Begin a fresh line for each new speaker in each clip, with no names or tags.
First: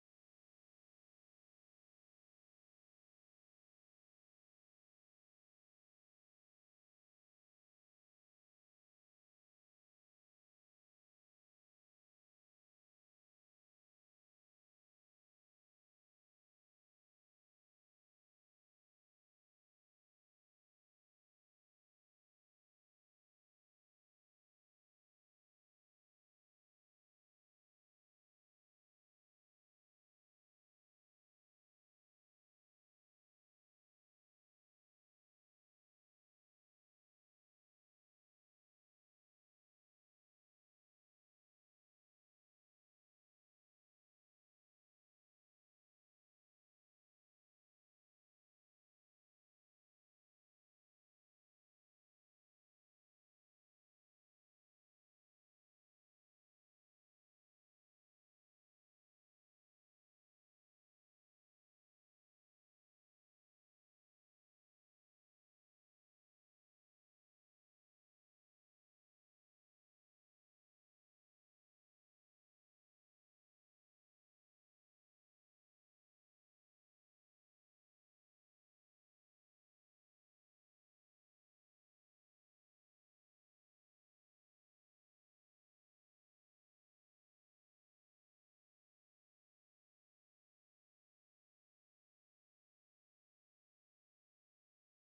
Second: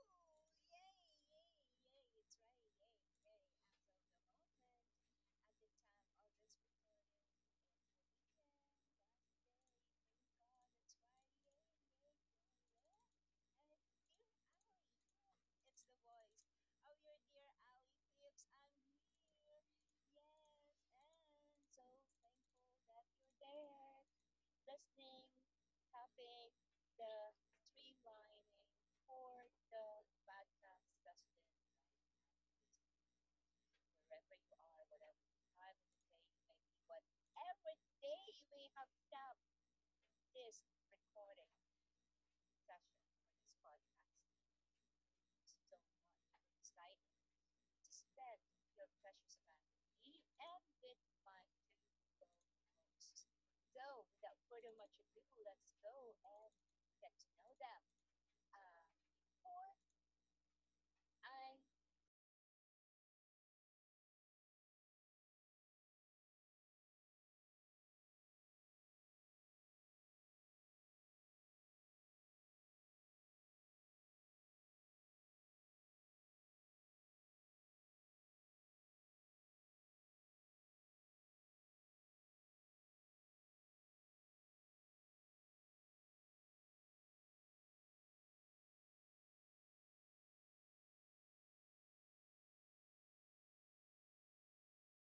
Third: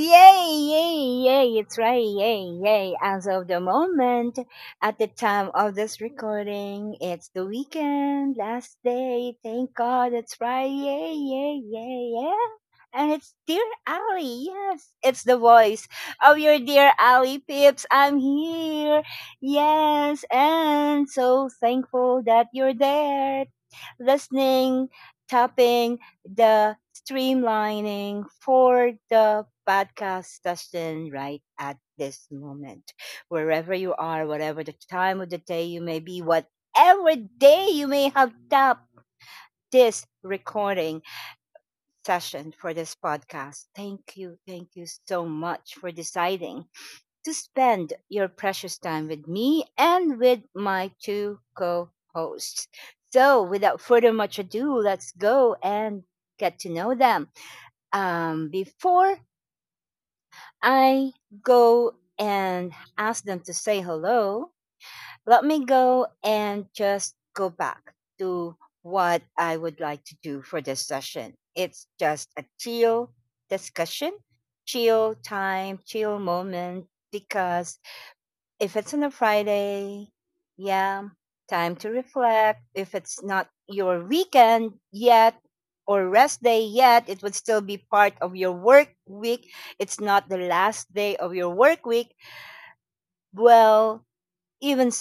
Yay, yay, yay. It's right, yay, yay. As of the moment, at the time of this recording, it's the weekend, last day. Thank God it's right, yay, yay, yay, yeah. And it's Dear Ali. Yes, it's the voice of your dear Ali Pips. I'm here. Yes, and so thankful that you're there listening, tapping the streamlining for the podcast session right at this moment. Wherever you are, whatever the time of the day you may be, whatever day you may have tapped this recording session for this podcast. Thank you. Thank you so much for deciding to spend your precious time with me and with my two co hosts. So, without further much ado, let's go and get to know them. Before I go and ask them to say hello, let me go and just go back to what I would like to do for this session. It's just a chill discussion, chill time, chill moment, because if it's on a Friday, yeah, time to reflect. If it's not your weekend yet or rest day yet, it would still be part of your work week. It's not the last day of your work week. Well, even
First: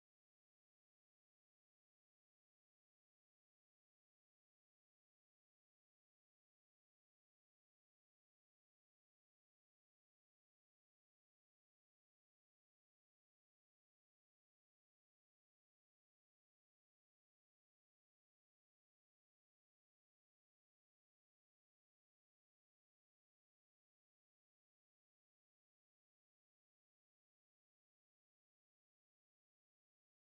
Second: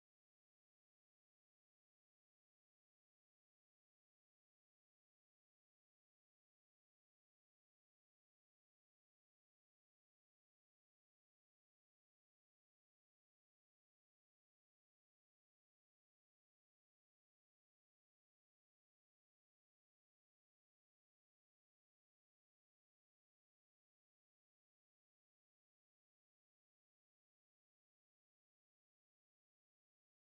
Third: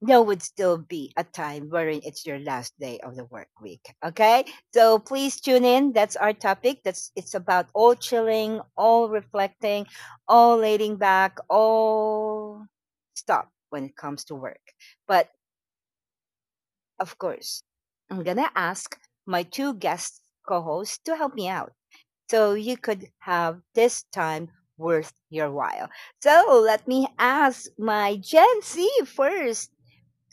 there would still be a time wherein it's your last day of the work week. Okay, so please tune in. That's our topic. That's it's about all chilling, all reflecting, all laying back, all stop when it comes to work. But of course, I'm gonna ask my two guest co-hosts to help me out, so you could have this time worth your while. So let me ask my Gen Z first.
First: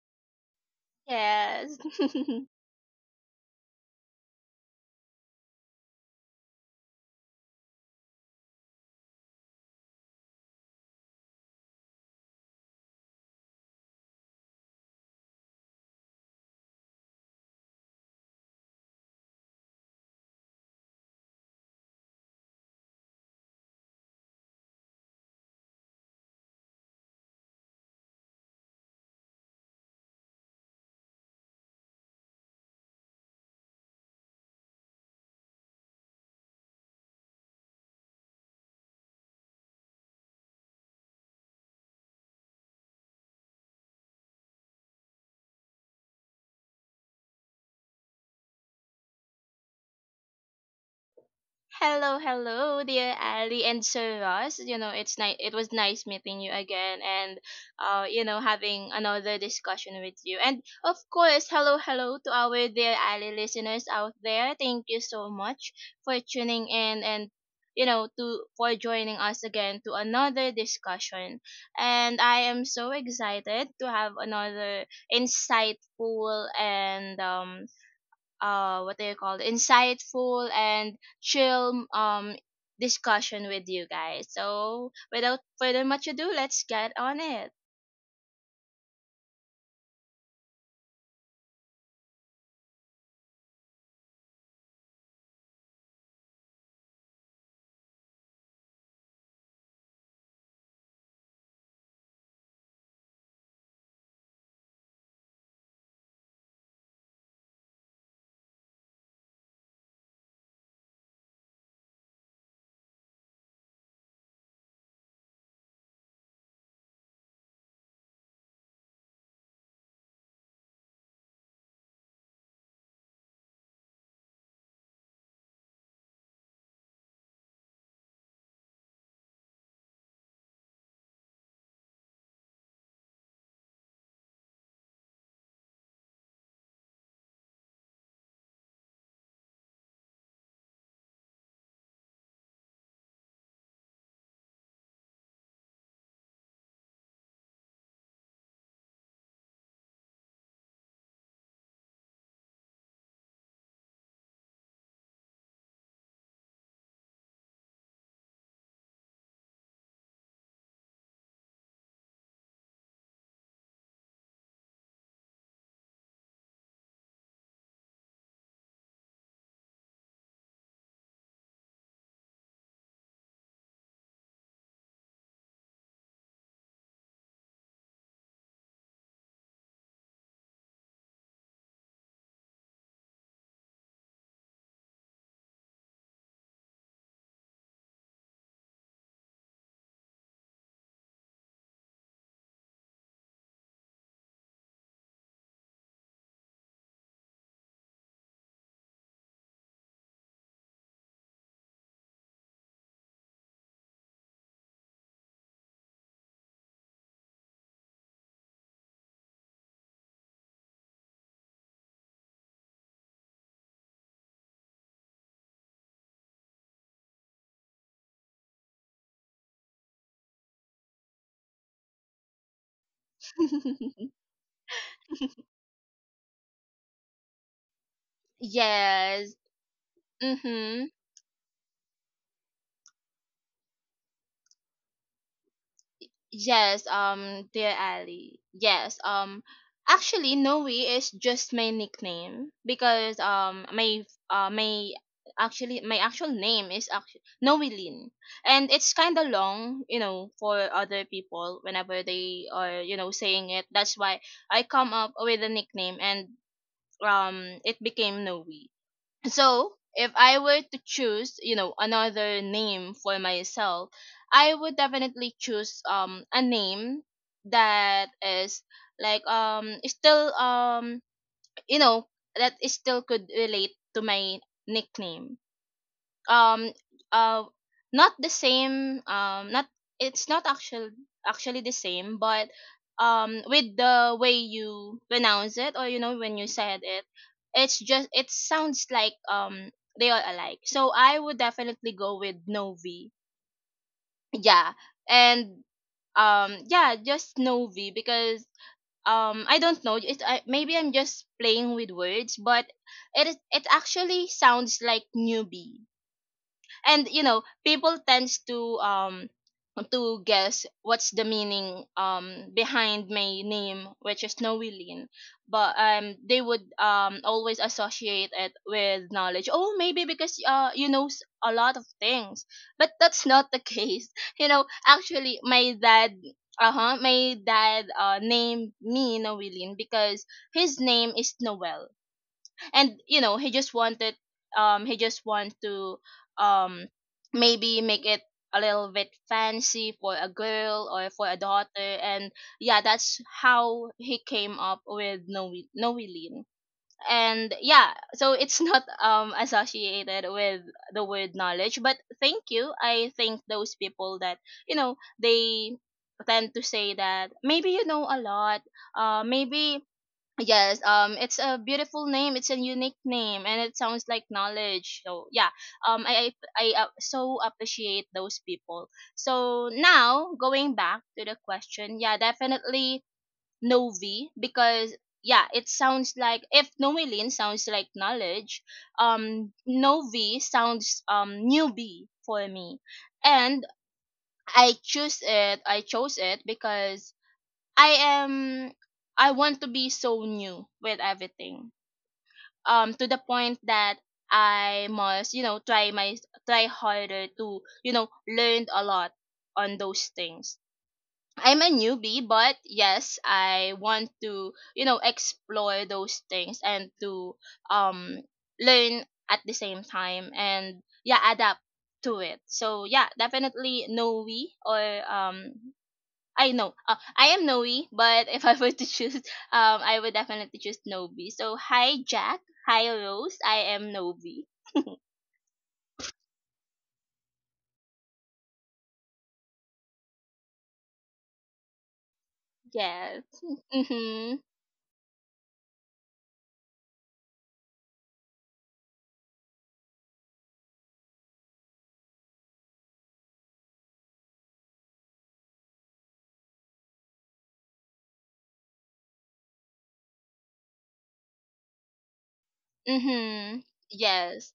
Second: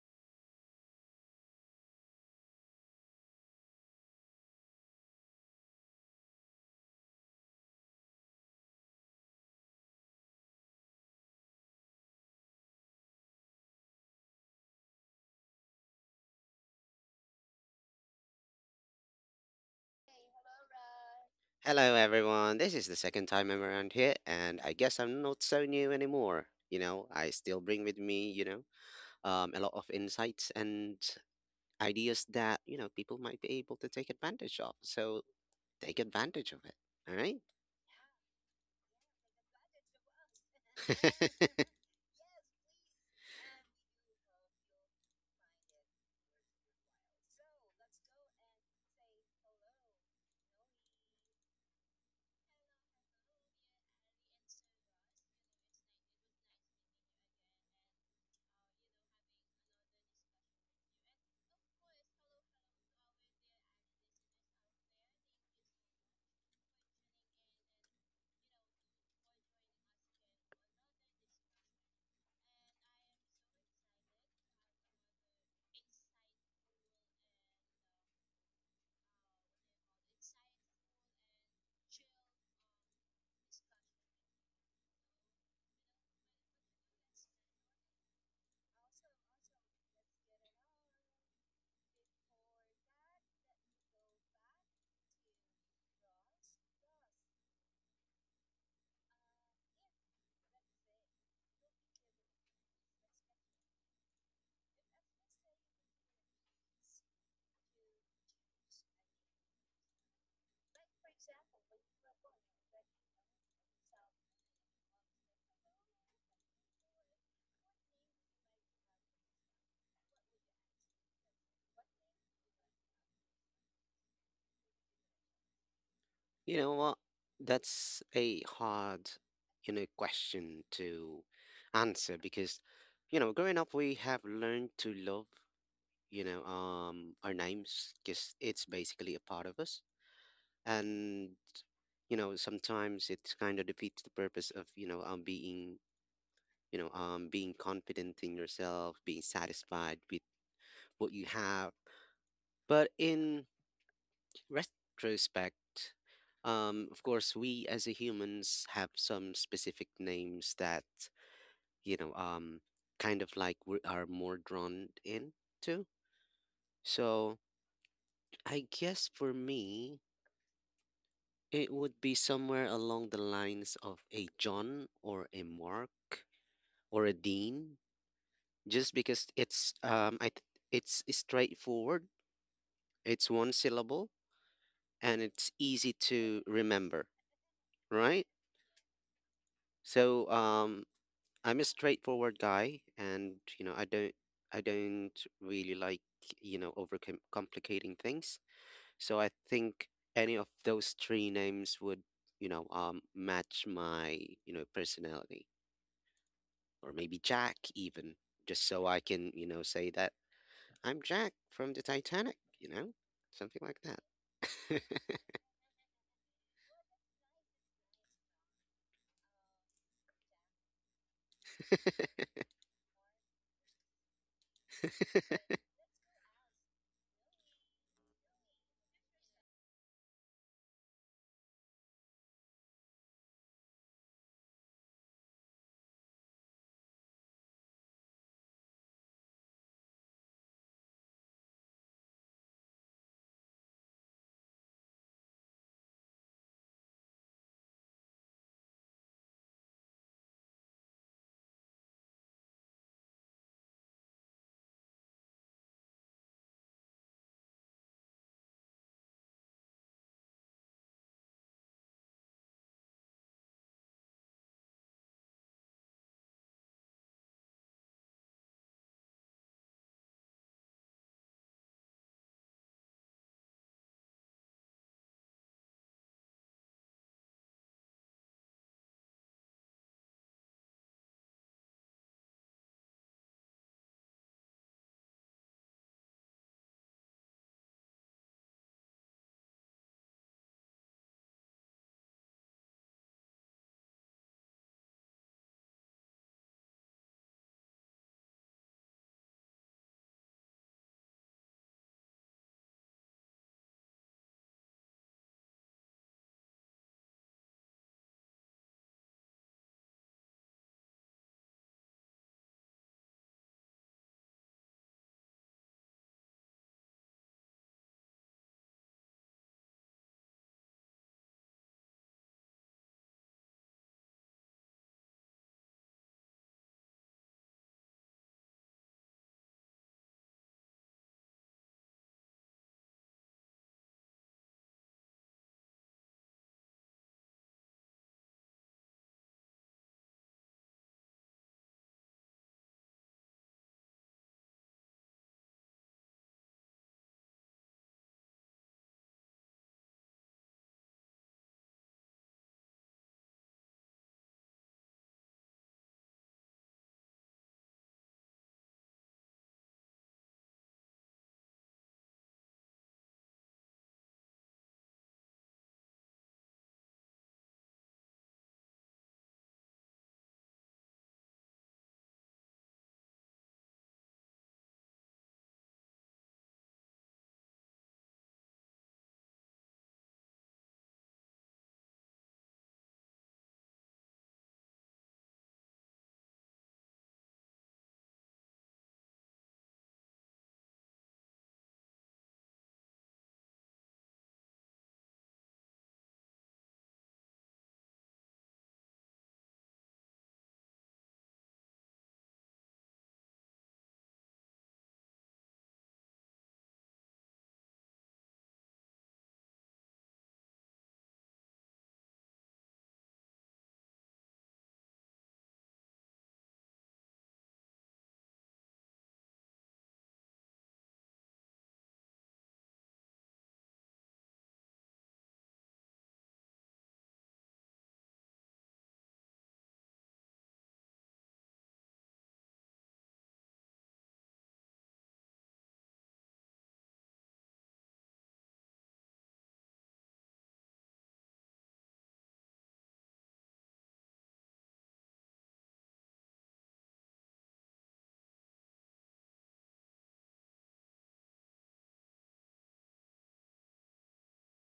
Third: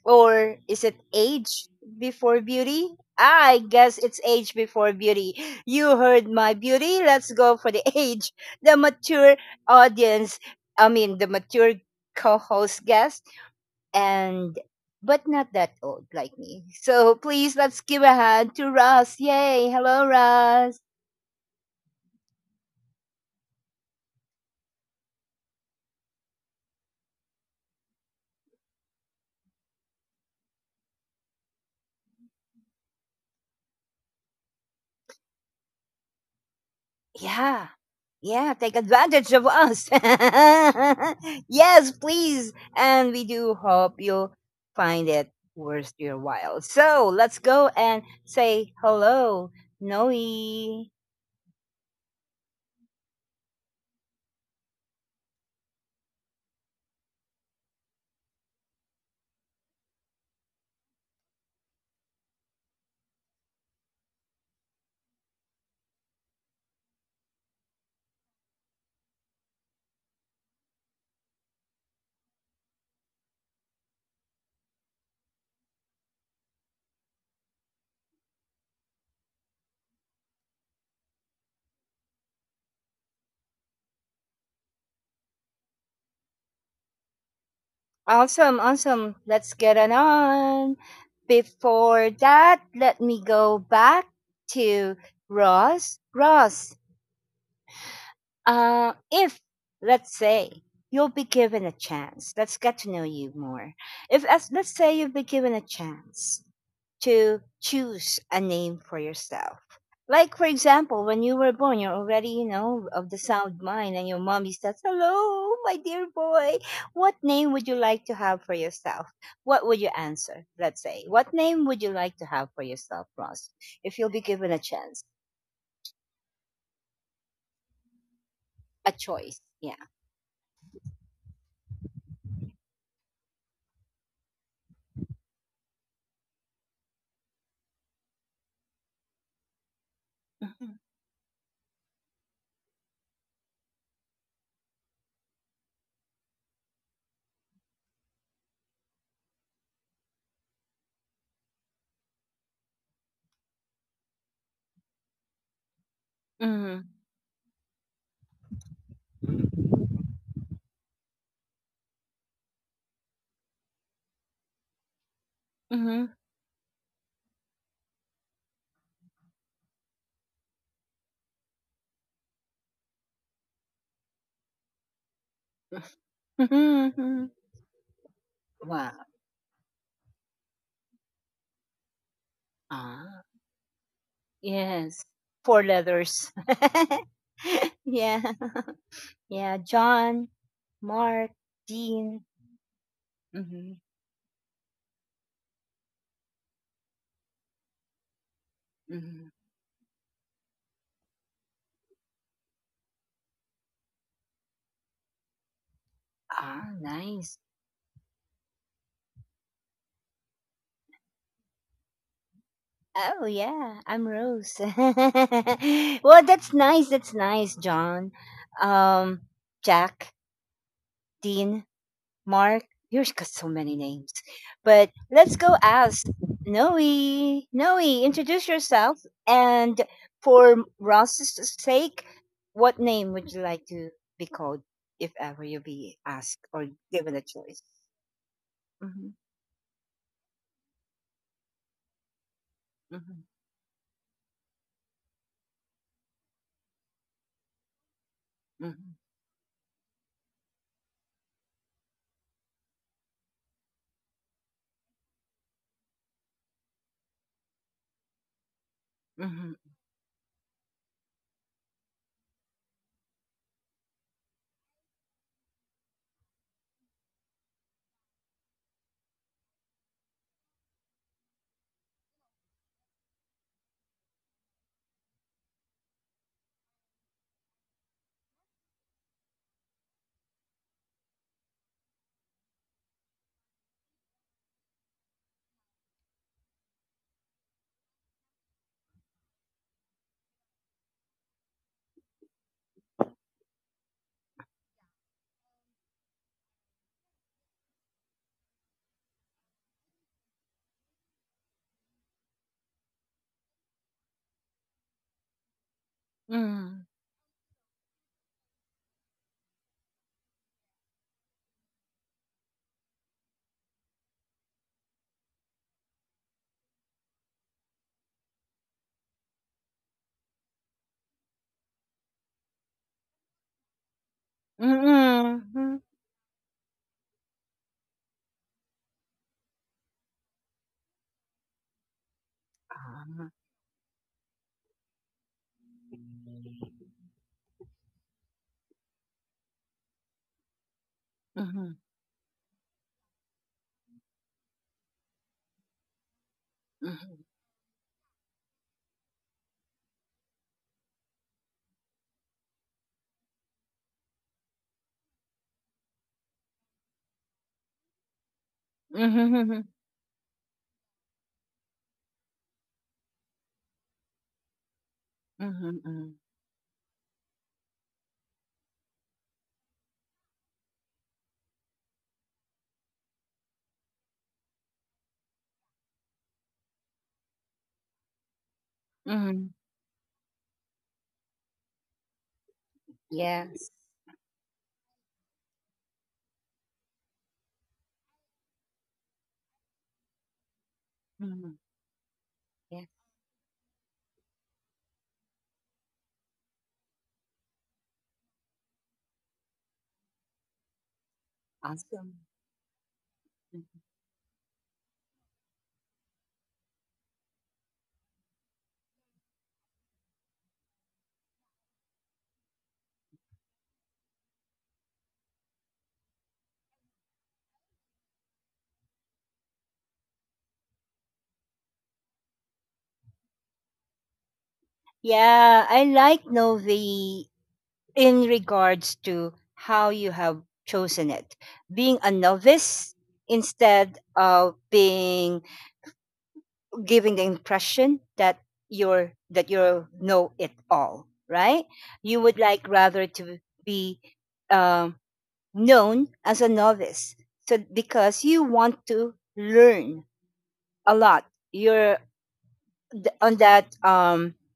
Or is it age
Yes.
before beauty? I guess it's age before beauty. You heard my beauty. Let's go for the age. The mature audience, I mean, the mature co host guest, and but not that old like me. So please let's give a hand to Russ. Yay. Hello, Russ.
Hello, everyone. This is the second time I'm around here, and I guess I'm not so new anymore. I still bring with me, a lot of insights and ideas that, people might be able to take advantage of. So take advantage of it. All right.
Yeah. Yeah, take advantage of us. yes, please. And we do hope you find it worth your while. So let's go and say hello, Noe.
Hello, hello, dear Ali and Sir Ross. You know, it's nice. It was nice meeting you again, and having another discussion with you. And of course, hello, hello to our dear Ali listeners out there. Thank you so much for tuning in and you know to for joining us again to another discussion, and I am so excited to have another insightful and what do you call it, insightful and chill discussion with you guys. So without further much ado, let's get on it.
Awesome, awesome. Let's get it on. Before that, let me go back to Ross. Ross, If let's say, you'll be given a chance, let's get to know you more. If, as, let's say, you'll be given a chance to choose a name for yourself. Like, for example, when you were born, you're already, you know, of the sound mind, and your mommy says, Hello, my dear boy, what name would you like to have for yourself? What would you answer, let's say? What name would you like to have for yourself, Ross, if you'll be given a chance,
You know what? That's a
a
hard,
choice?
you
Yeah.
know, question to answer because, growing up, we have learned to love our names because it's basically a part of us. And, sometimes it kind of defeats the purpose of, being, being confident in yourself, being satisfied with what you have. But in retrospect,
Mm-hmm.
of course, we as a humans have some specific names that, you know, um, kind of like we are more drawn in to.
Mm-hmm.
So I guess for me, it would be somewhere along the lines of a John or a Mark
Mhm,
or a
mhm.
Dean, just
Wow.
because it's straightforward,
Ah,
it's one syllable,
yes.
and it's
Four
easy
letters.
to remember, right?
yeah. Yeah.
So
John, Mark,
I'm a
Dean.
straightforward guy, and I
Hmm.
don't I don't really like overcom complicating things. So I
Hmm.
think any of those three names would match my personality.
Ah,
Or maybe
nice.
Jack even, just so I can, say that I'm Jack from the Titanic,
Oh,
something like
yeah. I'm Rose.
that.
well, that's nice. That's nice, John. Um, Jack, Dean. Mark. You've got so many names. But let's go ask Noe. Noe, introduce yourself.
Yes.
And for
Mm-hmm.
Ross's sake, what name would you like to be called if ever you be asked or
Yes,
given a choice?
dear Ali. Yes,
Mhm,
actually, Noe is just my nickname because
mhm,
my actual name is actually Noe Lin, and it's kind of long, for other people whenever they are saying it. That's why I come up with a nickname, and it became Noe.
mhm,
So if I were to choose, another name for myself, I would definitely choose a name that is like still you know that is still could relate to my nickname. um uh Not the same, not, it's not actually the same, but with the way you pronounce it, or when you said it, it's just it sounds like they are alike. So I would definitely go with Novi. Yeah. And yeah, just Novi because I don't know, maybe I'm just playing with words, but it actually sounds like newbie.
mhm,
And you know people tends to guess what's the meaning behind my name, which is Noeline. But they would always associate it with knowledge. Oh, maybe because a lot of things, but that's not the case. You know,
mhm, mhm,
actually my
mhm,
dad uh-huh my dad named me Noeline because his name is Noel. And you
um,
know he just want to um maybe make it a little bit fancy for a girl or for a daughter,
mhm,
and yeah, that's how he came up with Noeline.
mhm,
And yeah, so it's not associated with the word knowledge, but thank you. I think those people that, you know, they tend to say that maybe you know a lot.
mhm,
Maybe Yes, it's a beautiful name. It's a unique name, and it sounds like knowledge. So yeah,
mhm,
um,
mhm,
I I so appreciate those people. So now going back to the question, yeah, definitely Novi, because yeah, it sounds like if Noelin sounds like knowledge,
mhm.
Novi sounds newbie for me. And
Yes.
I choose it. I chose it because I am I want to be so new with
Mhm,
everything.
Yes.
To the point that I must, you know, try my try harder to, you know, learn a lot on those things. I'm a
Awesome.
newbie, but yes, I want to, you know, explore those things, and to um learn at the same time, and yeah, adapt to it. So yeah, definitely Noe. Or I know. I am Noe, but if I were to choose, I would definitely choose Novi. So hi Jack, hi Rose. I am Novi.
Yeah, I like Novi in regards to how you have chosen it. Being a novice
Yes.
instead
Mhm.
of being giving the impression that you're that you know it all, right? You would like rather to be um, known as a novice, so because you want to learn a lot. You're on
Mhm.
that
Yes.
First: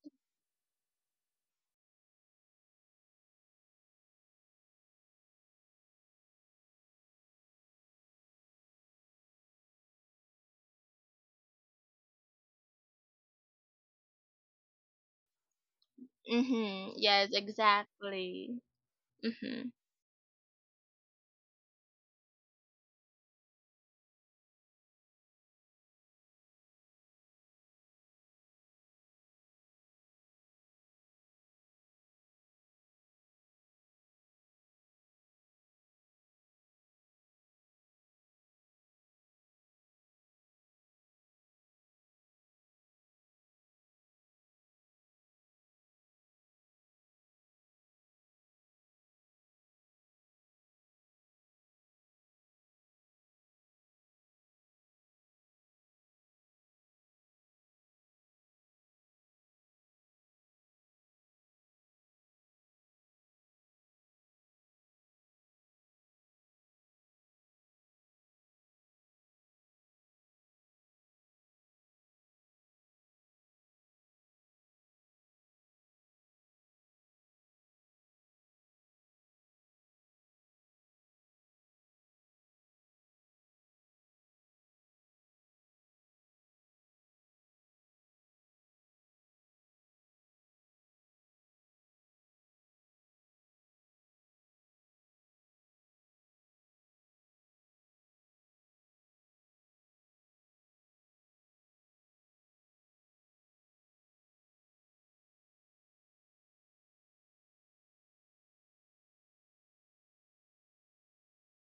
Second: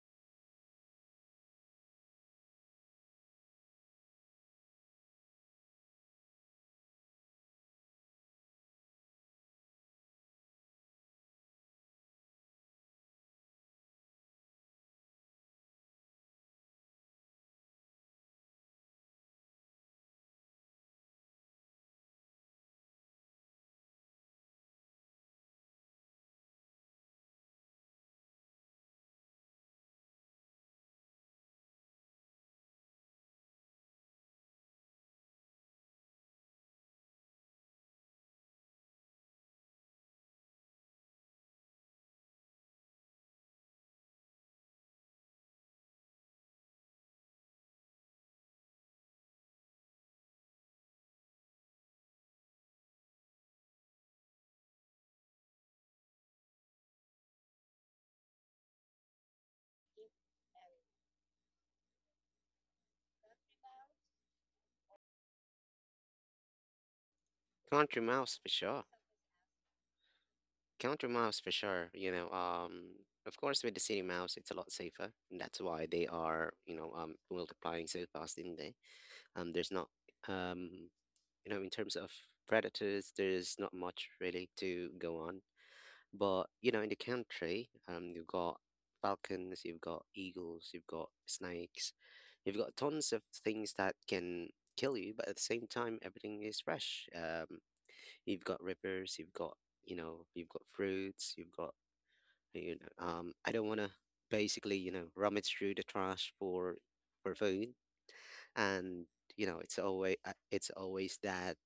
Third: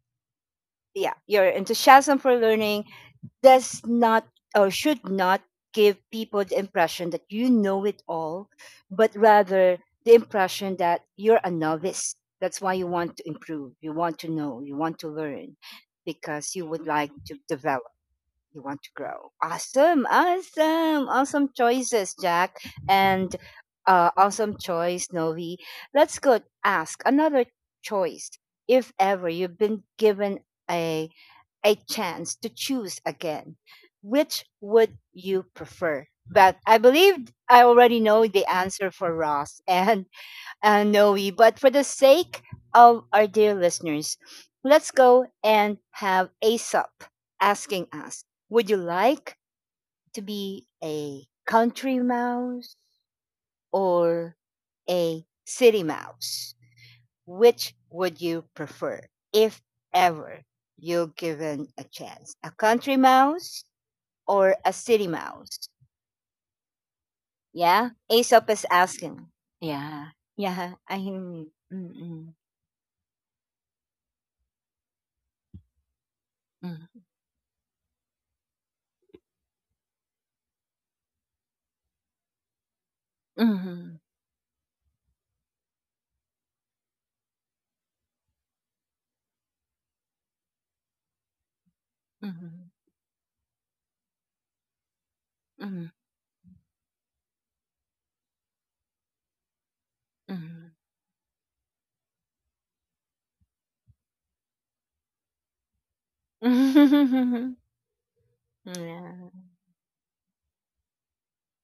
yeah, your enthusiasm for learning does not or should not give people the impression that you know it all, but rather the impression that you're a novice. That's why you want to improve, you want to know, you want to learn because you would
Mhm.
like
Yes.
to develop,
Exactly.
you want to grow.
Mhm.
Awesome, awesome, awesome choices, Jack, and awesome choice, Novi. Let's go ask another choice. If ever you've been given a a chance to choose again, which would you prefer? But I believe I already know the answer for Ross and Noe. But for the sake of our dear listeners, let's go and have Aesop asking us. Would you like to be a country mouse or a city mouse? Which would you prefer if ever you're given a chance? A country mouse or a city mouse? Yeah?
Country mouse for
Aesop is
sure.
asking. Yeah. Yeah. I
Country mouse
mm,
for sure.
mm, mm,
Of course with the city mouse, it's a lot safer, and that's why they are,
mm,
multiplying so fast in there. There's not, um, in terms of predators,
mm,
there's not
mm,
much really to go on. But in the country, you've got falcons, you've got eagles, you've got snakes, you've got tons of things that can kill you, but at the same
mm.
time, everything is fresh. You've got rivers, you've got
Mm.
fruits, you've got you know. I don't want to basically rummage through the trash for food, and
yeah.
you know it's always it's always that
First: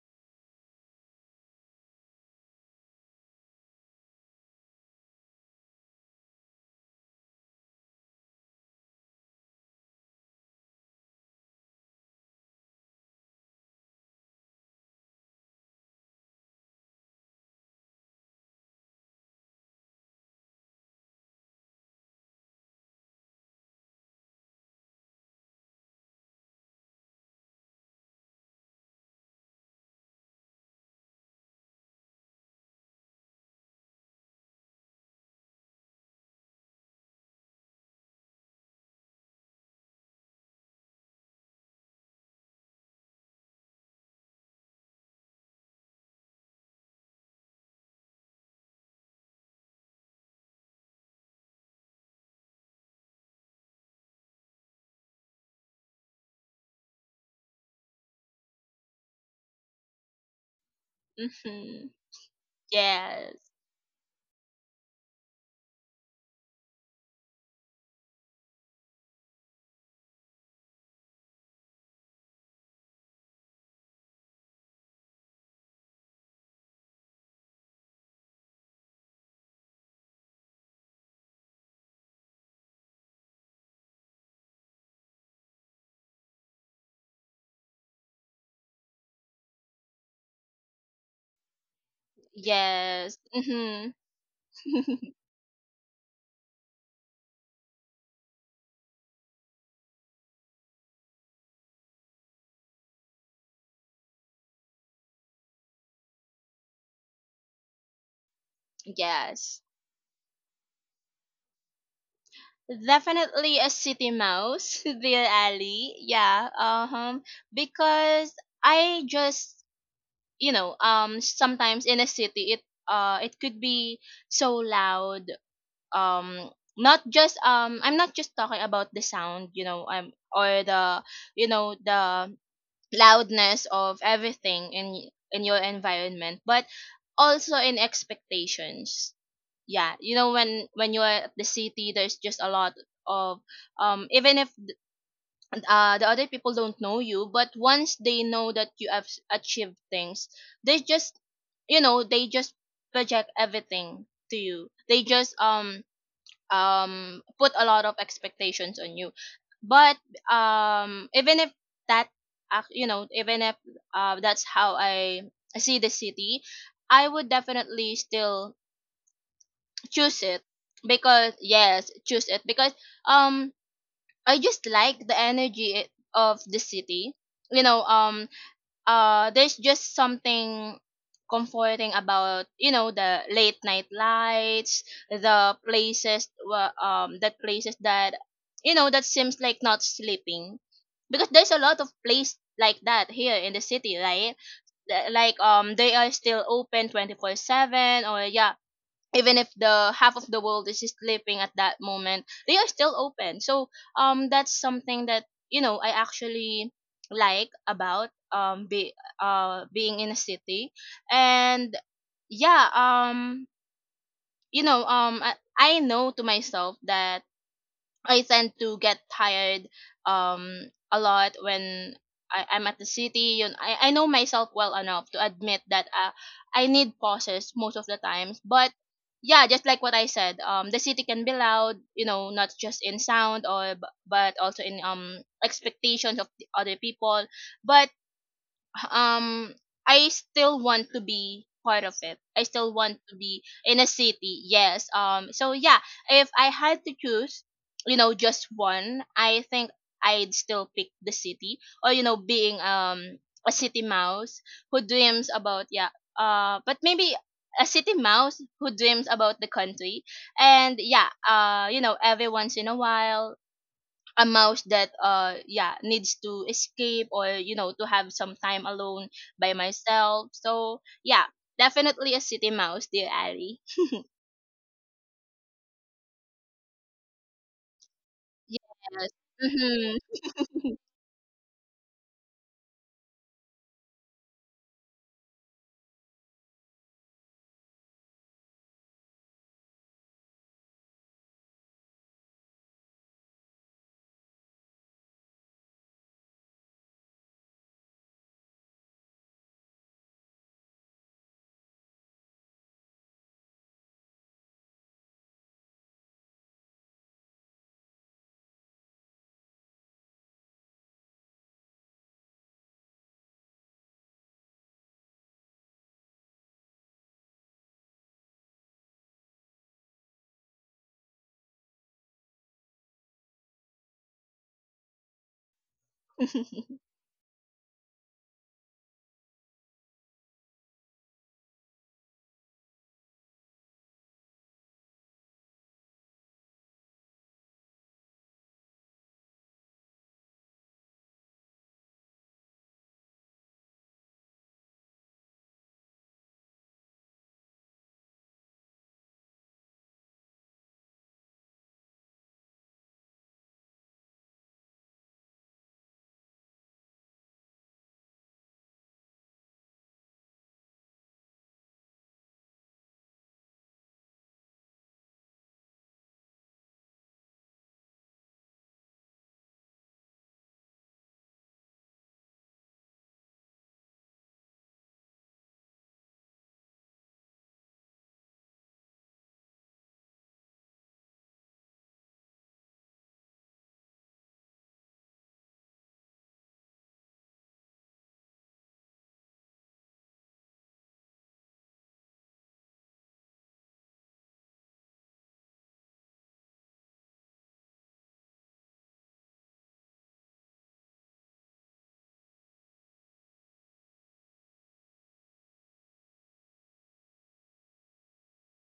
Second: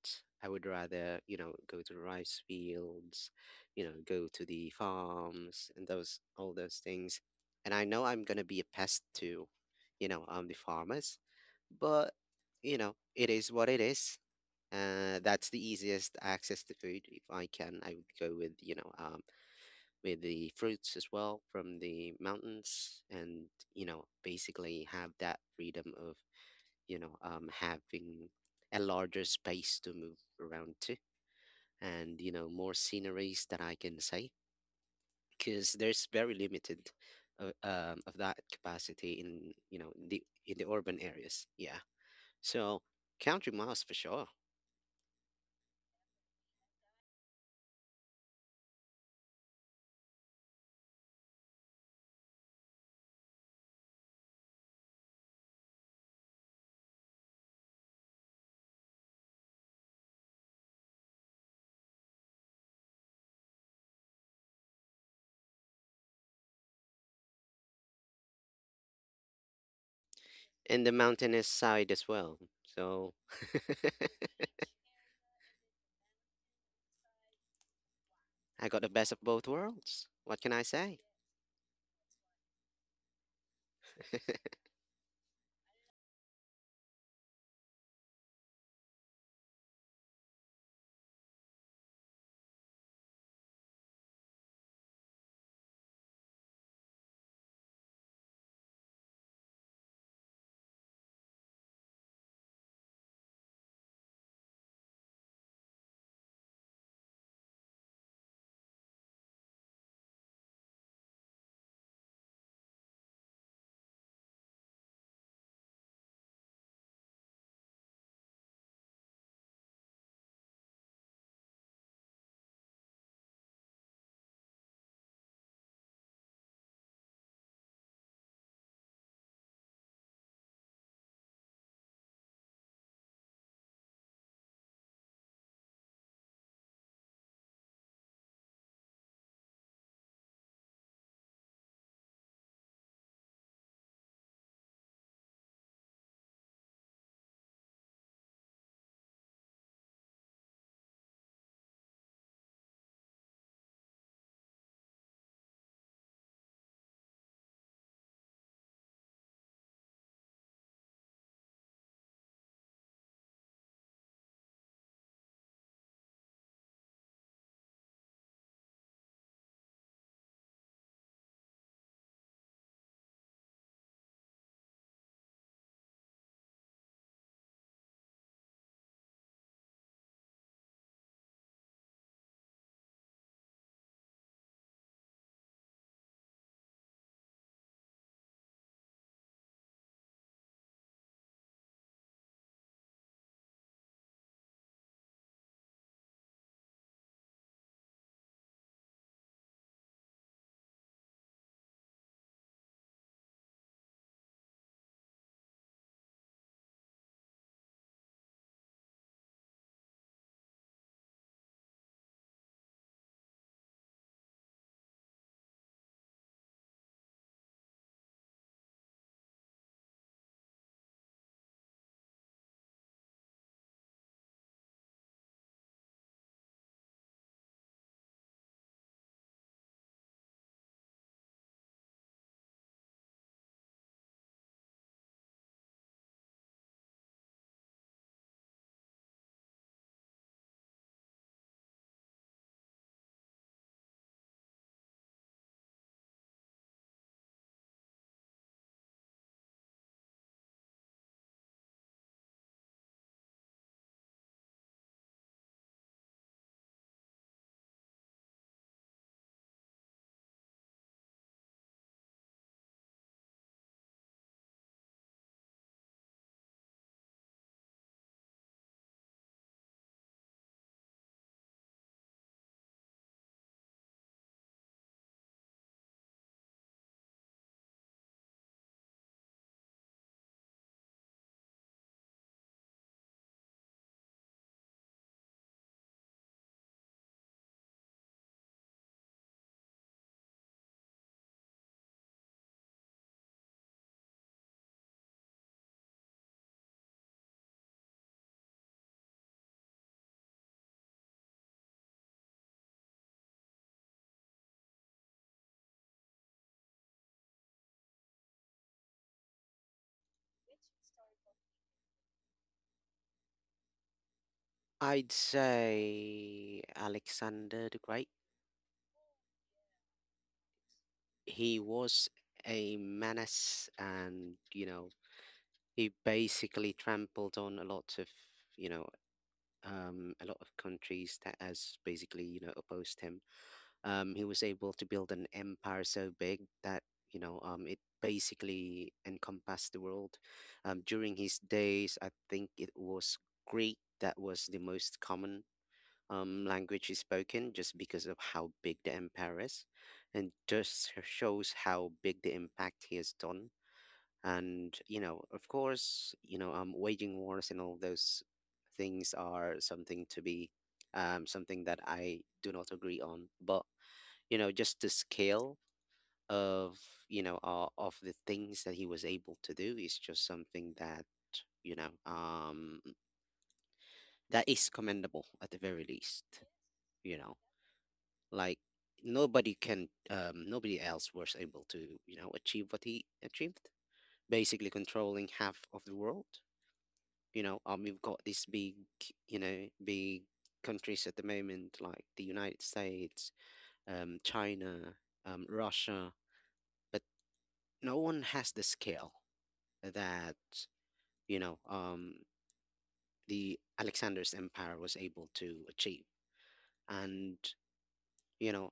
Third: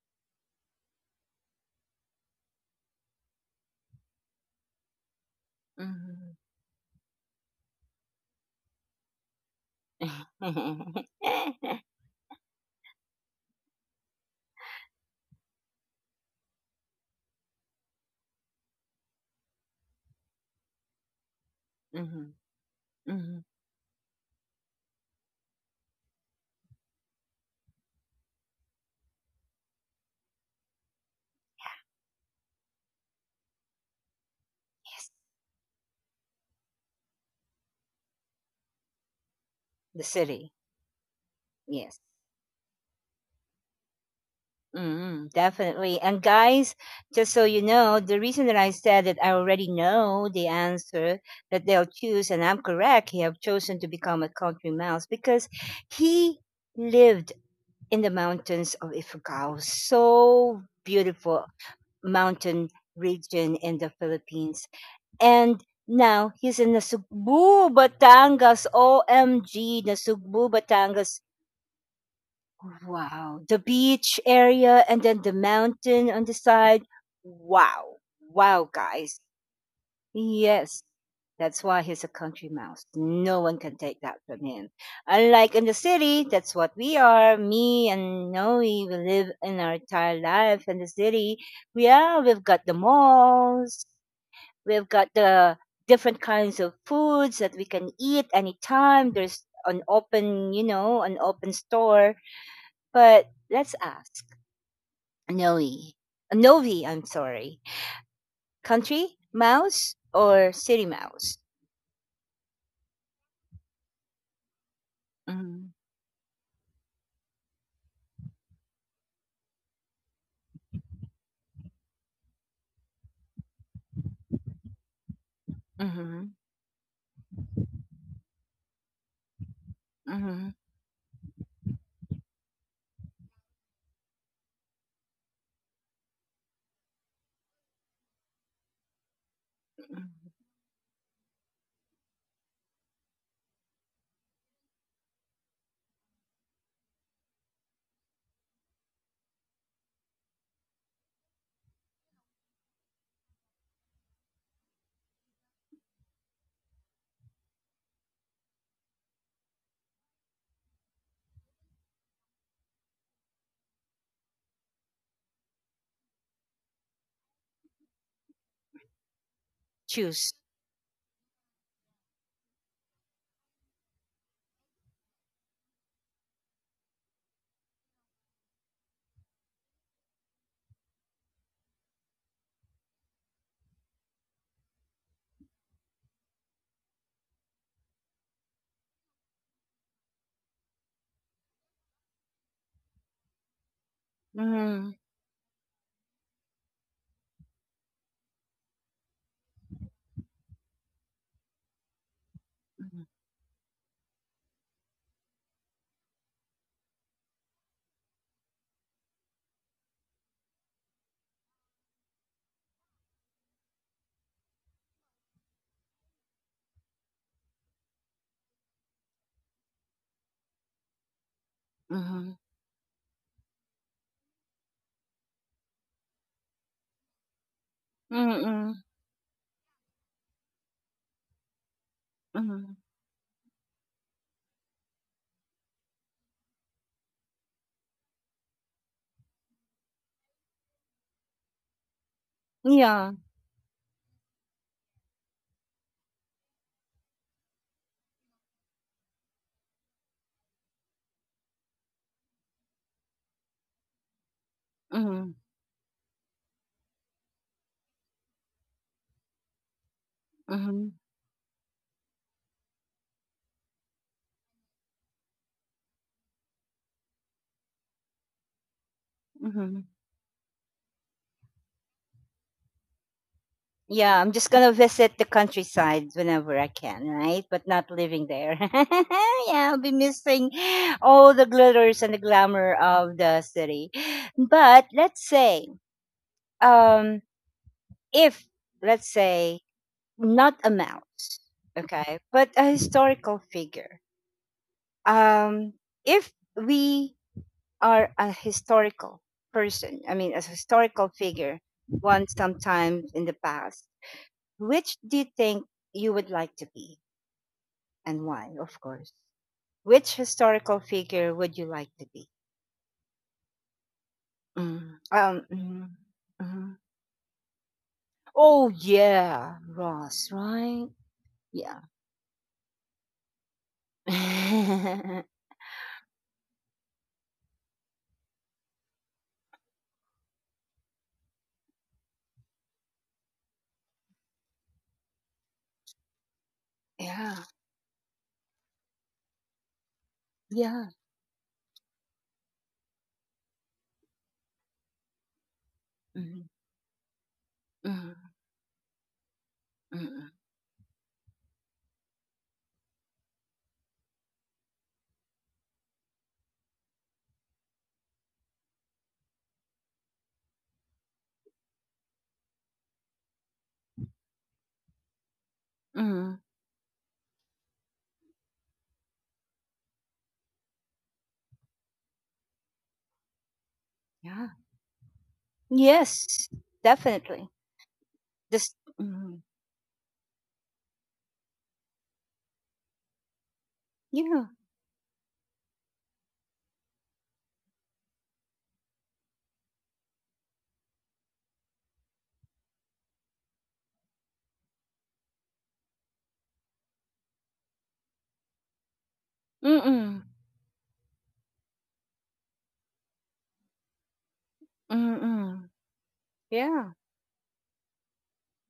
I would rather go to the rice fields, go to the farms and those
Mm.
all those things, and I know I'm gonna be a pest to, the farmers, but it is what it is. That's the easiest access to food. If I can, I would go with with the fruits as well from the
Mhm,
mountains,
mhm.
and basically have that freedom of having a larger space to move around to and, more sceneries that I can say
Yes.
because there's very limited of that capacity in,
The
in
city.
the urban areas. Yeah.
Yes.
So country miles for sure.
Mm, definitely. And guys, just so you know, the reason that I said that I already know the answer that they'll choose, and I'm correct, he have chosen to become a country mouse because he lived in the mountains of Ifugao, so beautiful
Mhm.
mountain
Yes.
region in the Philippines. And now he's in Nasugbu, Batangas. OMG, Nasugbu,
And the
Batangas.
mountainous side as well. So
Wow. The beach area and then the mountain on the side. Wow.
I
Wow,
got the best
guys.
of both worlds. What can I
Yes.
say?
That's why he's a country mouse. No one can take that from him. Unlike in the city, that's what we are. Me and Noe, we live in our entire life in the city. Yeah, we've got the
Yes.
malls.
Mhm.
We've got the different kinds of foods that we can eat anytime. There's an open, an open store, but let's ask Noe. Novi, I'm sorry. Country
Yes.
mouse or city mouse?
Definitely a city mouse, dear
Mm-hmm.
Ali. Yeah. Uh huh. Because I just you know sometimes in a city, it could be so loud.
Mm-hmm.
um Not just I'm not just talking about the sound, you know,
Mm-hmm.
or the, you know, the loudness of everything in your environment, but also in expectations. Yeah, you know, when you're at the city, there's just a lot of even if the other people don't know you, but once they know that you have achieved things, they just, you know, they just project everything to you. They just put a lot of expectations on you. But even if that you know, even if that's how I see the city, I would definitely still choose
Choose.
it, because yes, choose it because um I just like the energy of the city. You know, there's just something comforting about, you know, the late night lights, the places, that places that, you know, that seems like not sleeping, because there's a lot of place like that here in the city, right?
Mm-hmm.
They are still open 24/7, or yeah, even if the half of the world is sleeping at that moment, they are still open. So that's something that, you know, I actually like about be being in a city. And yeah, you know, I know to myself that I tend to get tired a lot when
Mm-hmm.
I'm at the city. Yun, I know myself well enough to admit that I need pauses most of the times. But
Mm-hmm.
yeah, just like what I said, the city can be loud, you know, not
Mm-hmm.
just in sound or but also in expectations of the other people. But um I still want to be part of it. I still want
Yeah.
to be in a city. Yes. So yeah, if I had to choose, you know, just one, I think I'd still pick the city, or you know being a city mouse who dreams
Mm-hmm.
about yeah, but maybe a city mouse who dreams about the country, and
Mm-hmm.
yeah, you know, every once in a while, a mouse that yeah needs to escape, or you know, to have some time alone by
Mm-hmm.
myself. So yeah, definitely a city mouse, dear Ali.
Yeah, I'm just gonna visit the countryside whenever I can, right? But not living there.
Yes.
yeah, I'll be
Mm-hmm.
missing all the glitters and the glamour of the city. But let's say, um, if let's say, not a mouse, okay, but a historical figure. um if we are a historical person, I mean, a historical figure once sometime in the past, which do you think you would like to be, and why? Of course, which historical figure would you like to be? Mm,
I'd
mhm,
say
mhm.
Alexander the Great.
Oh yeah, Ross, right.
He
Yeah.
was a menace, and he basically trampled on a lot of you know a lot of countries that has basically opposed him. He was able to build an empire so big that
yeah,
it basically encompassed the world.
yeah.
During his days I think it was Greek that was the most common
Mhm,
language is spoken, just because of
mhm.
how big the empire is. And
Hmm.
just shows how big the impact he has done. And of course, waging wars and all those things are something to be, something that I do not agree on. But just the scale
Hmm.
of of the things that he was able to do is just something that you know um that
Yeah.
is commendable at the very least.
Yes,
you know
definitely.
like
This Mhm,
nobody can, nobody else was able to achieve what he achieved,
yeah.
basically controlling half of the world. We've got these big you know big countries at the moment like the United States, China, Russia, but no one has the scale
Mm-mm,
that you know um the Alexander's empire was able to
mm-mm,
achieve.
yeah.
And you know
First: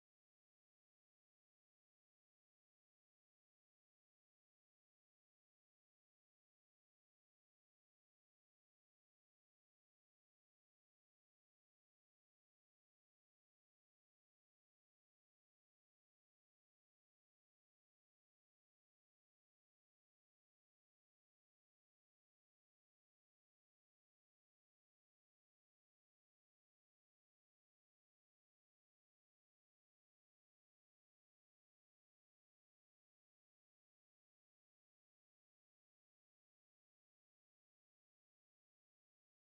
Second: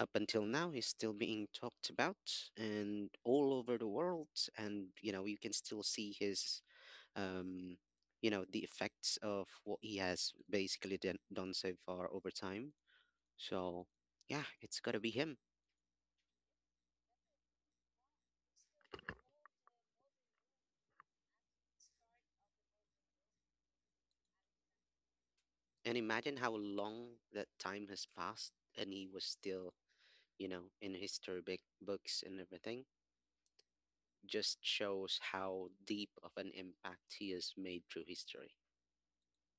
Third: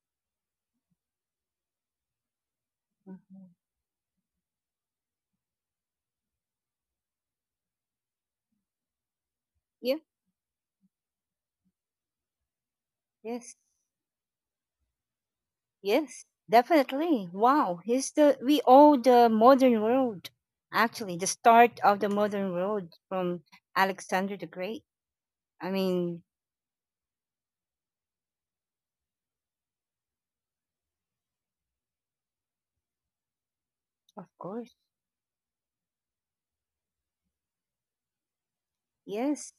up until now is still being talked about and
Mhm.
all over the world. And you can still see his um the effects of what
Yeah,
he has basically done so far over time.
yes.
So yeah, it's got to be him.
Yes, definitely. Wow, he's the we owe the modern world, actually the start of the modern world, from Alexander the Great. I
And
mean,
imagine how long that time has passed and he was still in history big books and everything.
of
Just
course.
shows how deep of an impact he has made through history.
Yes.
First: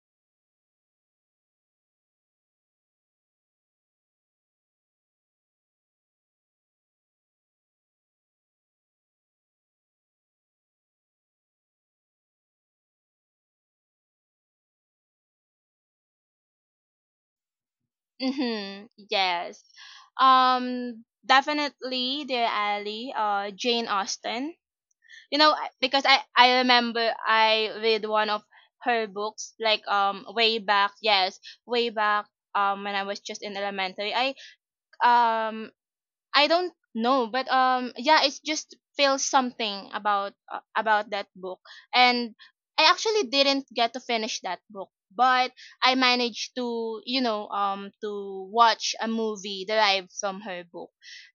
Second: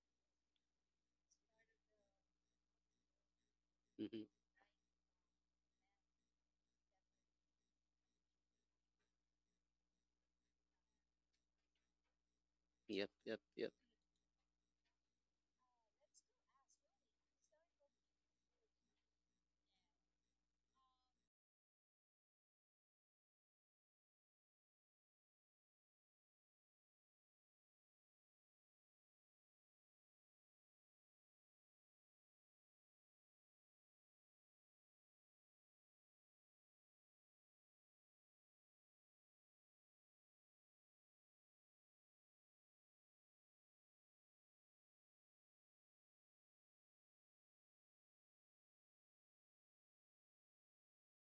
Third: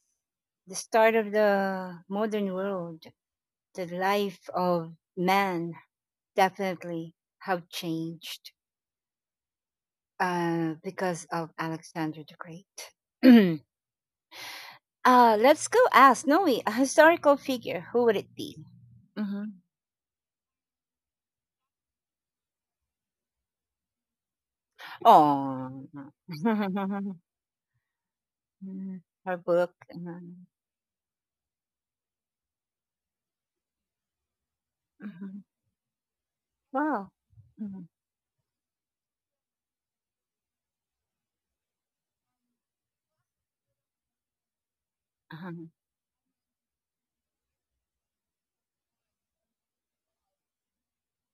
The start of the modern world, the
Hmm.
life of man definitely have changed because of Alexander the Great.
Yep, yep, yep.
Let's go ask Noe, a historical figure. Who would it be?
Mm-hmm.
Hmm.
Yes. Definitely, dear Ali. Jane Austen. You know, I-
Oh,
because i i remember I read one of her
her
books
book.
like
Mm-hmm.
way back. Yes, way back, when I was just in elementary. Um I don't
Wow.
know, but
Mhm.
yeah, it just feels something about that book. And I actually didn't get to finish that book, but
Uh-huh.
I managed to, you know, to watch a movie derived from her book,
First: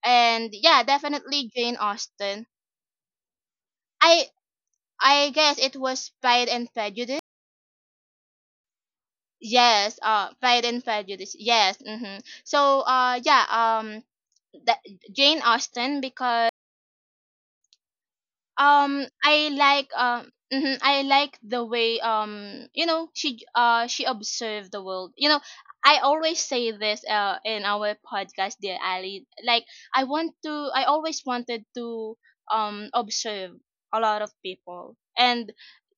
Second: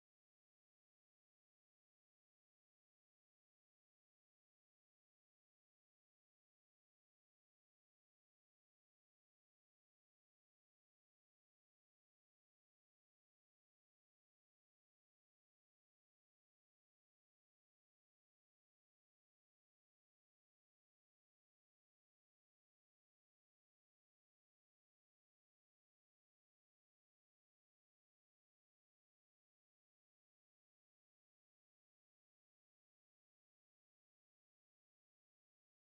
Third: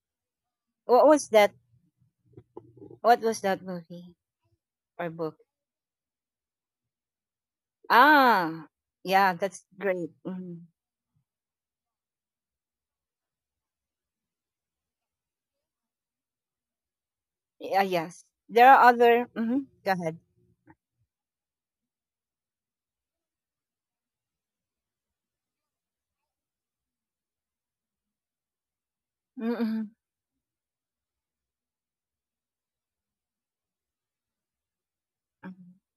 and yeah,
What was
definitely
that?
Jane Austen.
What was that movie
I
or
I
book?
guess it was Pride and Prejudice.
Ah, yeah, that's
Yes,
great. Hmm.
Pride and Prejudice. Yes, mm-hmm. So yeah, that Jane Austen because
Yeah, yes. There are other.
I
Hmm.
like
Go ahead.
I like the way, you know, she she observed the world. You know, I always say this in our podcast, dear Ali. Like,
Mm-hmm.
I always wanted to observe a lot of people, and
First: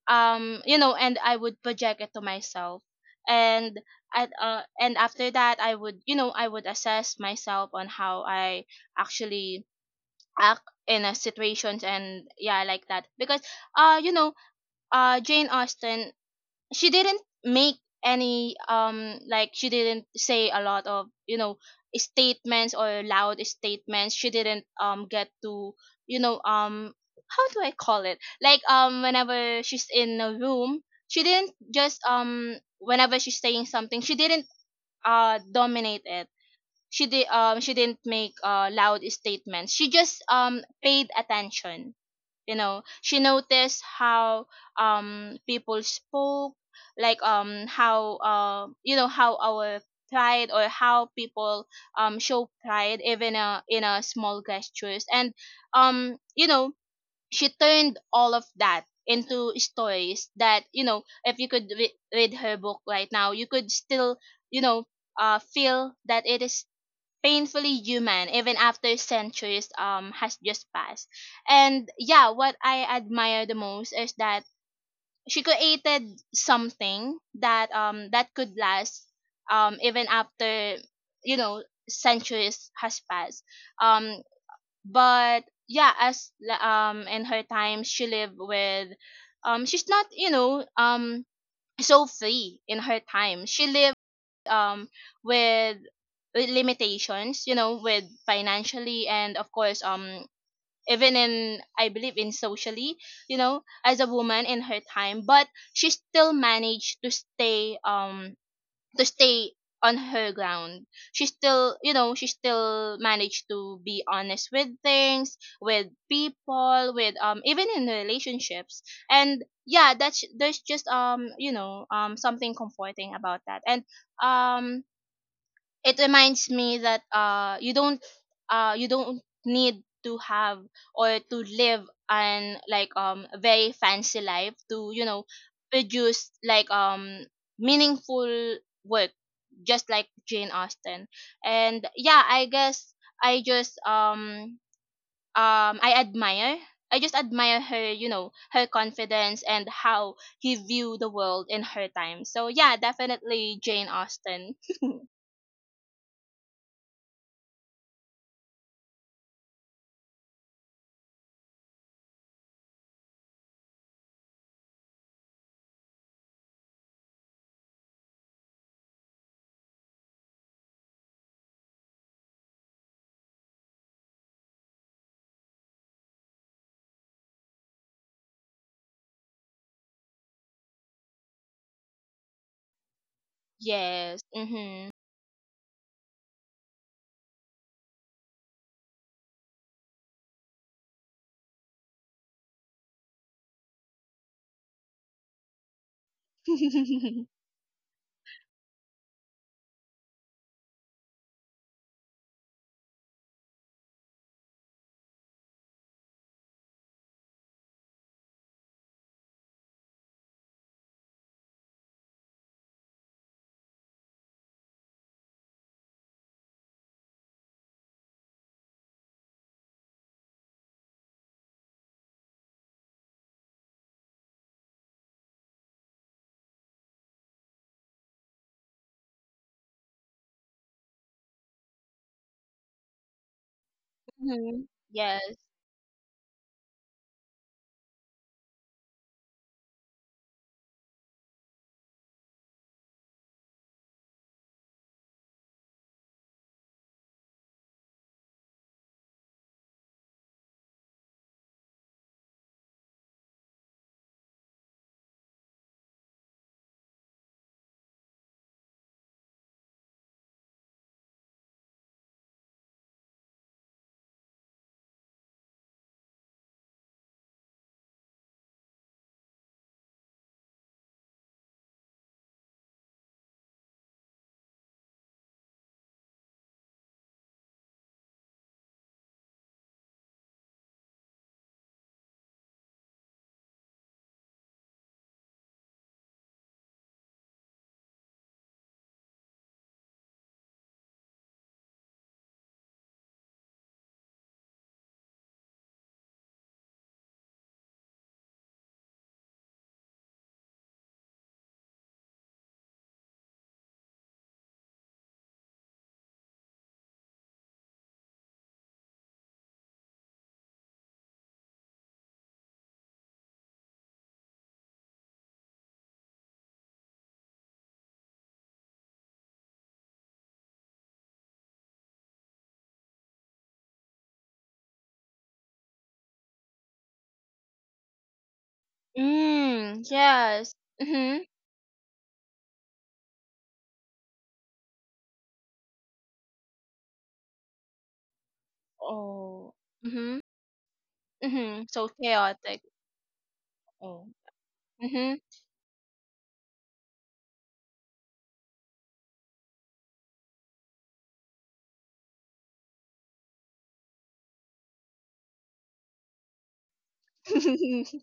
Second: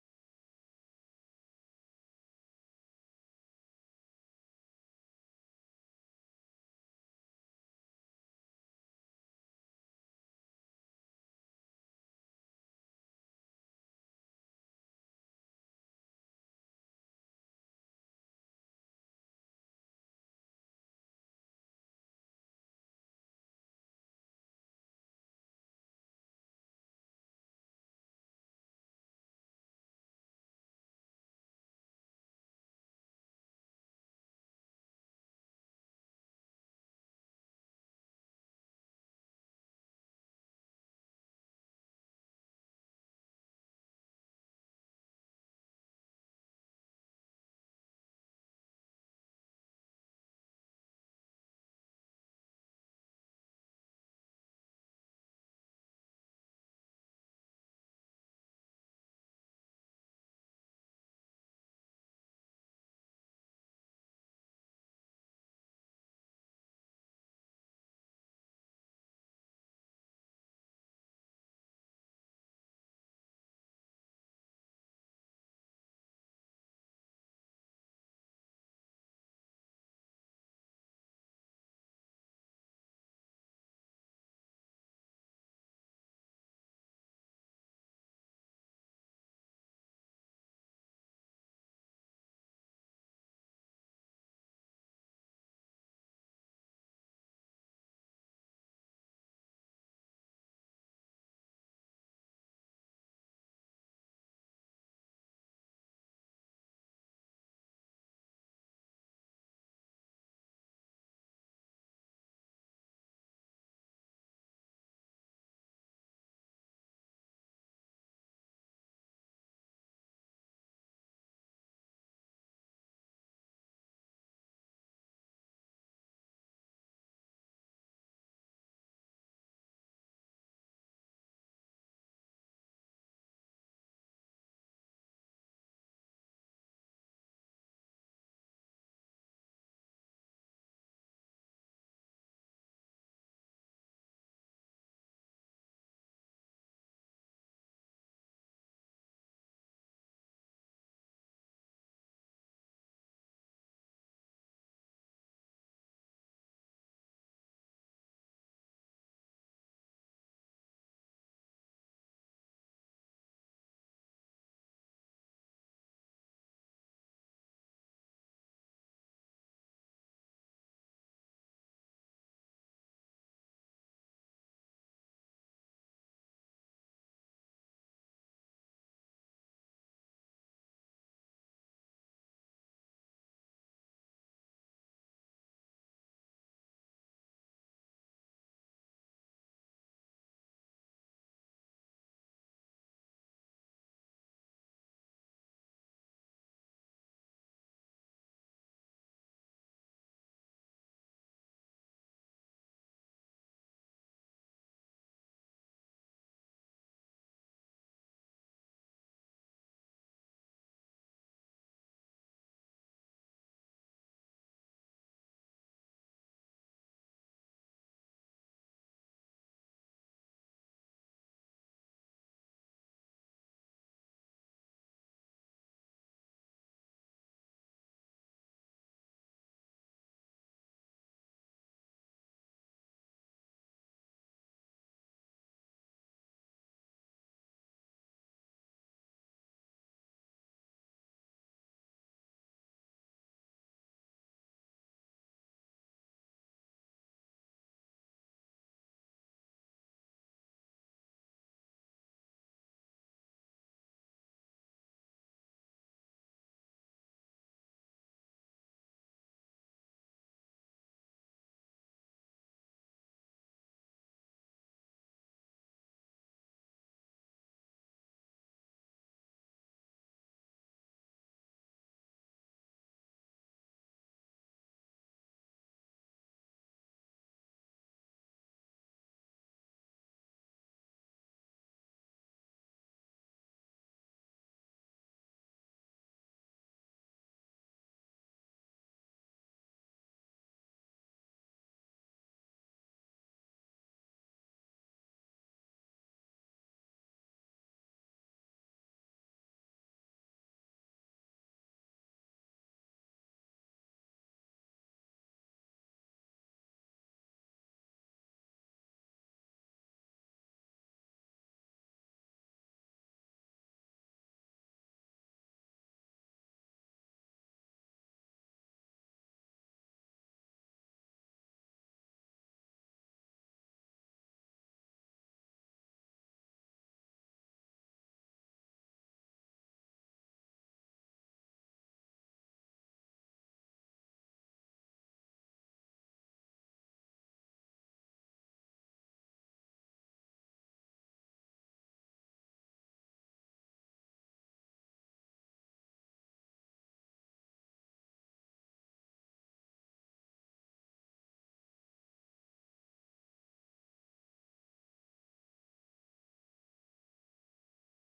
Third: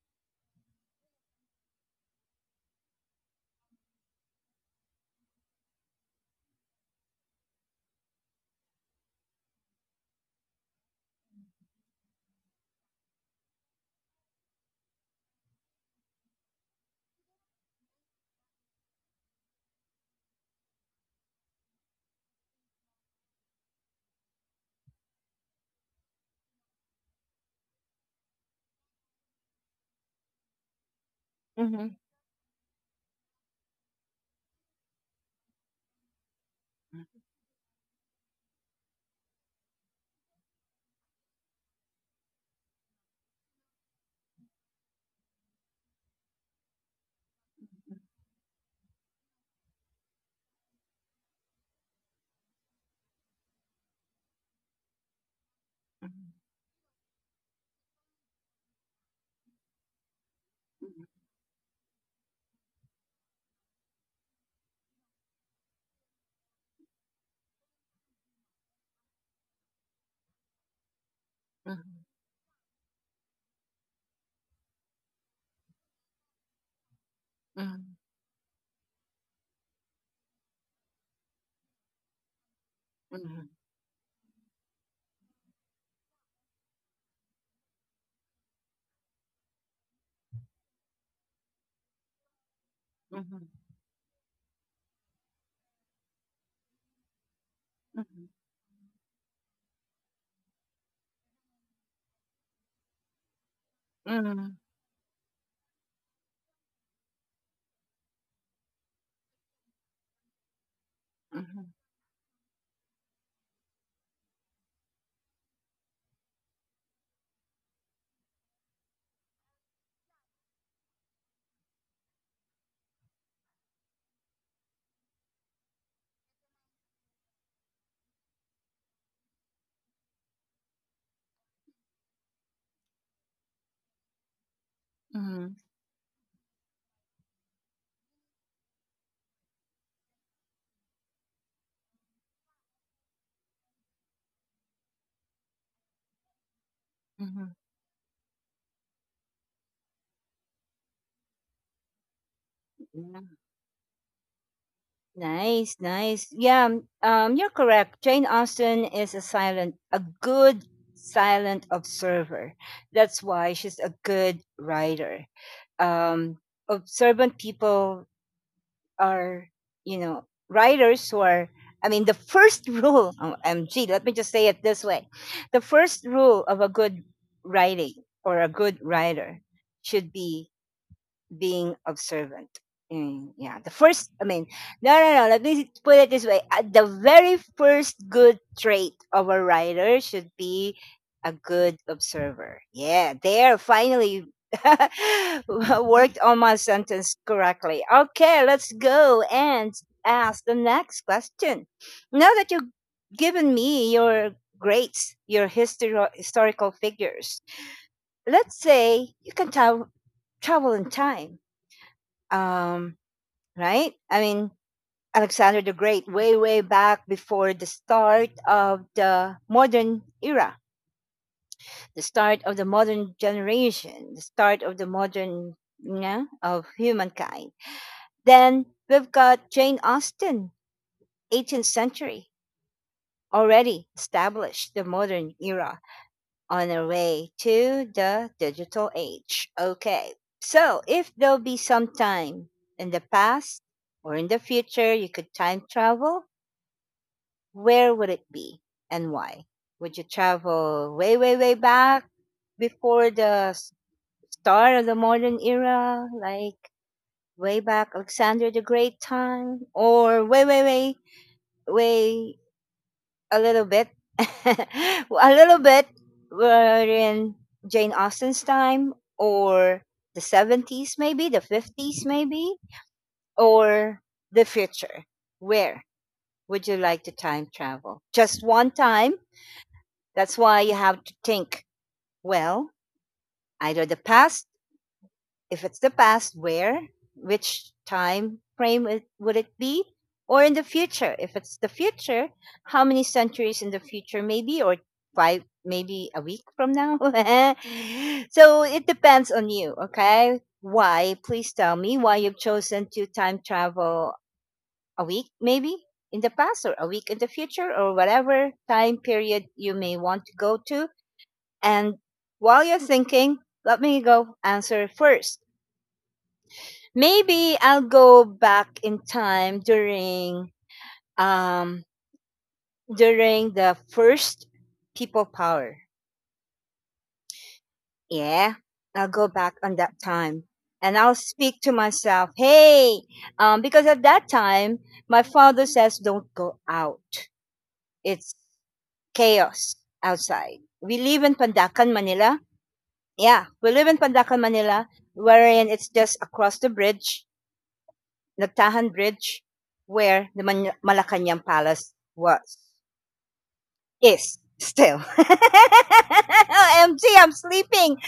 you know, and I would project it to myself, and at and after that, I would, you know, I would assess myself on how I actually act in a situations. And yeah, like that because uh you know Jane Austen, she didn't make any like she didn't say a lot of, you know, statements or loud statements. She didn't get to you know how do I call it like whenever she's in a room, she didn't
Hmm.
just whenever she's saying something, she didn't dominate it. She didn't make loud statements. She just paid attention. You know, she noticed how, people spoke, like how, you know, how our pride or how people show pride, even in a small gestures. And you know, she turned all of that into stories that, you know, if you could read her book right now, you could still, you know, feel that it is painfully human even after centuries has just passed. And
Hmm.
yeah, what I admire the most is that she created something that,
Mhm,
that could last, even after, you know, centuries has
mhm,
passed. Um but yeah, in her time, she lived with, she's not, you know, so free. In her
mhm,
time, she lived um with limitations, you know, with
mhm,
financially and of course, even in, I believe in socially, you know, as a woman
mhm,
in her time, but she still managed to stay on her ground. She
mhm,
still, you know, she still managed to be honest with things, with people, with even in relationships. And yeah, that's there's just you know, something comforting about that. And um it reminds me that you don't need to have or to live an like a very fancy life to, you know,
mhm,
produce like meaningful work, just like Jane Austen. And yeah, I guess I just um um I admire I just
mhm.
admire her, you know, her confidence and how he viewed the world in her time. So yeah,
Yeah.
definitely Jane Austen.
Nice, nice. Yeah, you're correct. Jane Austen is a silent, a good silent observer. That's why she's a good writer. Um, observant people are, you know, writers who are, I mean, the first rule, oh, MG, let me just say it this way: the first rule of a good writing or a good writer should be being observant. Mm, yeah, the first, I
Yes.
mean, no,
Mhm.
no, no, let me put it this way. The very first good trait of a writer should be a good observer. Yeah, there, finally worked on my sentence correctly. Okay, let's go and ask the next question. Now that you've given me your greats, your historical figures, let's say you can travel in time, um, right? I mean, Alexander the Great, way, way back before the start of the modern era, the start of the modern generation, the start of the modern, of humankind. Then we've got Jane Austen, 18th century, already established
Mhm.
the modern
Yes.
era on our way to the digital age. Okay, so if there'll be some time in the past or in the future you could time travel, where would it be and why? Would you travel way, way, way back before the start of the modern era, like way back Alexander the Great time, or way, way, way, way a little bit, a little bit were in Jane Austen's time, or the 70s, maybe the 50s, maybe, or the future. Where would you like to time travel? Just one time. That's why you have to think well, either the past. If it's the past, where, which time frame it, would it be? Or in the future, if it's the future, how many centuries in the future, maybe, or five, maybe a week from now? so it depends on you, okay? Why? Please tell me why you've chosen to time travel a week, maybe in the past, or a week in the future, or whatever time period you may want to go to. And while you're thinking, let me go answer first. Maybe I'll go back in time during um during the first people power. Yeah. I'll go back on
Mm,
that time
yes.
and I'll
Mm-hmm.
speak to myself, "Hey, because at that time my father says don't go out. It's
Oh.
chaos
Mm-hmm.
outside. We live in
Mm-hmm.
Pandacan,
So
Manila.
chaotic.
Yeah, we live in
Oh.
Pandacan, Manila,
Mm-hmm.
wherein it's just across the bridge Nagtahan Bridge, where the Malacanang Palace was, is still. OMG, I'm sleeping.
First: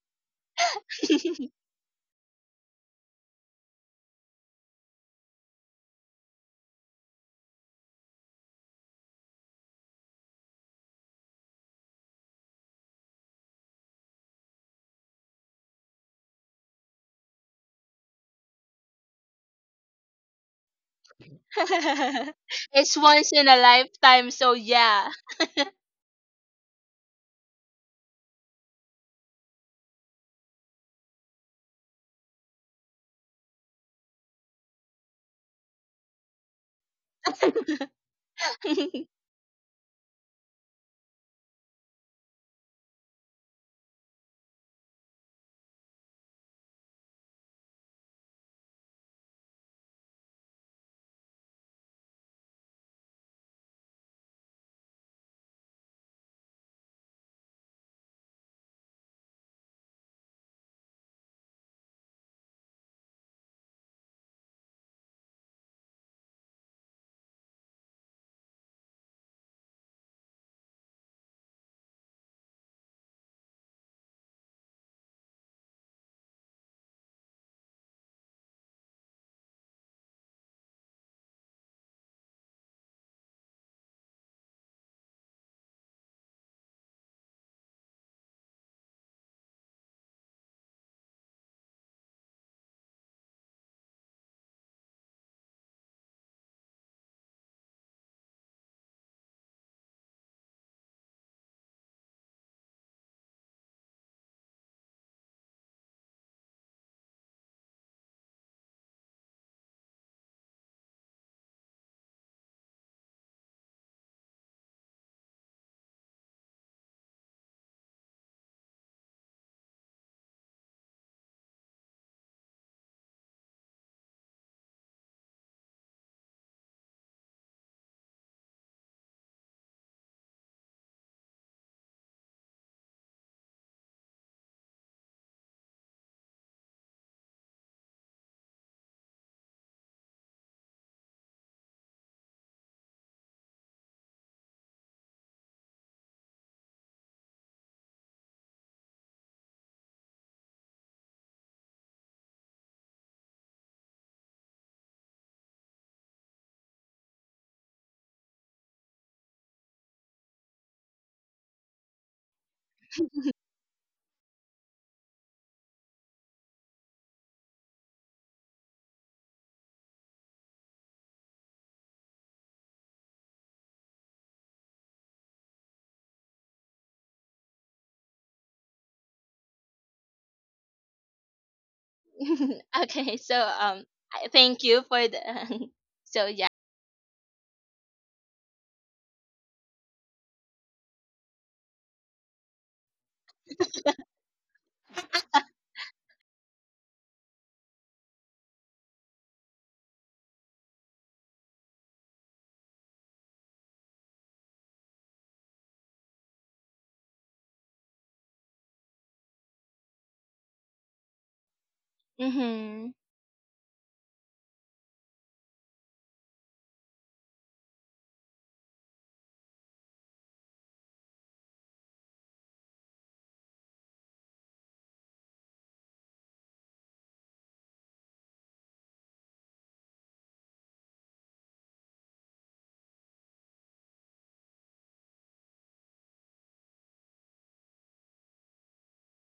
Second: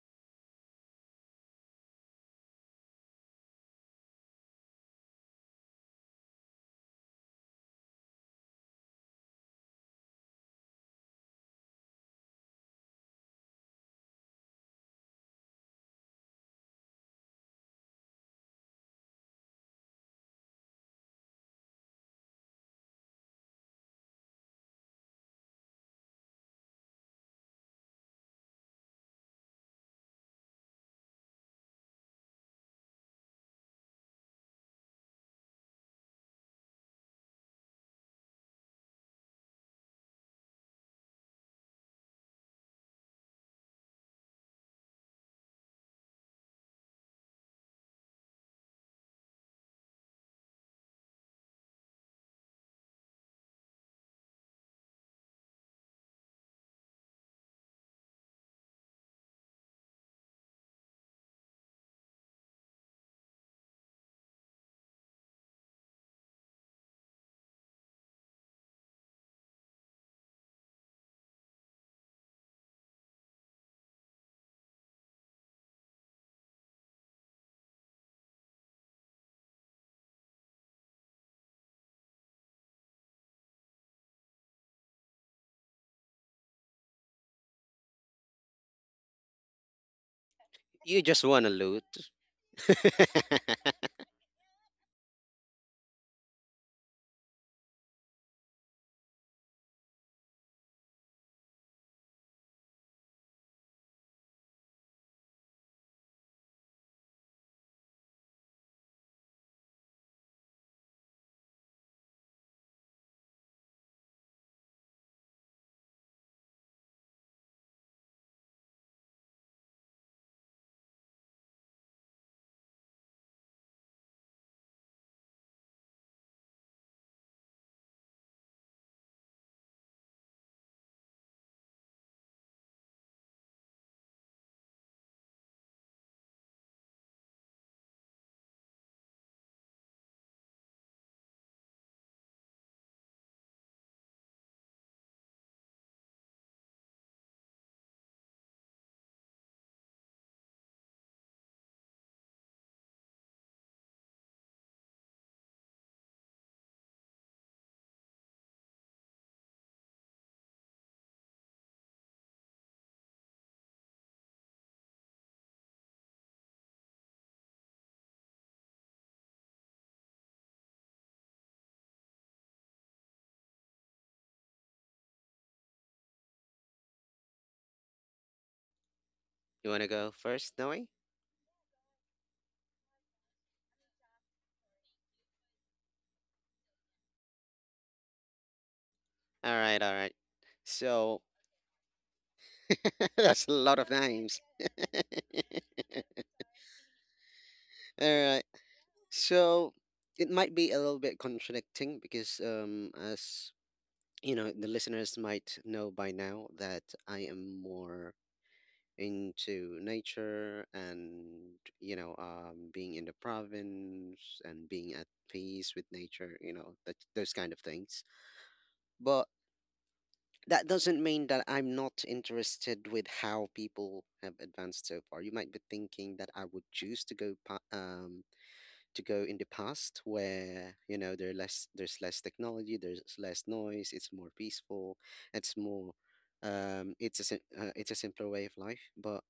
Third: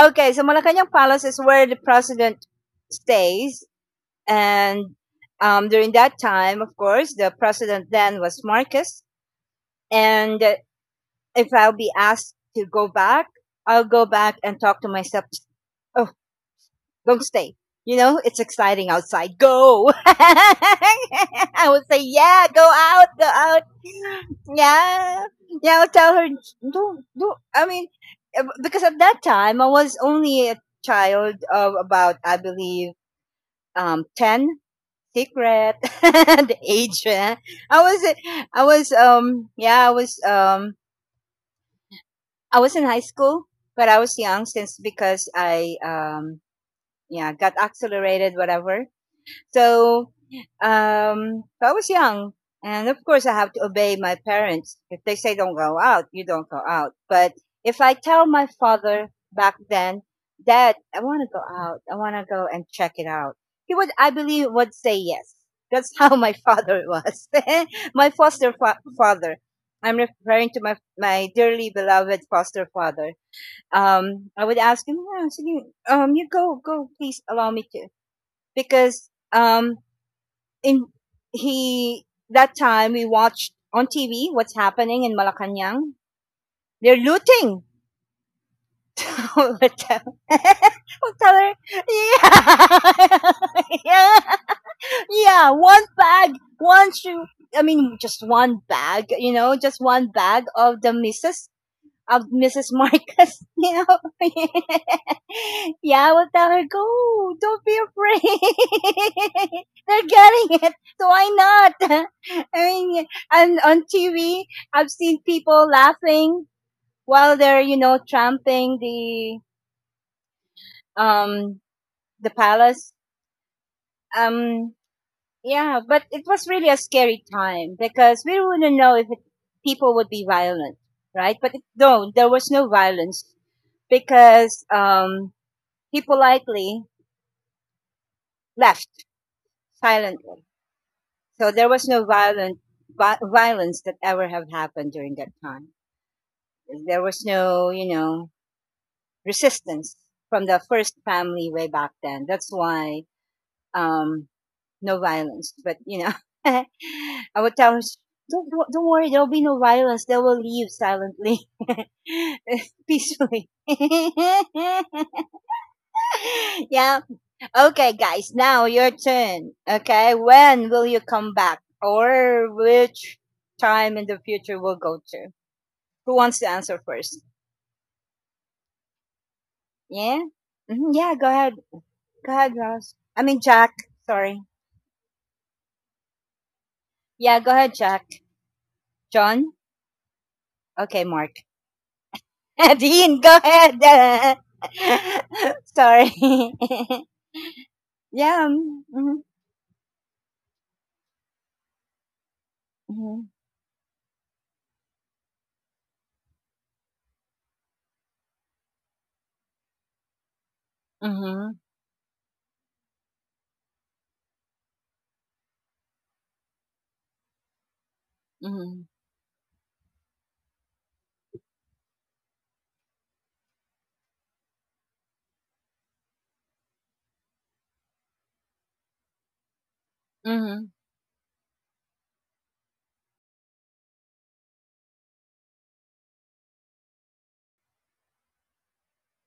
Okay, so Malacanang Palace is where the president stays. And during that time, of course, the president then was Marcos. And if I'll be asked to go back, I'll go back and talk to myself. Oh, don't stay. It's exciting outside. Go. I would say, yeah, go
It's
out, go
once in a
out.
lifetime, so yeah.
Yeah. Yeah, I'll tell her, don't. I mean, because at that time, I was only a child of about, I believe, 10, secret, the age. Eh. I was, eh, I was, yeah, I was in high school, but I was young since because I, yeah, got accelerated, whatever. So, so I was young. And of course, I have to obey my parents. If they say don't go out, you don't go out. But if I tell my father back then, Dad, I want to go out. I want to go and check it out. He would, I believe, would say yes. That's how my father was. my foster father. I'm referring to my, dearly beloved foster father. I would ask him, "Yeah, sige, you go, go, please allow me to. Because, in he that time we watched on TV what's happening in Malacanang. They're looting. we'll tell,
You
we'll
just
tell
want to
her,
loot.
yeah, yeah, yeah, one bag, one shoe. I mean, just one bag, just one bag of the missus of Mrs. Marcus you know, yeah, I will tell her, go, don't be afraid. They're getting it. So why not? I mean, and on TV, I've seen people laughing while they're, tramping um, the palace. Um, yeah, but it was really a scary time because we wouldn't know if people would be violent, right? No, there was no violence because, He politely left silently. So there was no violence that ever have happened during that time. There was no, resistance from the first family way back then. That's why um, no violence. But I would tell him, don't worry, there'll be no violence. They will leave silently, peacefully. yeah. Okay, guys, now your turn. Okay, when will you come back, or which time in the future we'll go to? Who wants to answer first?
You want to go
Yeah,
first, Noe?
yeah. Go ahead. Go ahead, Ross.
okay,
I
so
mean Jack.
um I
Sorry.
thank you for the so yeah.
Yeah, go ahead, Jack.
All
John.
right, all right.
Okay,
So
Mark. Dean. Go
that's a lot of names.
ahead. sorry.
All right.
yeah.
So it might be a little bit contradicting because,
Mm-hmm.
as the listeners might know by now that I am more into nature and,
Mm-hmm.
Mhm.
being in the province and being at peace with nature, that, those kind of things.
Mm-hmm.
But that doesn't mean that I'm not interested with how people have advanced so far. You might be thinking that I would choose to to go in the past
Mm-hmm.
where there's less technology, there's less noise, it's more peaceful, it's more it's a simpler way of life. But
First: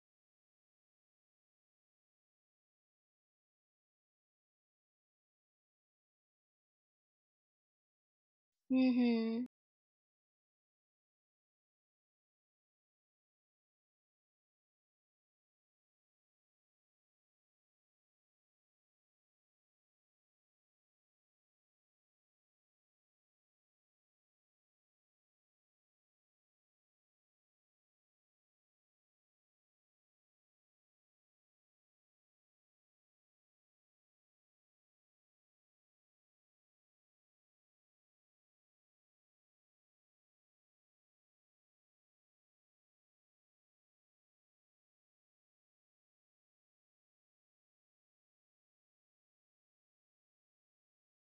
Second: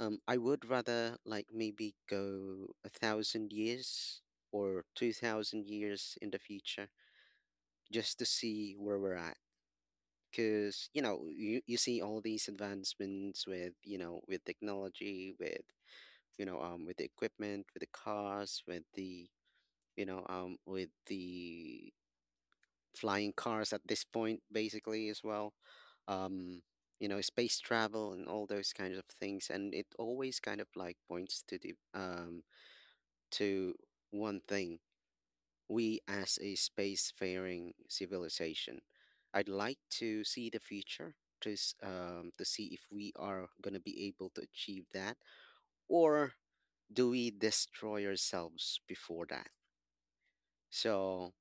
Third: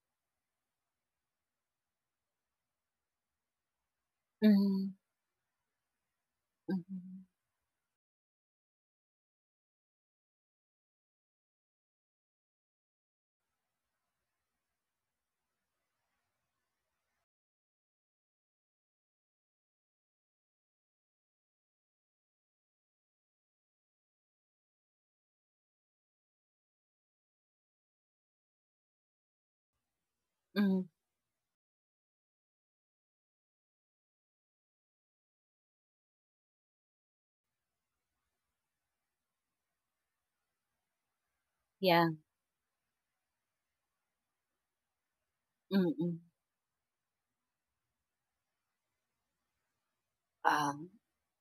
I would rather like maybe go 1,000 years
Mm-hmm.
or
Mm-hmm.
2,000 years in the future,
Mm-hmm.
just to see where we're at,
Mhm.
because you see all these advancements with with technology, with with the equipment, with the cars, with the with the flying cars at this point basically as well, um space travel and all those kinds of things. And it always kind of
Mm-hmm.
like points to the to one thing: we as a spacefaring civilization. I'd like to see the future to
Yeah.
to see if we are gonna be able to achieve that,
Mm-hmm.
or do we destroy ourselves before that? So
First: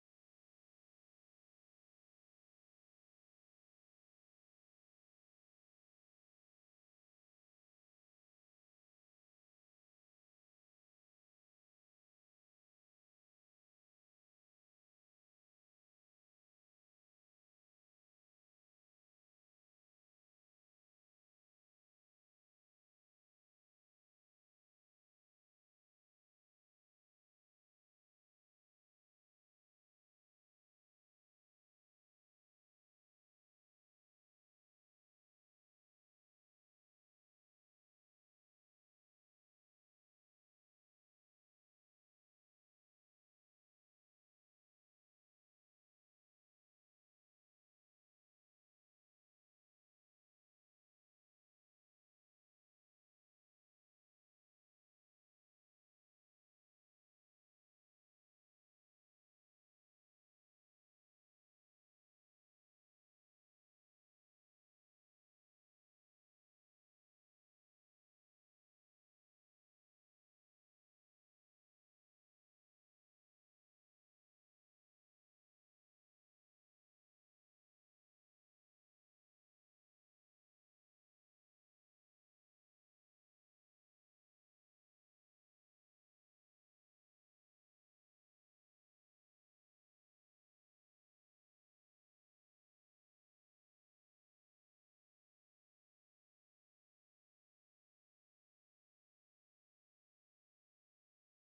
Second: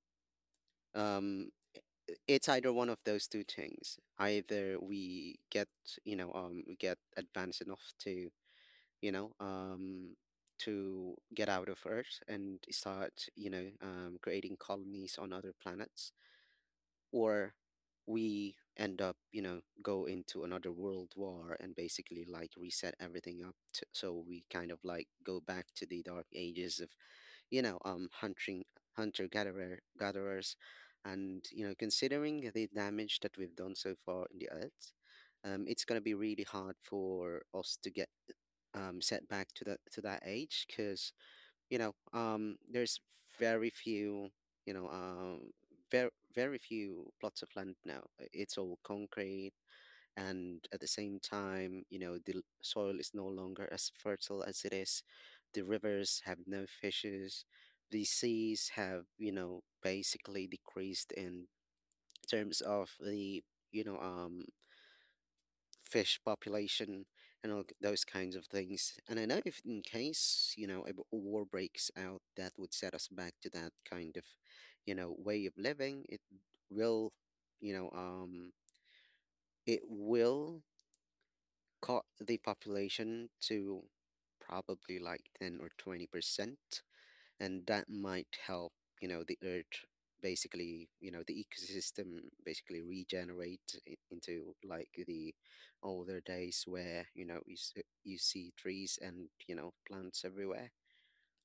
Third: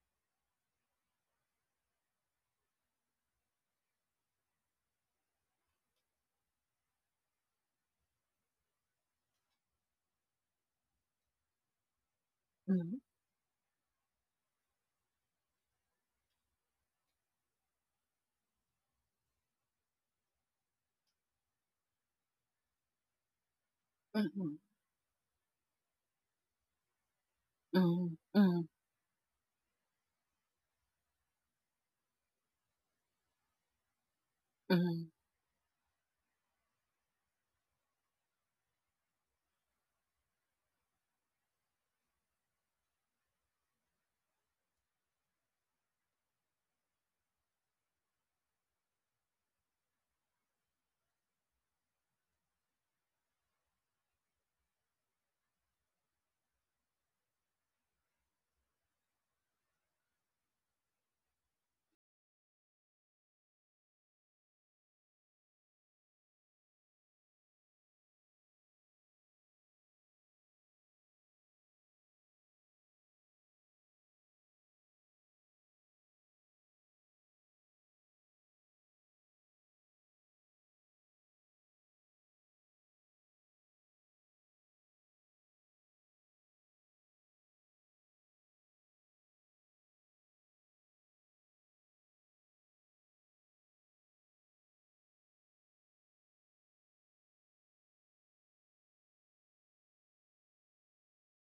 um, it's either one of those two things. Either we get we get advanced enough to you know um, to get out of Earth and
Um.
start creating colonies on other planets, or we end up go into another world war and basically like reset everything up to, so we
Mhm,
kind of like go back to the dark ages of
mhm,
hunting
mhm,
hunter gatherer gatherers. And considering the damage that we've done so far in the earth,
mhm,
it's going to be really hard for us to get set back to that age because there's very few, you know, um, very few plots of land now. It's all concrete, and at the same time, the soil is no longer as fertile as it is. The rivers have no fishes. The seas have, basically decreased in terms of the, you know, um, fish population and all those kinds of things. And I know if in case, a war breaks out, that would set us back to that kind of, way of living. It will, you know, um, it will cut the population to probably like 10 or 20%, and that might help the earth basically the ecosystem basically regenerate into like the older days where you see trees and plants everywhere.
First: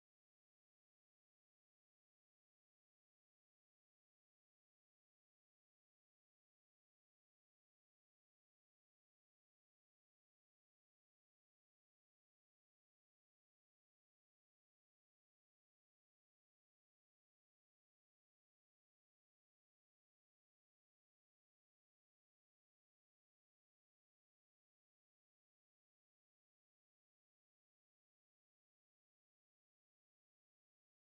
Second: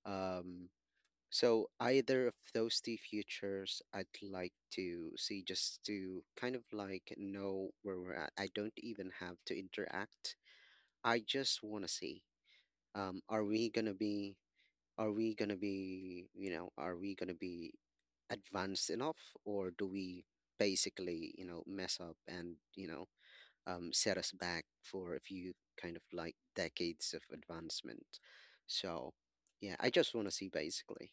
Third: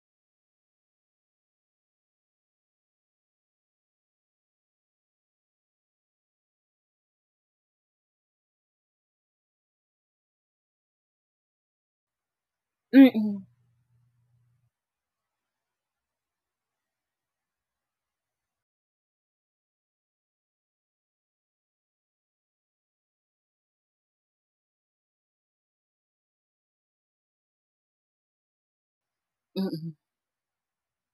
um so either of those two futures I'd like to see, just to kind of like know where we're at. I don't even have to interact. I just want to see, um are
mhm,
we gonna be are we going to be, are we going to be advanced enough, or do we basically, mess up and, set us back for a few kind of like decades of advancement? So, yeah, I
mhm.
just want to see basically.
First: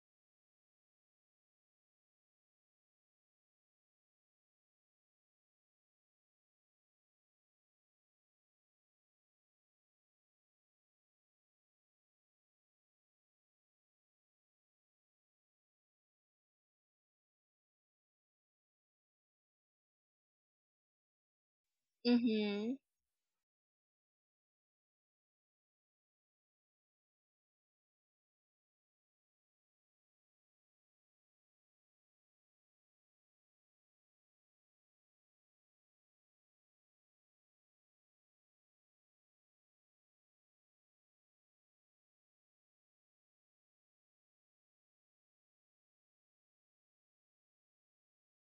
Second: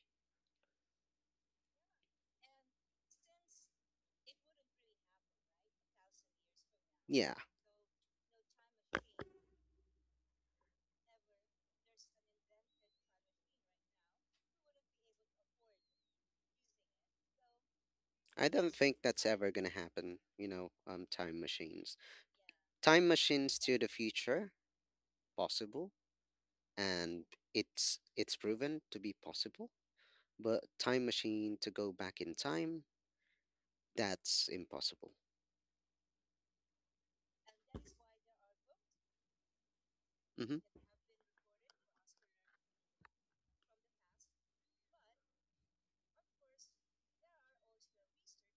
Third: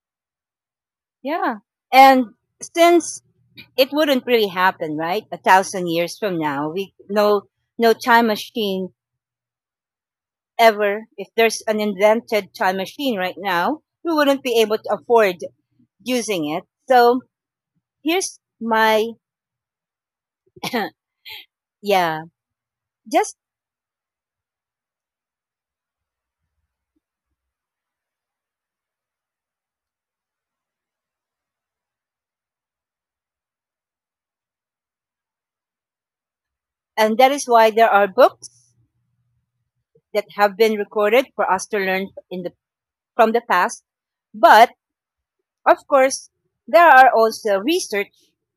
Yeah. And since it wouldn't really happen, right? A thousand years from now, we
Yeah,
no time machine ever. If there's an invented time machine right now, we wouldn't be able to afford using it. So here's
I don't think
my
that's ever going to happen, time machines.
yeah.
Mhm.
Time
Just
machines to the future, possible, and it's proven to be possible, but time machine to go back in time, that's impossible.
and that is why there are books that have
Mm-hmm.
been recorded for us to learn in the from the past. But of course, there are also research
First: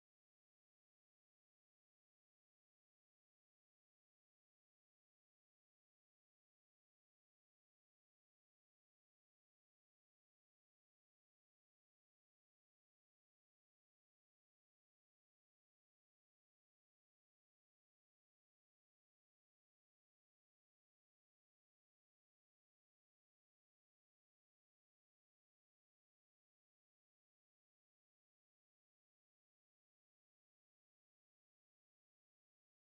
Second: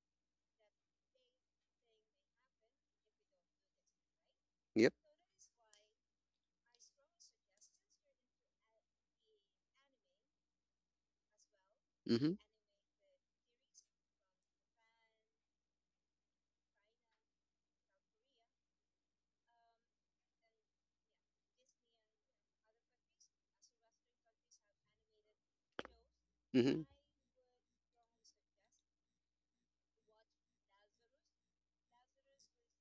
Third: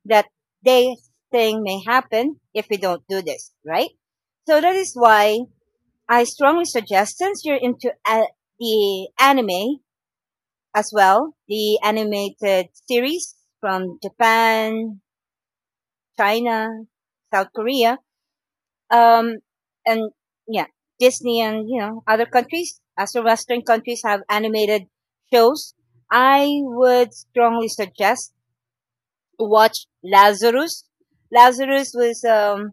that they think may happen if we don't do this, right? So that
Yep.
is why I strongly suggest since you're into the anime as well, the
Mm-hmm.
animated series from Japan, China, South Korea, um, and yeah, Disney and other countries, as the Western countries have animated shows. I
Mm-hmm.
would strongly suggest watch Lazarus. Lazarus was um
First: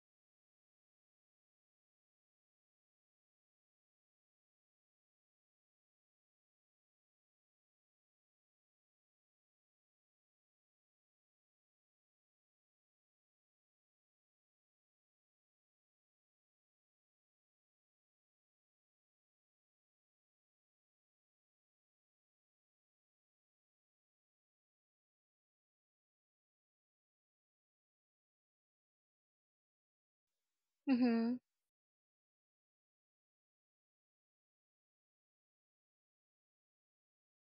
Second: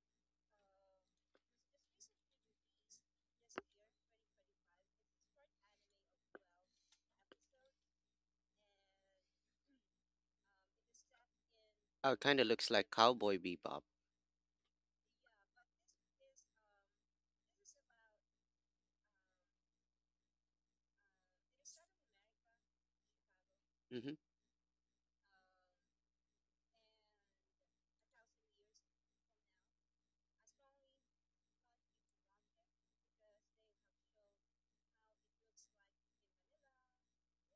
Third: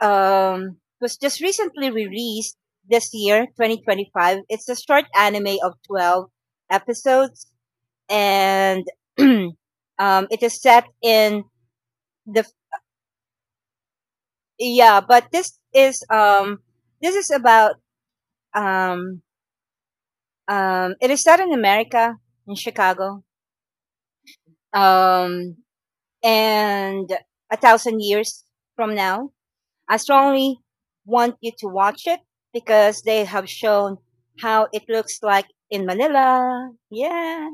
um was just recently released this year, 2025. It's a short anime of 12 episodes, and um it is set in
Oh, kind
the
of looks like Cowboy Bebop.
yeah, but this is about um it is set in America in Chicago
Mm-hmm.
um and a thousand years from now. I strongly want
Mhm.
you to watch it because they have shown how it looks like in Manila. Yeah.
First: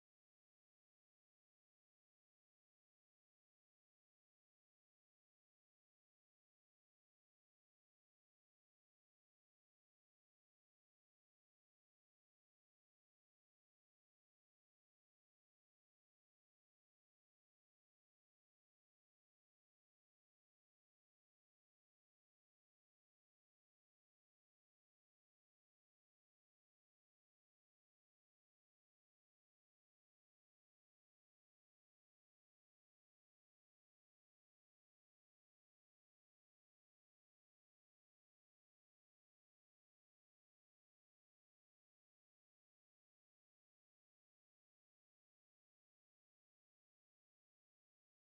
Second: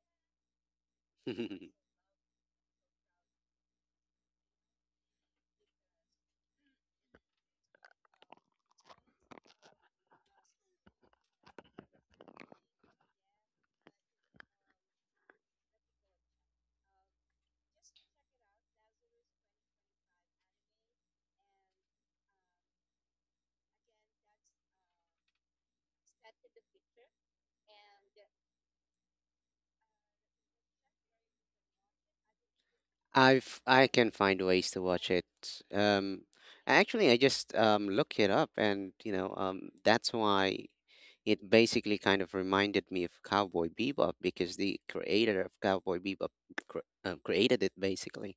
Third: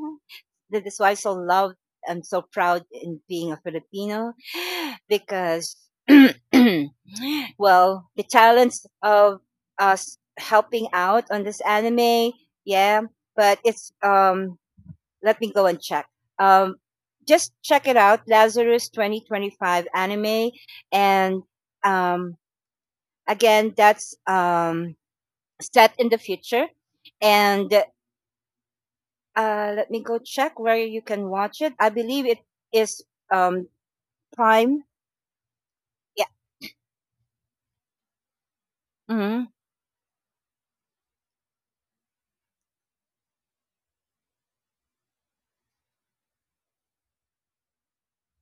That is why I so loved and so proud in being a Filipino because well, the talents of us helping out on this anime, yeah, but it's let me go and check. Um just check it out, Lazarus 2025 anime and um again, that's set in the future. And let me go check where you can watch it. I believe it is um,
I can find ways
Prime.
to watch it.
Yeah.
Um, actually, I just look it up, and
hmm
that's why it basically kind of reminded me of Cowboy Bebop, because the creator of Cowboy Bebop cr- created it basically.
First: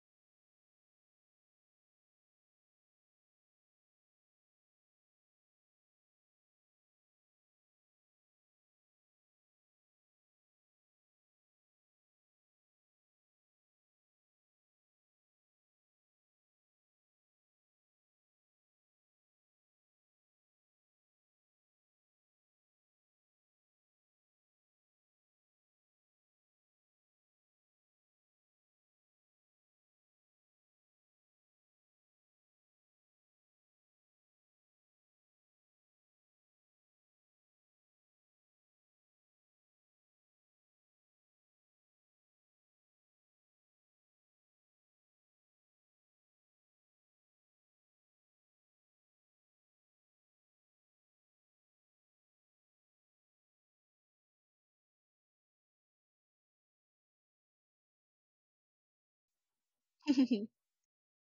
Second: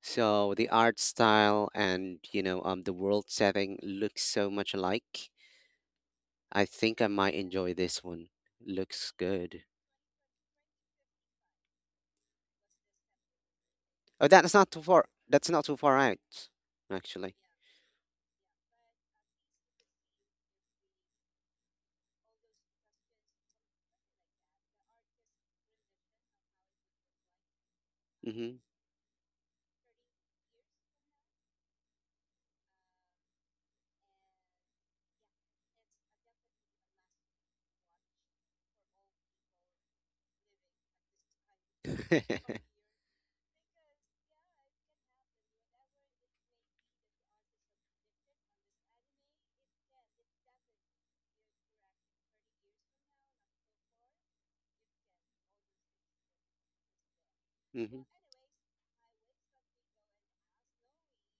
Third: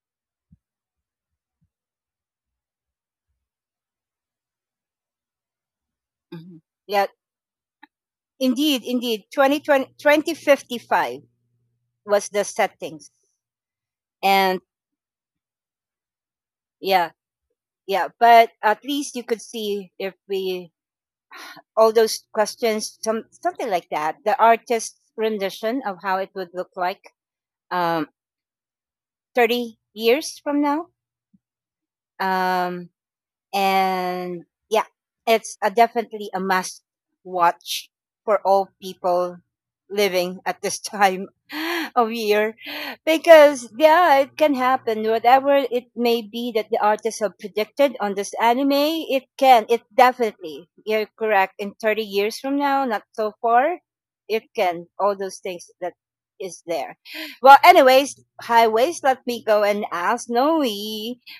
So the art style and the world setting looks so much alike.
hmm
I think I
Yeah.
might enjoy this one.
Indeed,
Looks
indeed. Twenty
good.
twenty 2055 was the settings.
Oh, that's
And
not too far. That's not too far out,
yeah,
actually.
yeah. But at least you could see if we, all those questions, some, something like that, the artist's rendition of how it would look like um,
Mhm.
30 years from now. Um, and yeah, it's a, definitely a must watch for all people living at this time of year
Mhm.
because yeah it can happen whatever it may be that the artists have predicted on this anime it can it definitely you're correct in 30 years from now not so far it can all those things that is there. Well anyways highways let me go and ask Noe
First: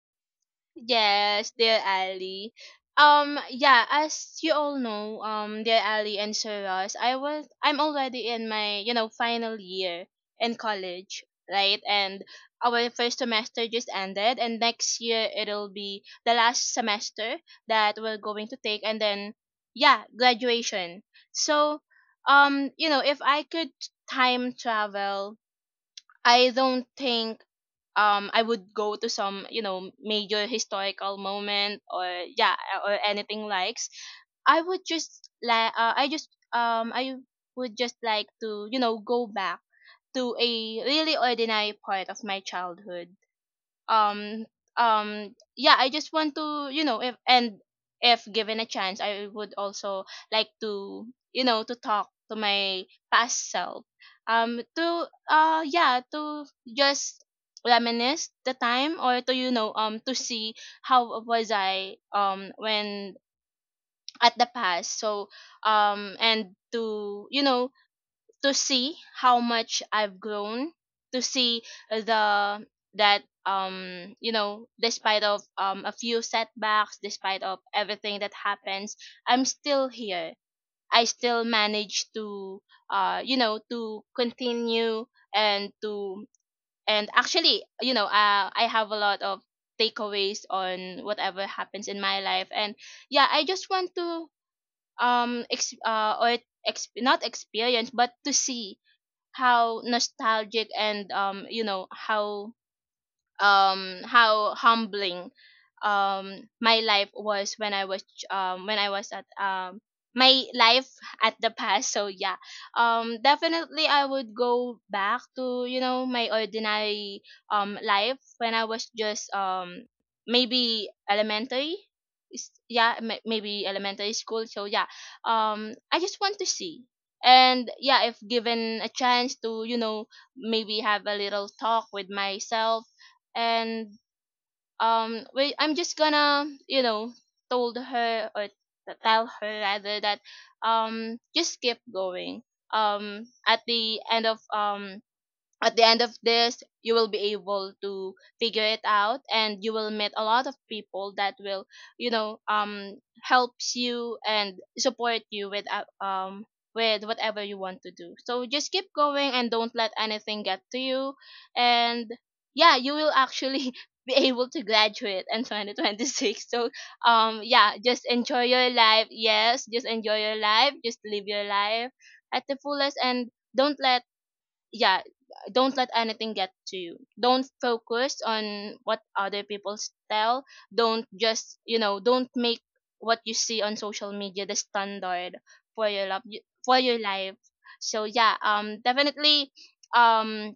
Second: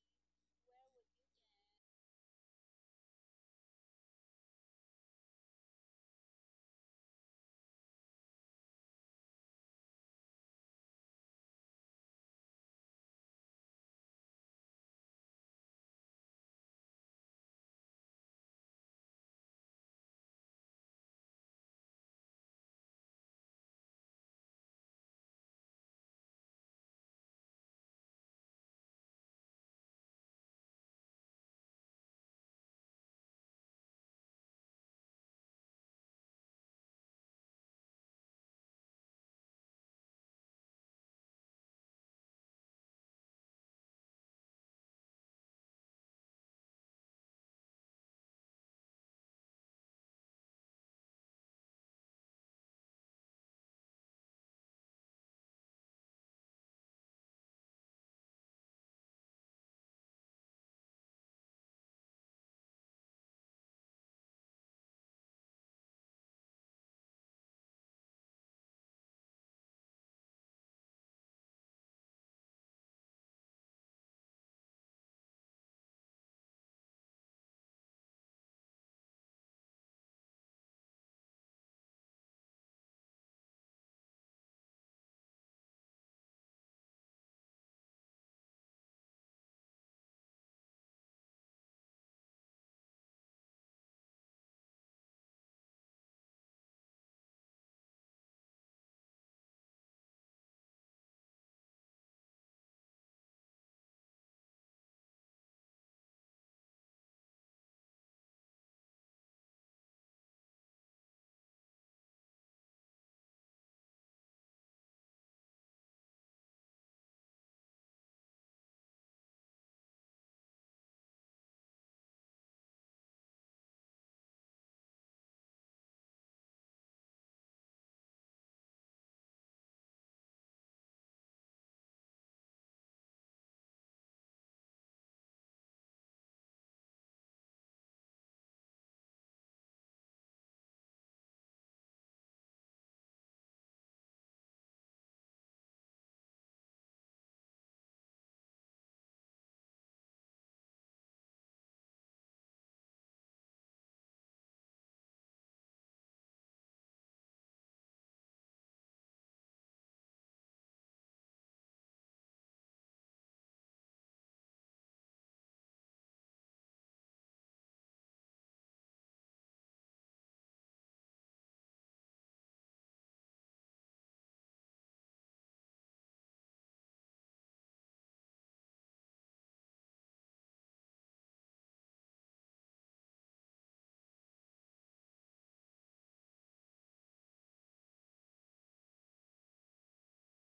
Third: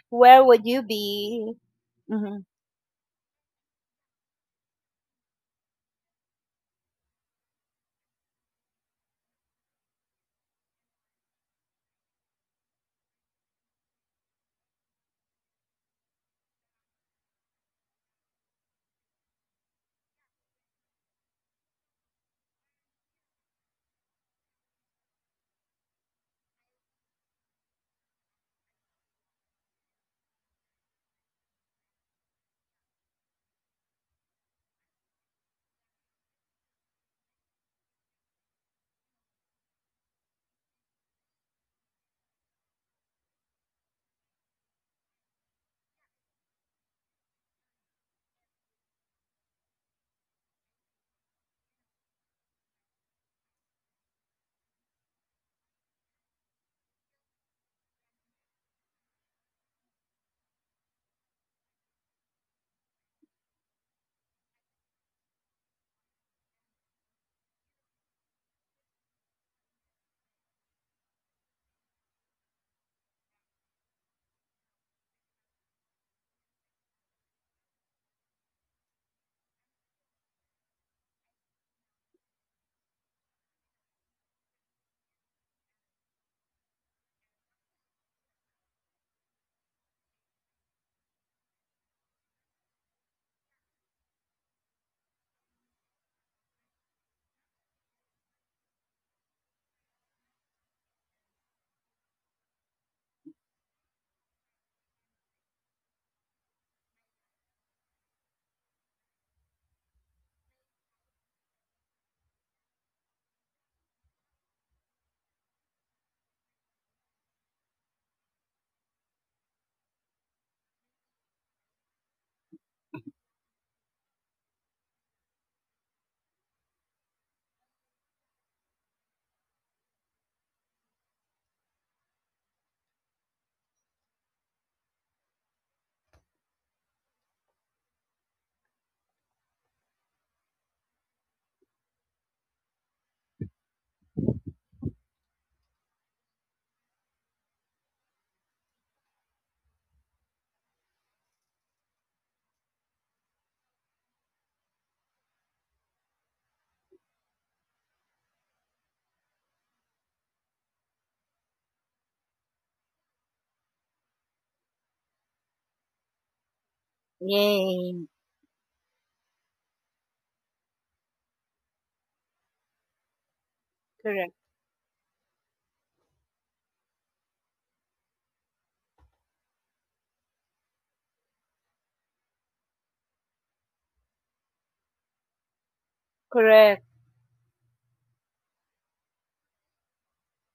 where would you
Yes,
be.
dear
Mm-hmm.
Ali. Yeah, as you all know, dear Ali and Saras, I'm already in my you know final year in college, right? And our first semester just ended, and next year it'll be the last semester that we're going to take, and then yeah, graduation. So, you know, if I could time travel, I don't think I would go to some you know major historical moment or yeah or anything likes I would just like I would just like to you know go back to a really ordinary part of my childhood. um yeah, I just want to you know if and if given a chance I would also like to you know to talk to my past self, to yeah to just reminisce the time or to you know to see how was I when at the past. So and to you know to see how much I've grown, to see the that you know despite of a few setbacks, despite of everything that happens, I'm still here. I still manage to you know to continue and to and actually you know I have a lot of takeaways on whatever happens in my life. And yeah I just want to um ex- uh or not experience but to see how nostalgic and you know how humbling my life was when when I was at my life at the past. So yeah, definitely I would go back to you know my ordinary life when I was just maybe elementary yeah maybe elementary school. So yeah I just want to see. And yeah if given a chance to you know maybe have a little talk with myself and well, I'm just gonna you know told her or tell her rather that just keep going, um at the end of um at the end of this you will be able to figure it out and you will meet a lot of people that will you know helps you and support you with whatever you want to do. So just keep going and don't let anything get to you. And yeah you will actually be able to graduate in 2026. So yeah just
Yay.
enjoy your life, yes just enjoy your life, just live your life at the fullest. And don't let
Correct.
yeah don't let anything get to you, don't focus on what other people tell, don't just you know don't make what you see on social media the standard for your love for
Correct.
your life. So yeah definitely um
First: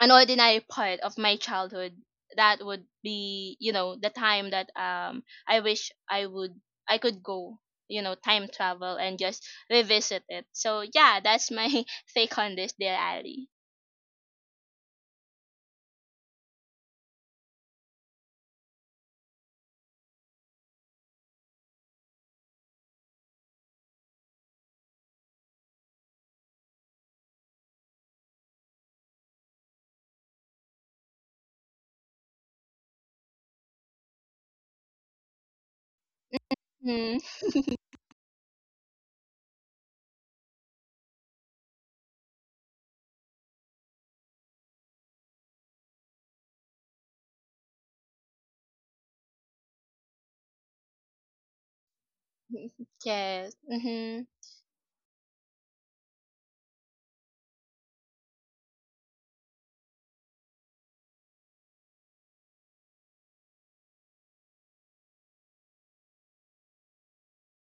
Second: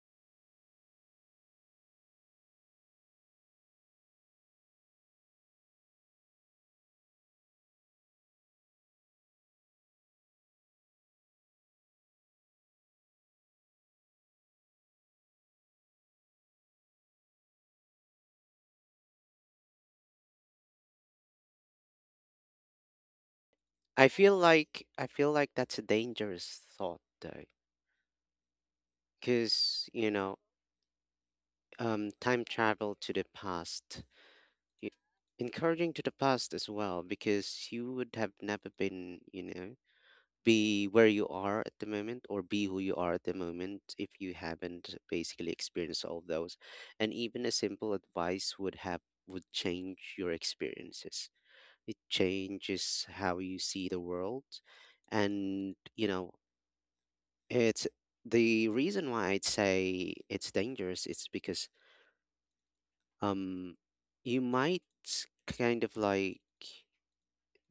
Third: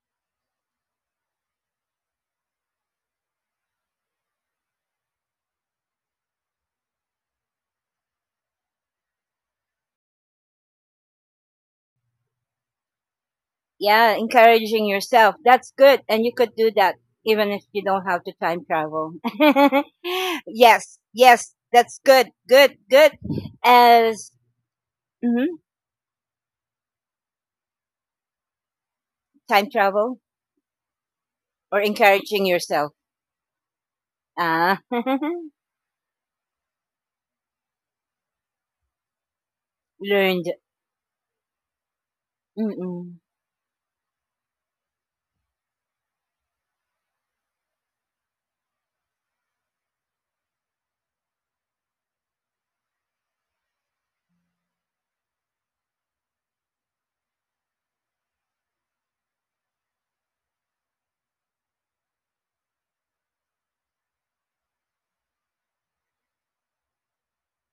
an ordinary part of my childhood, that would be you know the time that I wish I would I could go you know time travel and just revisit it. So yeah that's my take on this dear ali.
Yeah, encouraging yourself. That's good. And you could do that even if you don't have to time travel. yes. Yes. That's good. Good. Good.
I
As
feel like I feel
mhm,
like that's a dangerous thought though,
time
because
travel or
time
encouraging yourself.
travel to the past,
Ah,
y- encouraging to the past as well,
Mm.
because you would have never been.
learned.
Be where you are at the moment, or be who you are
Mm-mm.
at the moment, if you haven't basically experienced all of those. And even a simple advice would change your experiences. It changes how
Yes.
you see the
Mm-hmm.
world. And it's the reason why I'd say it's dangerous. It's because um you might kind of like,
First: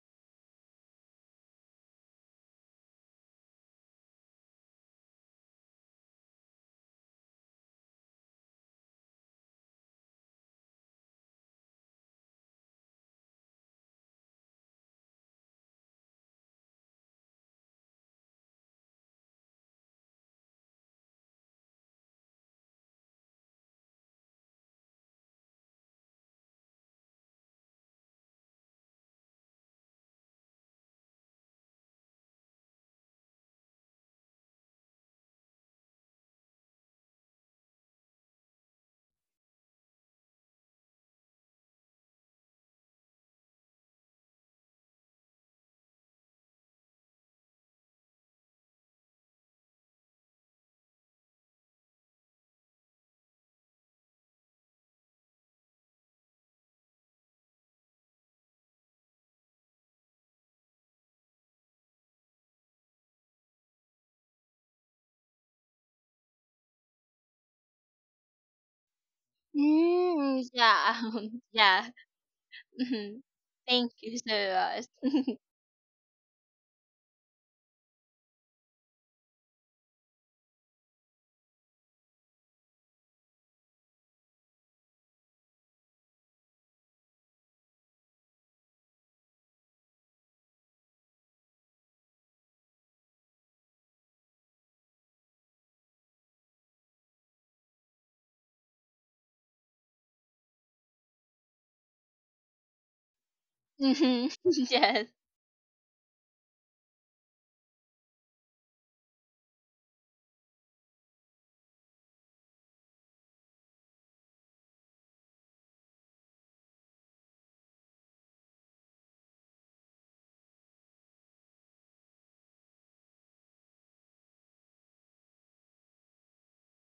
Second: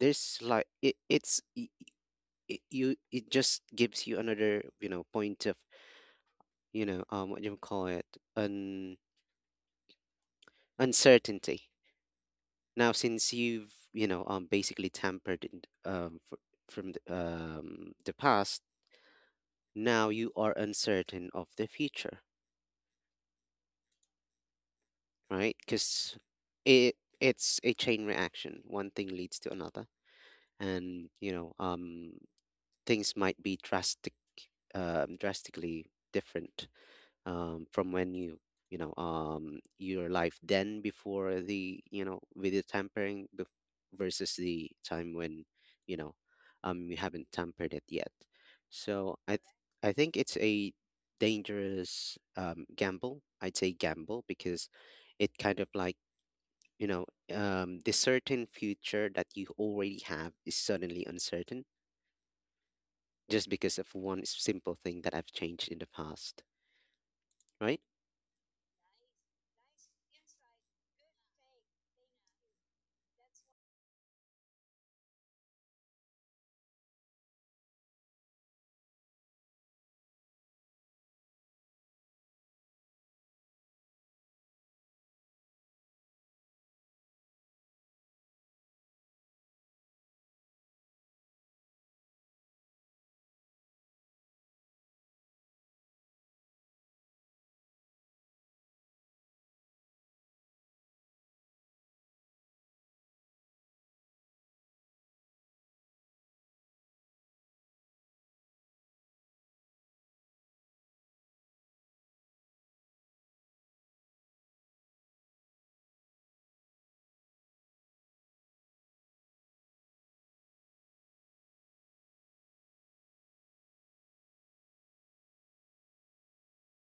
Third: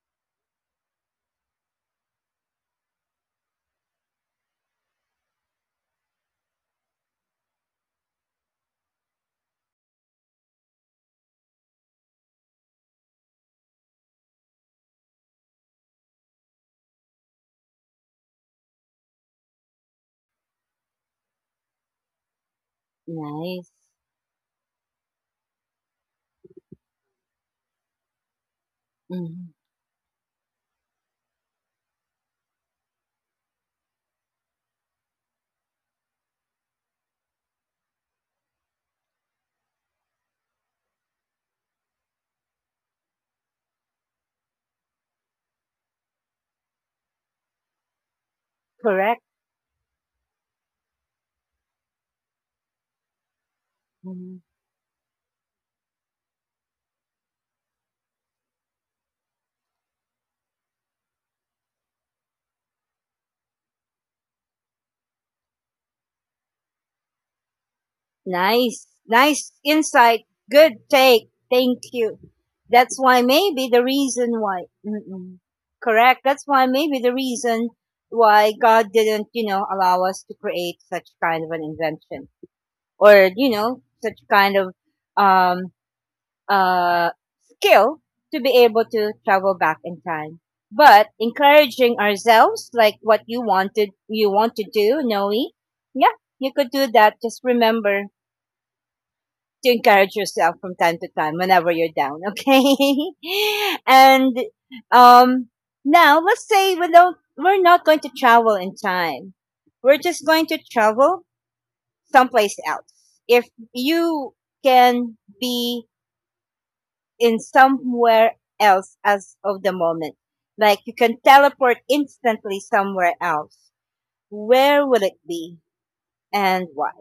there's like it, it's y- y- you it just gives you another, point of, what do you call it, un uncertainty. Now, since you've, basically tampered in, fr from the past, now you are uncertain of the future,
Nice.
right? Because it's a chain reaction. One thing leads to
hmm
another, and things might be drastically different, from when your life then before the, video tampering, versus the time when you know you haven't tampered it yet. So
Correct.
I think it's a dangerous, gamble. I'd say gamble
Mm-hmm.
because it kind of like, you know the certain future that you already have is suddenly uncertain just because of one simple thing that I've changed in the past, right?
Nice. Nice insight.
Mm,
Good
yeah.
take. Thank
yeah.
you. That's
Mm-hmm.
why maybe the
Thank you so
reason why,
much.
mm-mm. Correct. That's why maybe the reason why God didn't, allow us to create such kind of an invention or, such kind of, um, uh, skill to be able to travel back in time. But encouraging ourselves, like what you wanted, you want to do, Noe, yeah, you could do that. Just remember to encourage yourself from time to time whenever you're down, okay?
Mm-hmm.
and
Yes.
um, now let's say we're not going to travel in time. We're just going to travel someplace else. If you can be in somewhere else as of the moment, like you can teleport instantly somewhere else, where would it be and why?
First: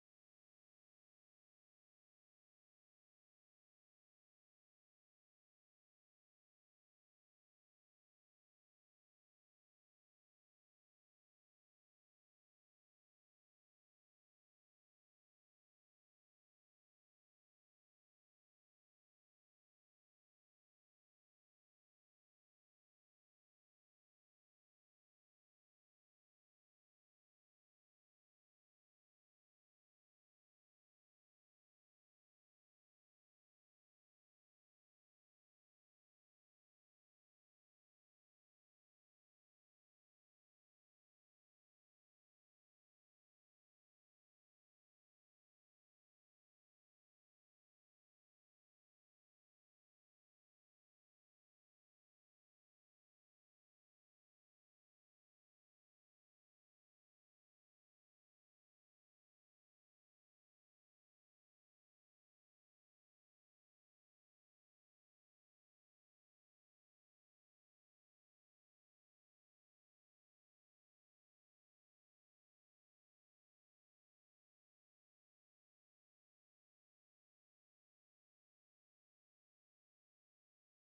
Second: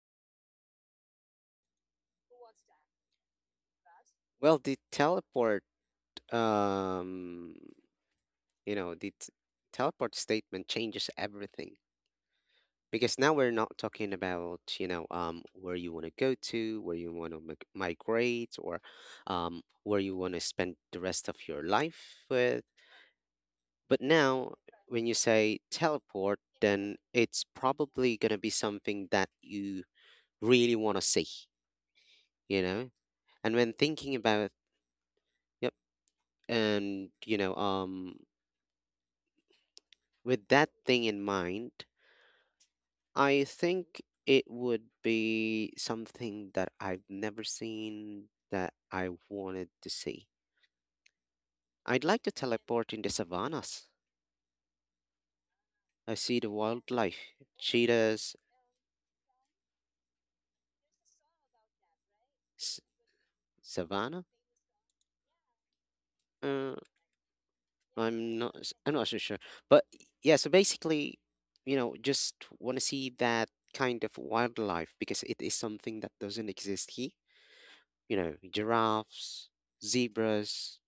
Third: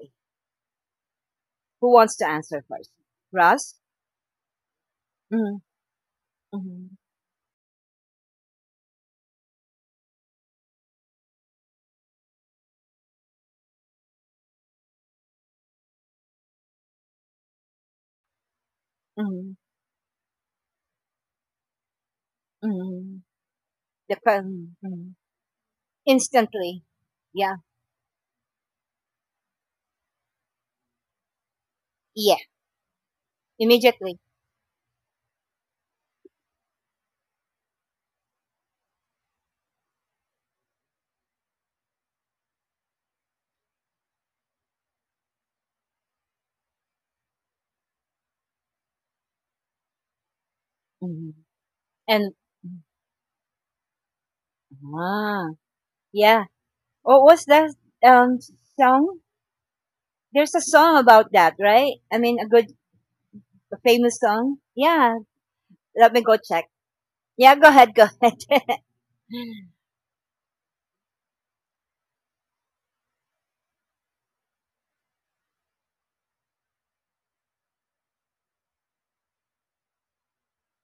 Who wants to answer first? Russ?
Well, the
Mm-hmm.
teleport
Mm-hmm.
um you know the t- teleport statement changes everything, because now we're not talking about, where you want to go to, where you want to migrate, or
Mm-hmm.
where you want to spend the rest of your life with.
Mm.
But
The
now,
phone.
when you
Mm.
say teleport,
Instantly.
then it's
Yeah.
probably going to be something that you really want to see
Yeah.
you know and when thinking
Immediately.
about, yep. And with that thing in mind, I think it would be something that I've never seen, that I wanted to see.
Mm.
I'd like to
And
teleport in the savannas.
ah,
I see
yeah.
the wildlife,
What was that
cheetahs,
um song? There's a song about that, right? I mean, a good,
s-
a famous
savanna.
song. Yeah. Let me go check.
Uh,
Yeah. Go ahead. Go ahead. mm.
I'm not so sure, but yeah. So basically, just want to see that kind of wildlife, because it is something that doesn't exist here. You know, giraffes, zebras,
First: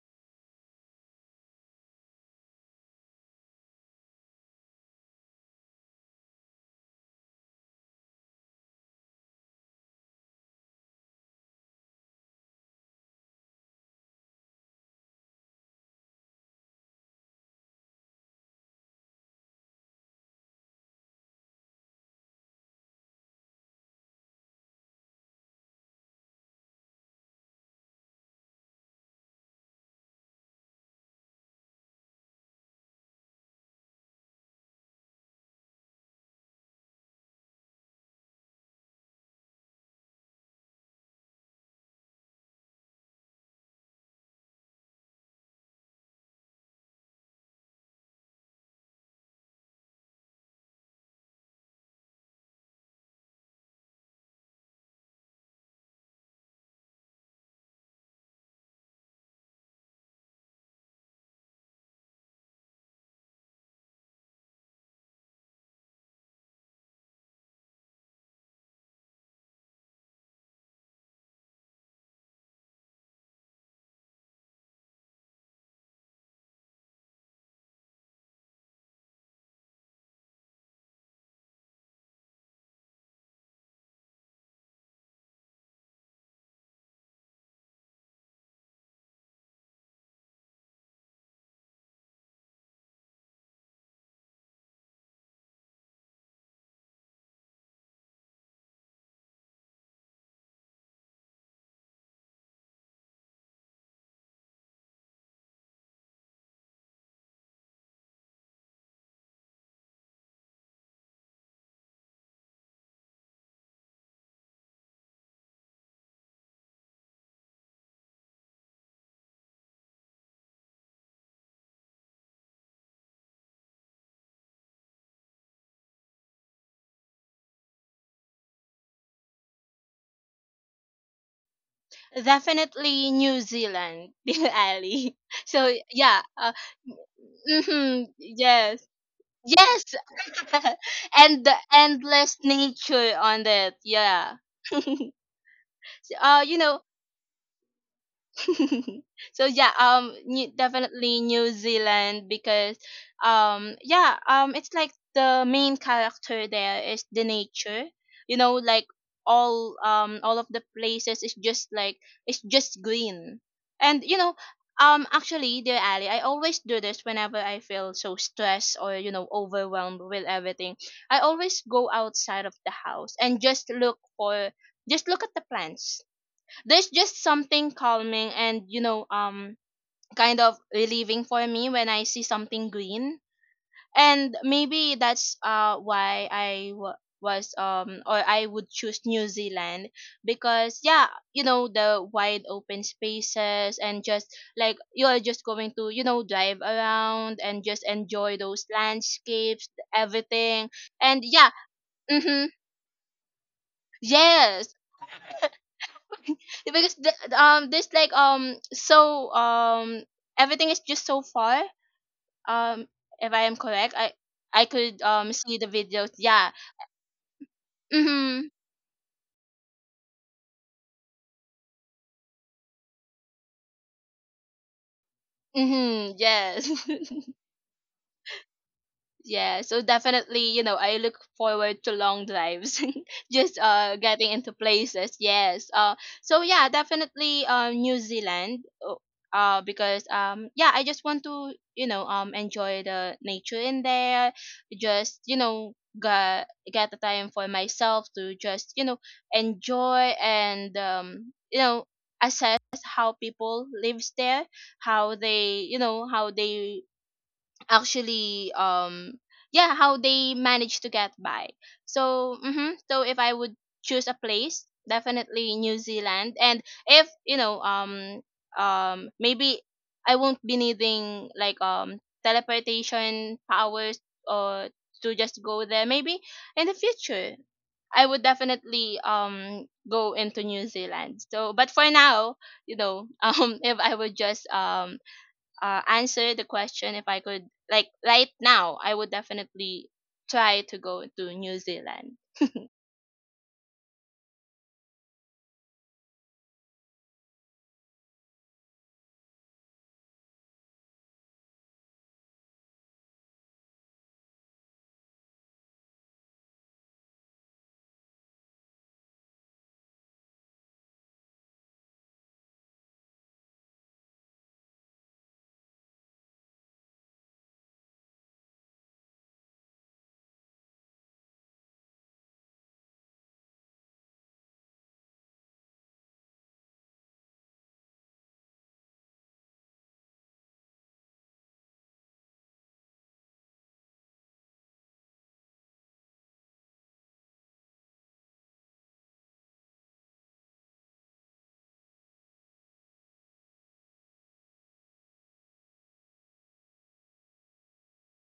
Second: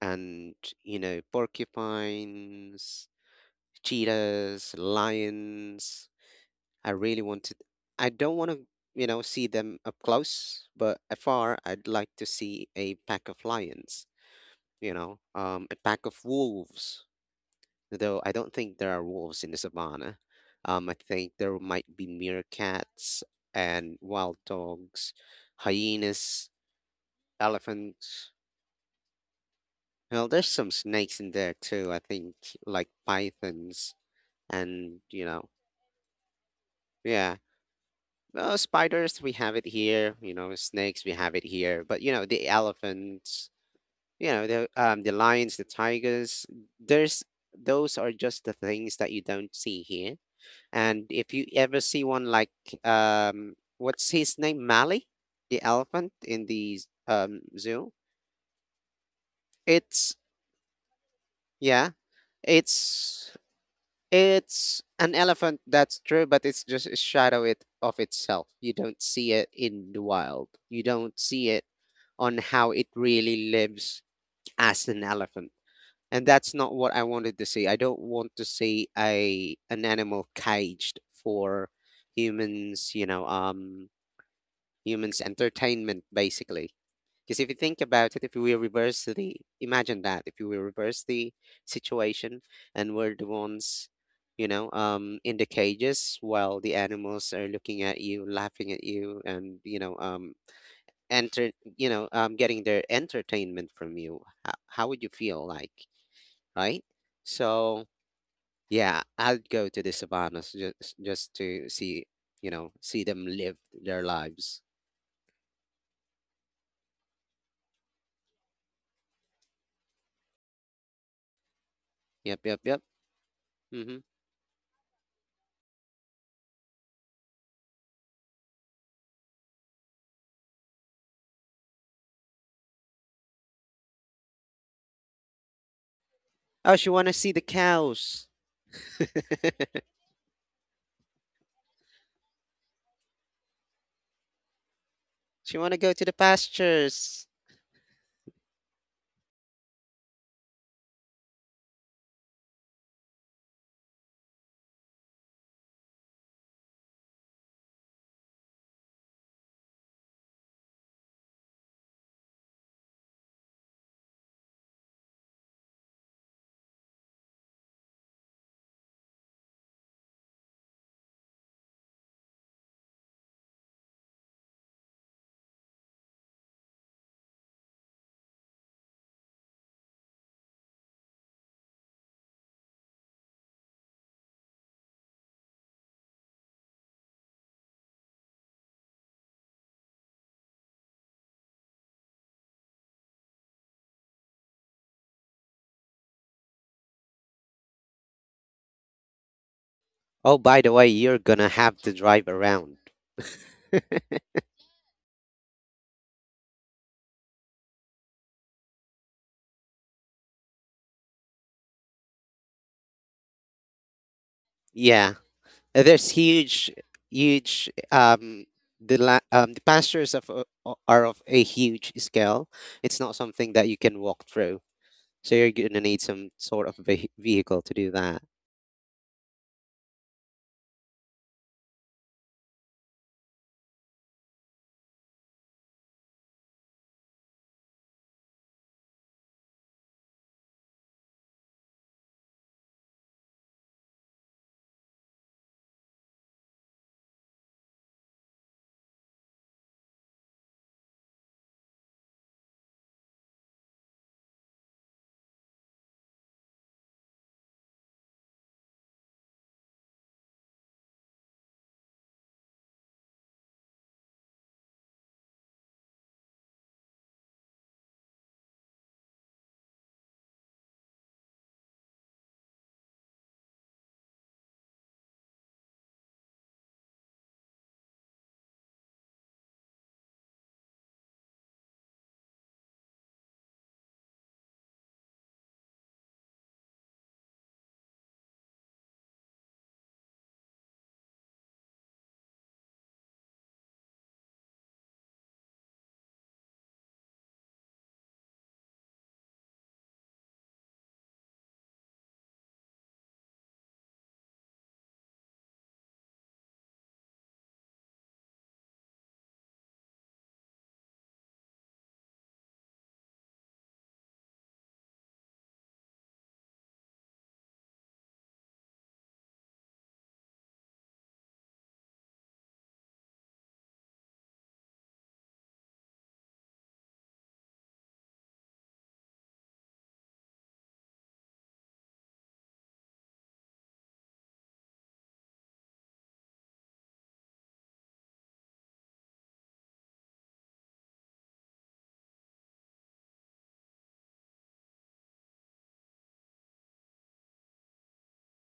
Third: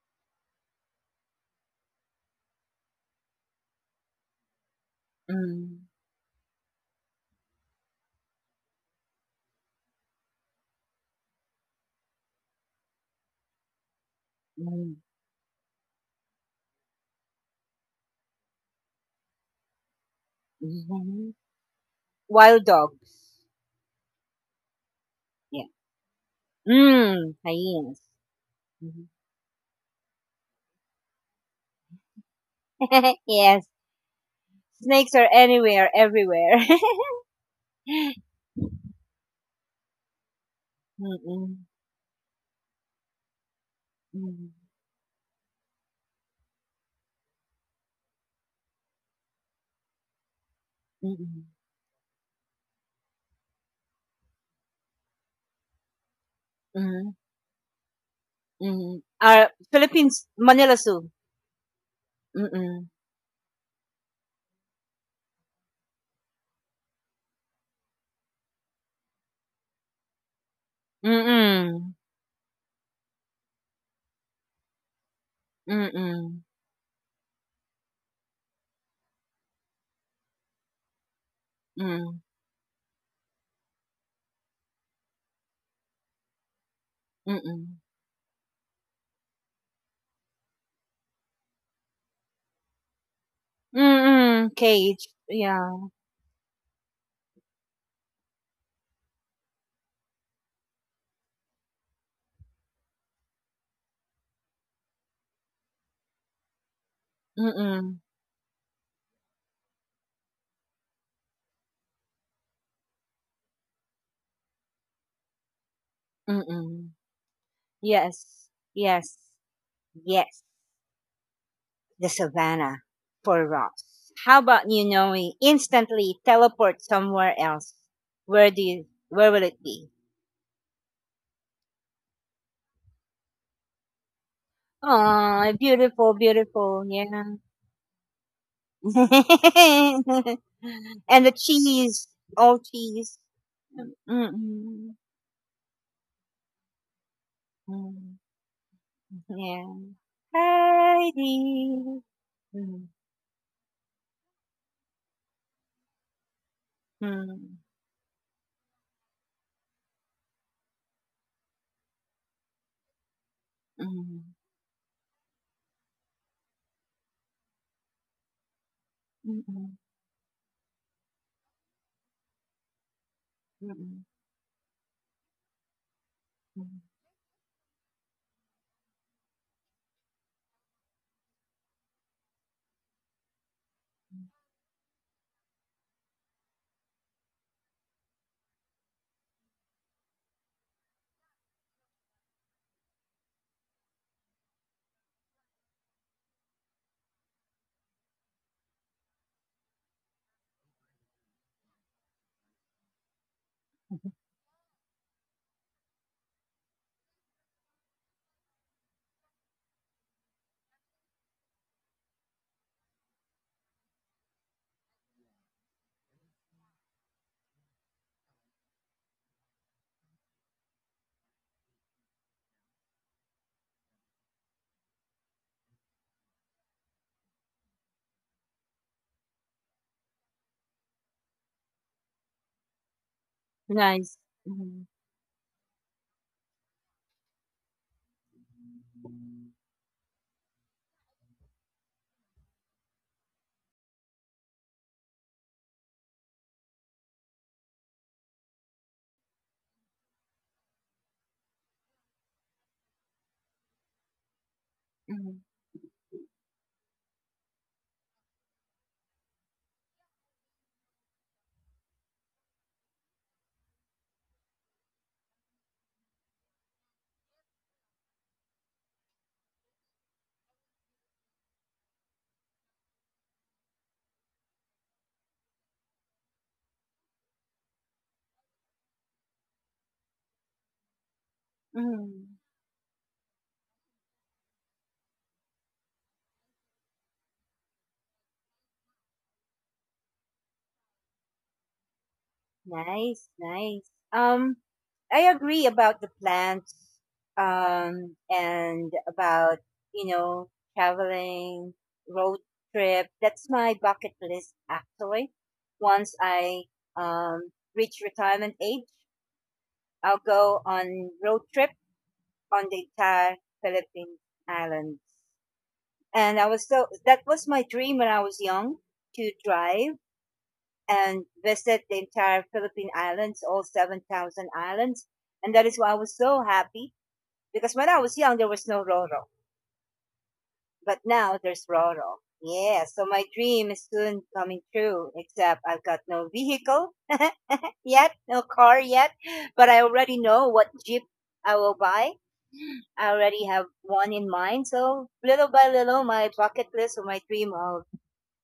and porcupines, cheetahs,
Mm.
lions. I really wanted, I don't want to see them up close, but afar I'd like to see a pack of lions, a pack of wolves, though I don't think there are wolves in the savannah. I think
Mhm.
there might be
Wild dogs.
meerkats, and wild dogs,
Yeah.
hyenas,
Mm. Hyenas.
elephants.
Mhm.
Well, there's some snakes in there too, I think. Like
yes.
pythons. And
Snakes
you
are
know
anywhere, everywhere.
yeah Well, spiders we have it here, snakes we have it
Mm-mm.
here, but the elephants,
Mm.
the lions, the tigers, there's those are just the things that you don't see here. And if
Mm,
you ever see one, like what's his name, Mali, the elephant in the
mhm,
zoo.
mhm. Ah,
It's
Philippines, Manila Zoo.
yeah
Mm,
it's it's an elephant, that's true, but it's just a shadow it of itself. You don't see it in the wild. You don't see it
mm,
on how it really lives as an elephant. And
mm,
that's not what I wanted to see. I don't want to see a an animal caged for
mm,
humans, humans entertainment basically. Because if you
mm,
think about it, if we reverse the, imagine that, if we reverse the situation, and we're the ones,
mm. Cage,
in the
yeah.
cages, while the animals are looking at you, laughing at you, and, enter, getting their entertainment from you, how would you feel like, right? So,
Mm,
yeah, I'd go to the savannas, just to see them live their lives.
mm. Yes, yes, yes. The
Yep, yep,
savannah
yep.
for
Mm-hmm.
Ross. How about you, Noe? Instantly teleport somewhere else. Where do you? Where will it be?
Definitely New Zealand, Bill Ali.
Oh,
So
beautiful,
yeah.
Oh,
beautiful.
she
Yeah.
want to see the
Mm-hmm.
cows.
Yes. Yes.
and the
And the
cheese,
endless
all cheese.
nature on it. Yeah.
Mm-mm.
She want to go to the
You know,
pastures.
Mm.
so
Yeah.
yeah definitely new
Heidi.
zealand because
Mm.
yeah it's like the main character there is the
Mm.
nature, you know like all of the places is just like it's just green. And you
Mm.
know actually dear ali I always do this whenever I feel so stressed or you know
Mm-mm.
overwhelmed with everything. I always go outside of the house and just look
Mm-mm.
for just look at the plants.
Mm.
There's just something calming and you know kind of relieving for me when I see something green. And maybe that's why I w- was or I would choose New Zealand because yeah you know the wide open spaces and just like you're just going to you know drive around and just enjoy those landscapes
Oh, by
everything.
the way, you're
And yeah
gonna have to drive
mm-hmm,
around.
yes. Because there's everything is just so far. um if I am correct I could
Yeah.
see the videos,
There's
yeah.
huge, huge.
Mhm
The pastures are of a huge scale. It's not something that you can walk through, so you're gonna need
mhm
some
yes.
sort of vehicle to do that.
Yeah, so definitely, you know, I look forward to long drives, just
Nice.
getting into
Mm-hmm.
places. Yes. So yeah, definitely New Zealand because yeah, I just want to, you know, enjoy the nature in there, just, you know, get the time for myself to just, you know, enjoy and you know, assess how people lives there, how they, you know, how they actually yeah how they manage to get by. So hmm so if I would choose a place, definitely new zealand. And if you know maybe I won't be needing like teleportation powers or to just go there, maybe in the future I would definitely go into new zealand. So but for
Mm.
now you know if I would just answer the question if I could, like right now, I would definitely try to go to New Zealand.
Nice, nice. I agree about the plants, and about, you know, traveling, road trip. That's my bucket list, actually. Once I, reach retirement age, I'll go on road trip on the entire Philippine islands. And I was so, that was my dream when I was young to drive and visit the entire Philippine Islands, all 7,000 islands. And that is why I was so happy because when I was young, there was no Roro, but now there's Roro. Yeah, so my dream is soon coming true, except I've got no vehicle yet, no car yet, but I already know what Jeep I will buy. I already have one in mind. So little by little, my bucket list or my dream of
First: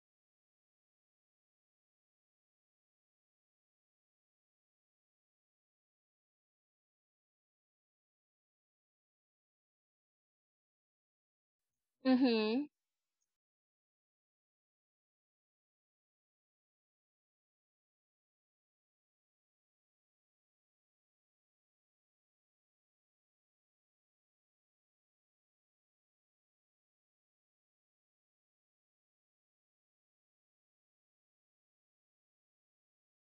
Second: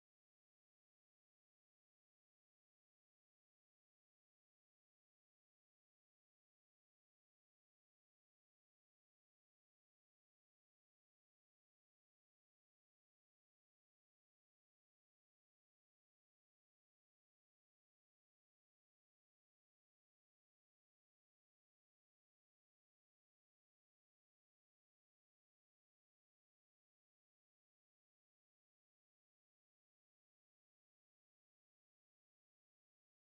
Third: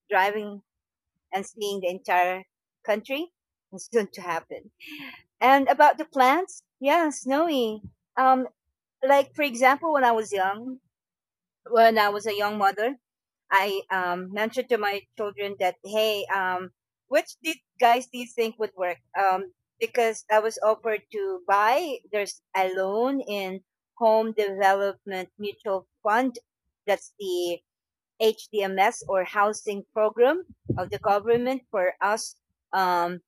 driving and seeing the entire country is soon to happen. And about the plants, yeah, snowy. Um, like for example, when I was young, when I was a young
Mm-hmm.
mother, I mentioned to my children that hey, which did guys do you think would work? Because I was offered to buy. There's a loan in Home Development Mutual Fund. That's the HDMS or housing program of the government for us. Um,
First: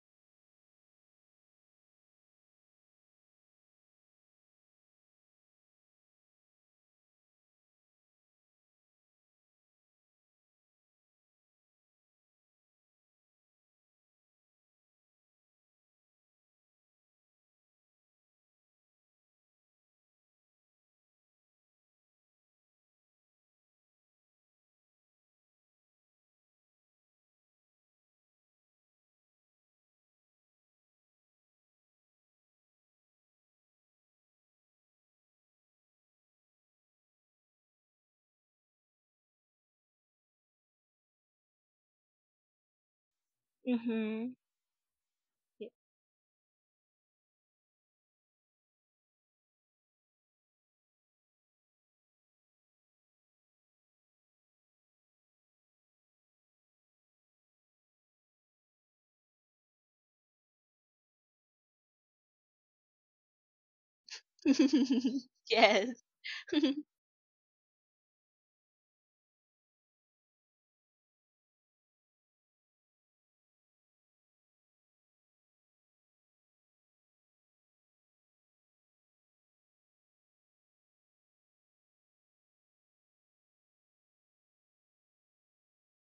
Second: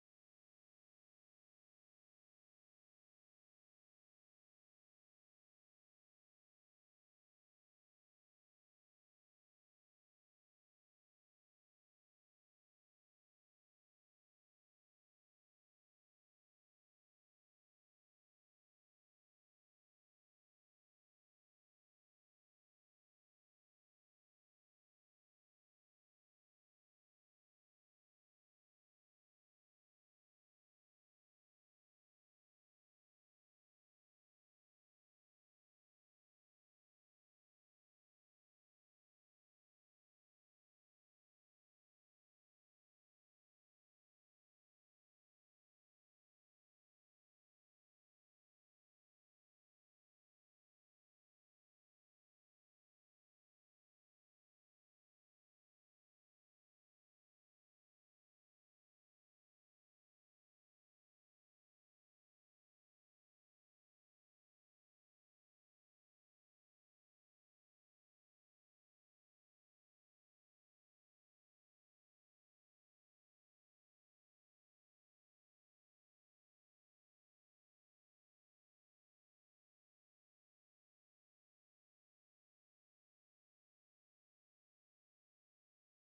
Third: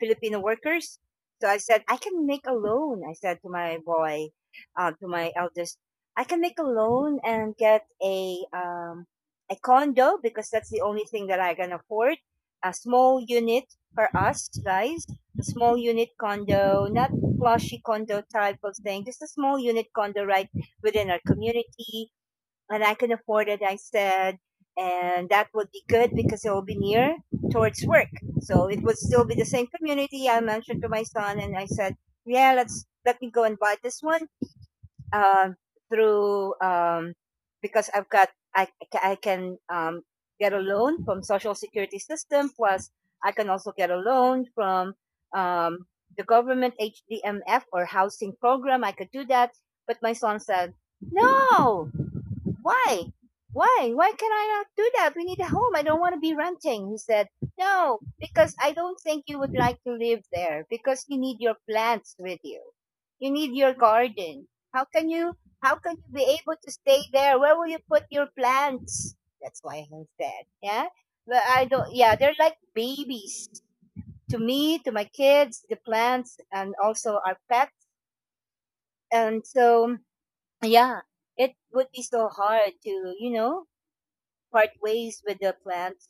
Filipino workers. So I said, I can make a loan. I said to my boy, to my eldest, I can make a loan and get a condo because that's the only thing that I can afford. A small unit for us guys, a small unit condo, not flashy condo type of thing, just a small unit condo right within our community and I can afford it, I said. And that would be good because it will be near towards work. So it would still be the same community. I mentioned to my son and I said, yeah, let me go and buy this one, um, through, because I've got, I, I can, get a loan from social security system. Plus I can also get a
Mm-hmm.
loan from, um, the government HDMF or housing program. I could do that. But my son said, no, why? Why? Why can I not do that? We need a home. I don't want to be renting. He said, no, because I don't think you would like to live there because you need your plants with you. You need your garden. How can you how can
yes.
you be able to stay there? Where will you put your plants? That's why I said, yeah. But I don't, yeah, they're like babies to me, to my kids, the plants and also our pets. And so, yeah, it would be so hard to, you know, part ways with the plants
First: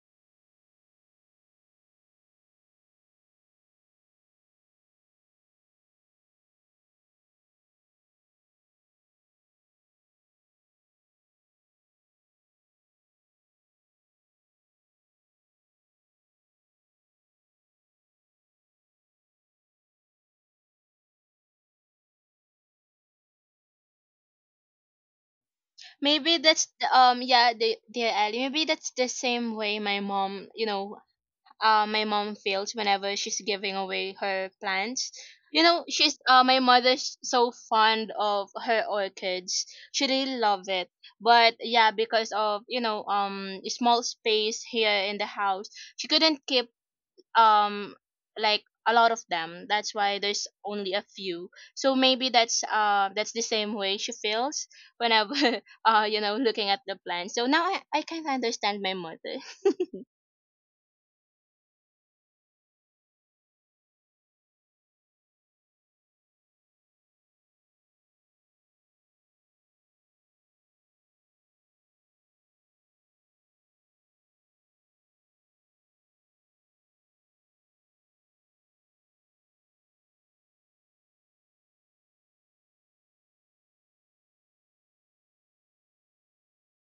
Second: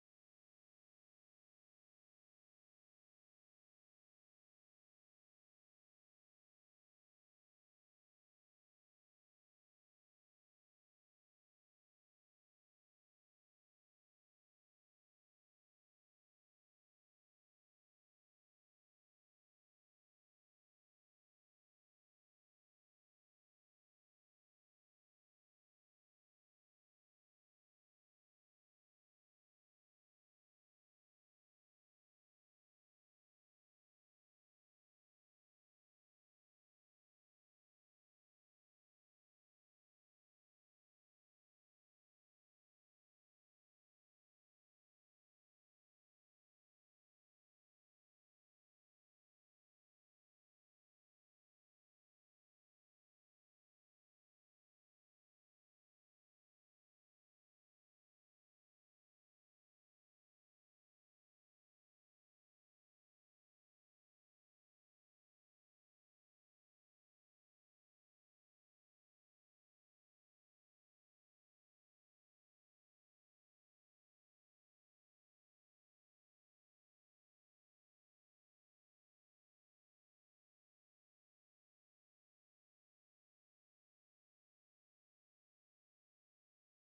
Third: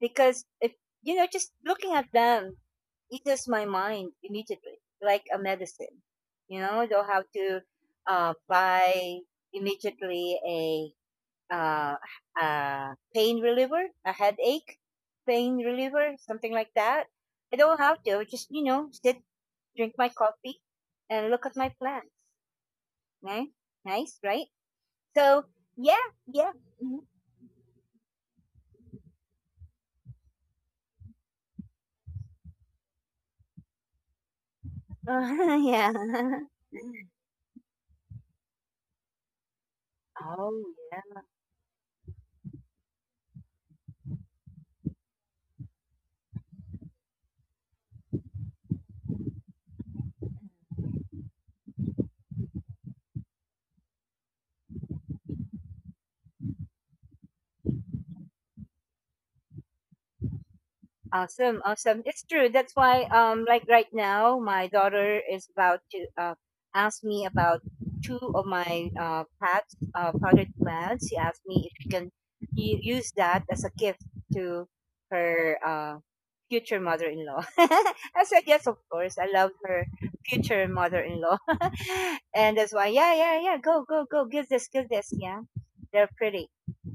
because if you know just looking at them eases my mind immediately like a medicine. I don't have to buy immediately uh, a pain reliever, a headache pain reliever, something like that. I don't have to, just sit, drink my coffee, and look at my plants, right? Nice, right? So yeah.
Maybe
Yeah.
that's
Mhm.
yeah the dear Ellie. Maybe that's the same way my mom you know my mom feels whenever she's giving away her plants. You know
Yeah.
she's my mother's so fond of her orchids. She really
Oh,
loves it. But yeah, because of you know small space here in the house, she couldn't keep um like a lot of them, that's why there's only a few. So maybe that's the same way she feels when I you know looking at the plan. So now I can understand my mother.
awesome, awesome. It's true. That's why, like right now, my daughter is about to ask me about two of my potted plants. She asked me if she can use that as a gift to her future mother-in-law. I said yes, of course. I love her future mother-in-law, and that's why, yeah, yeah, yeah. Go, go, go. Give this, give this. Yeah, they're pretty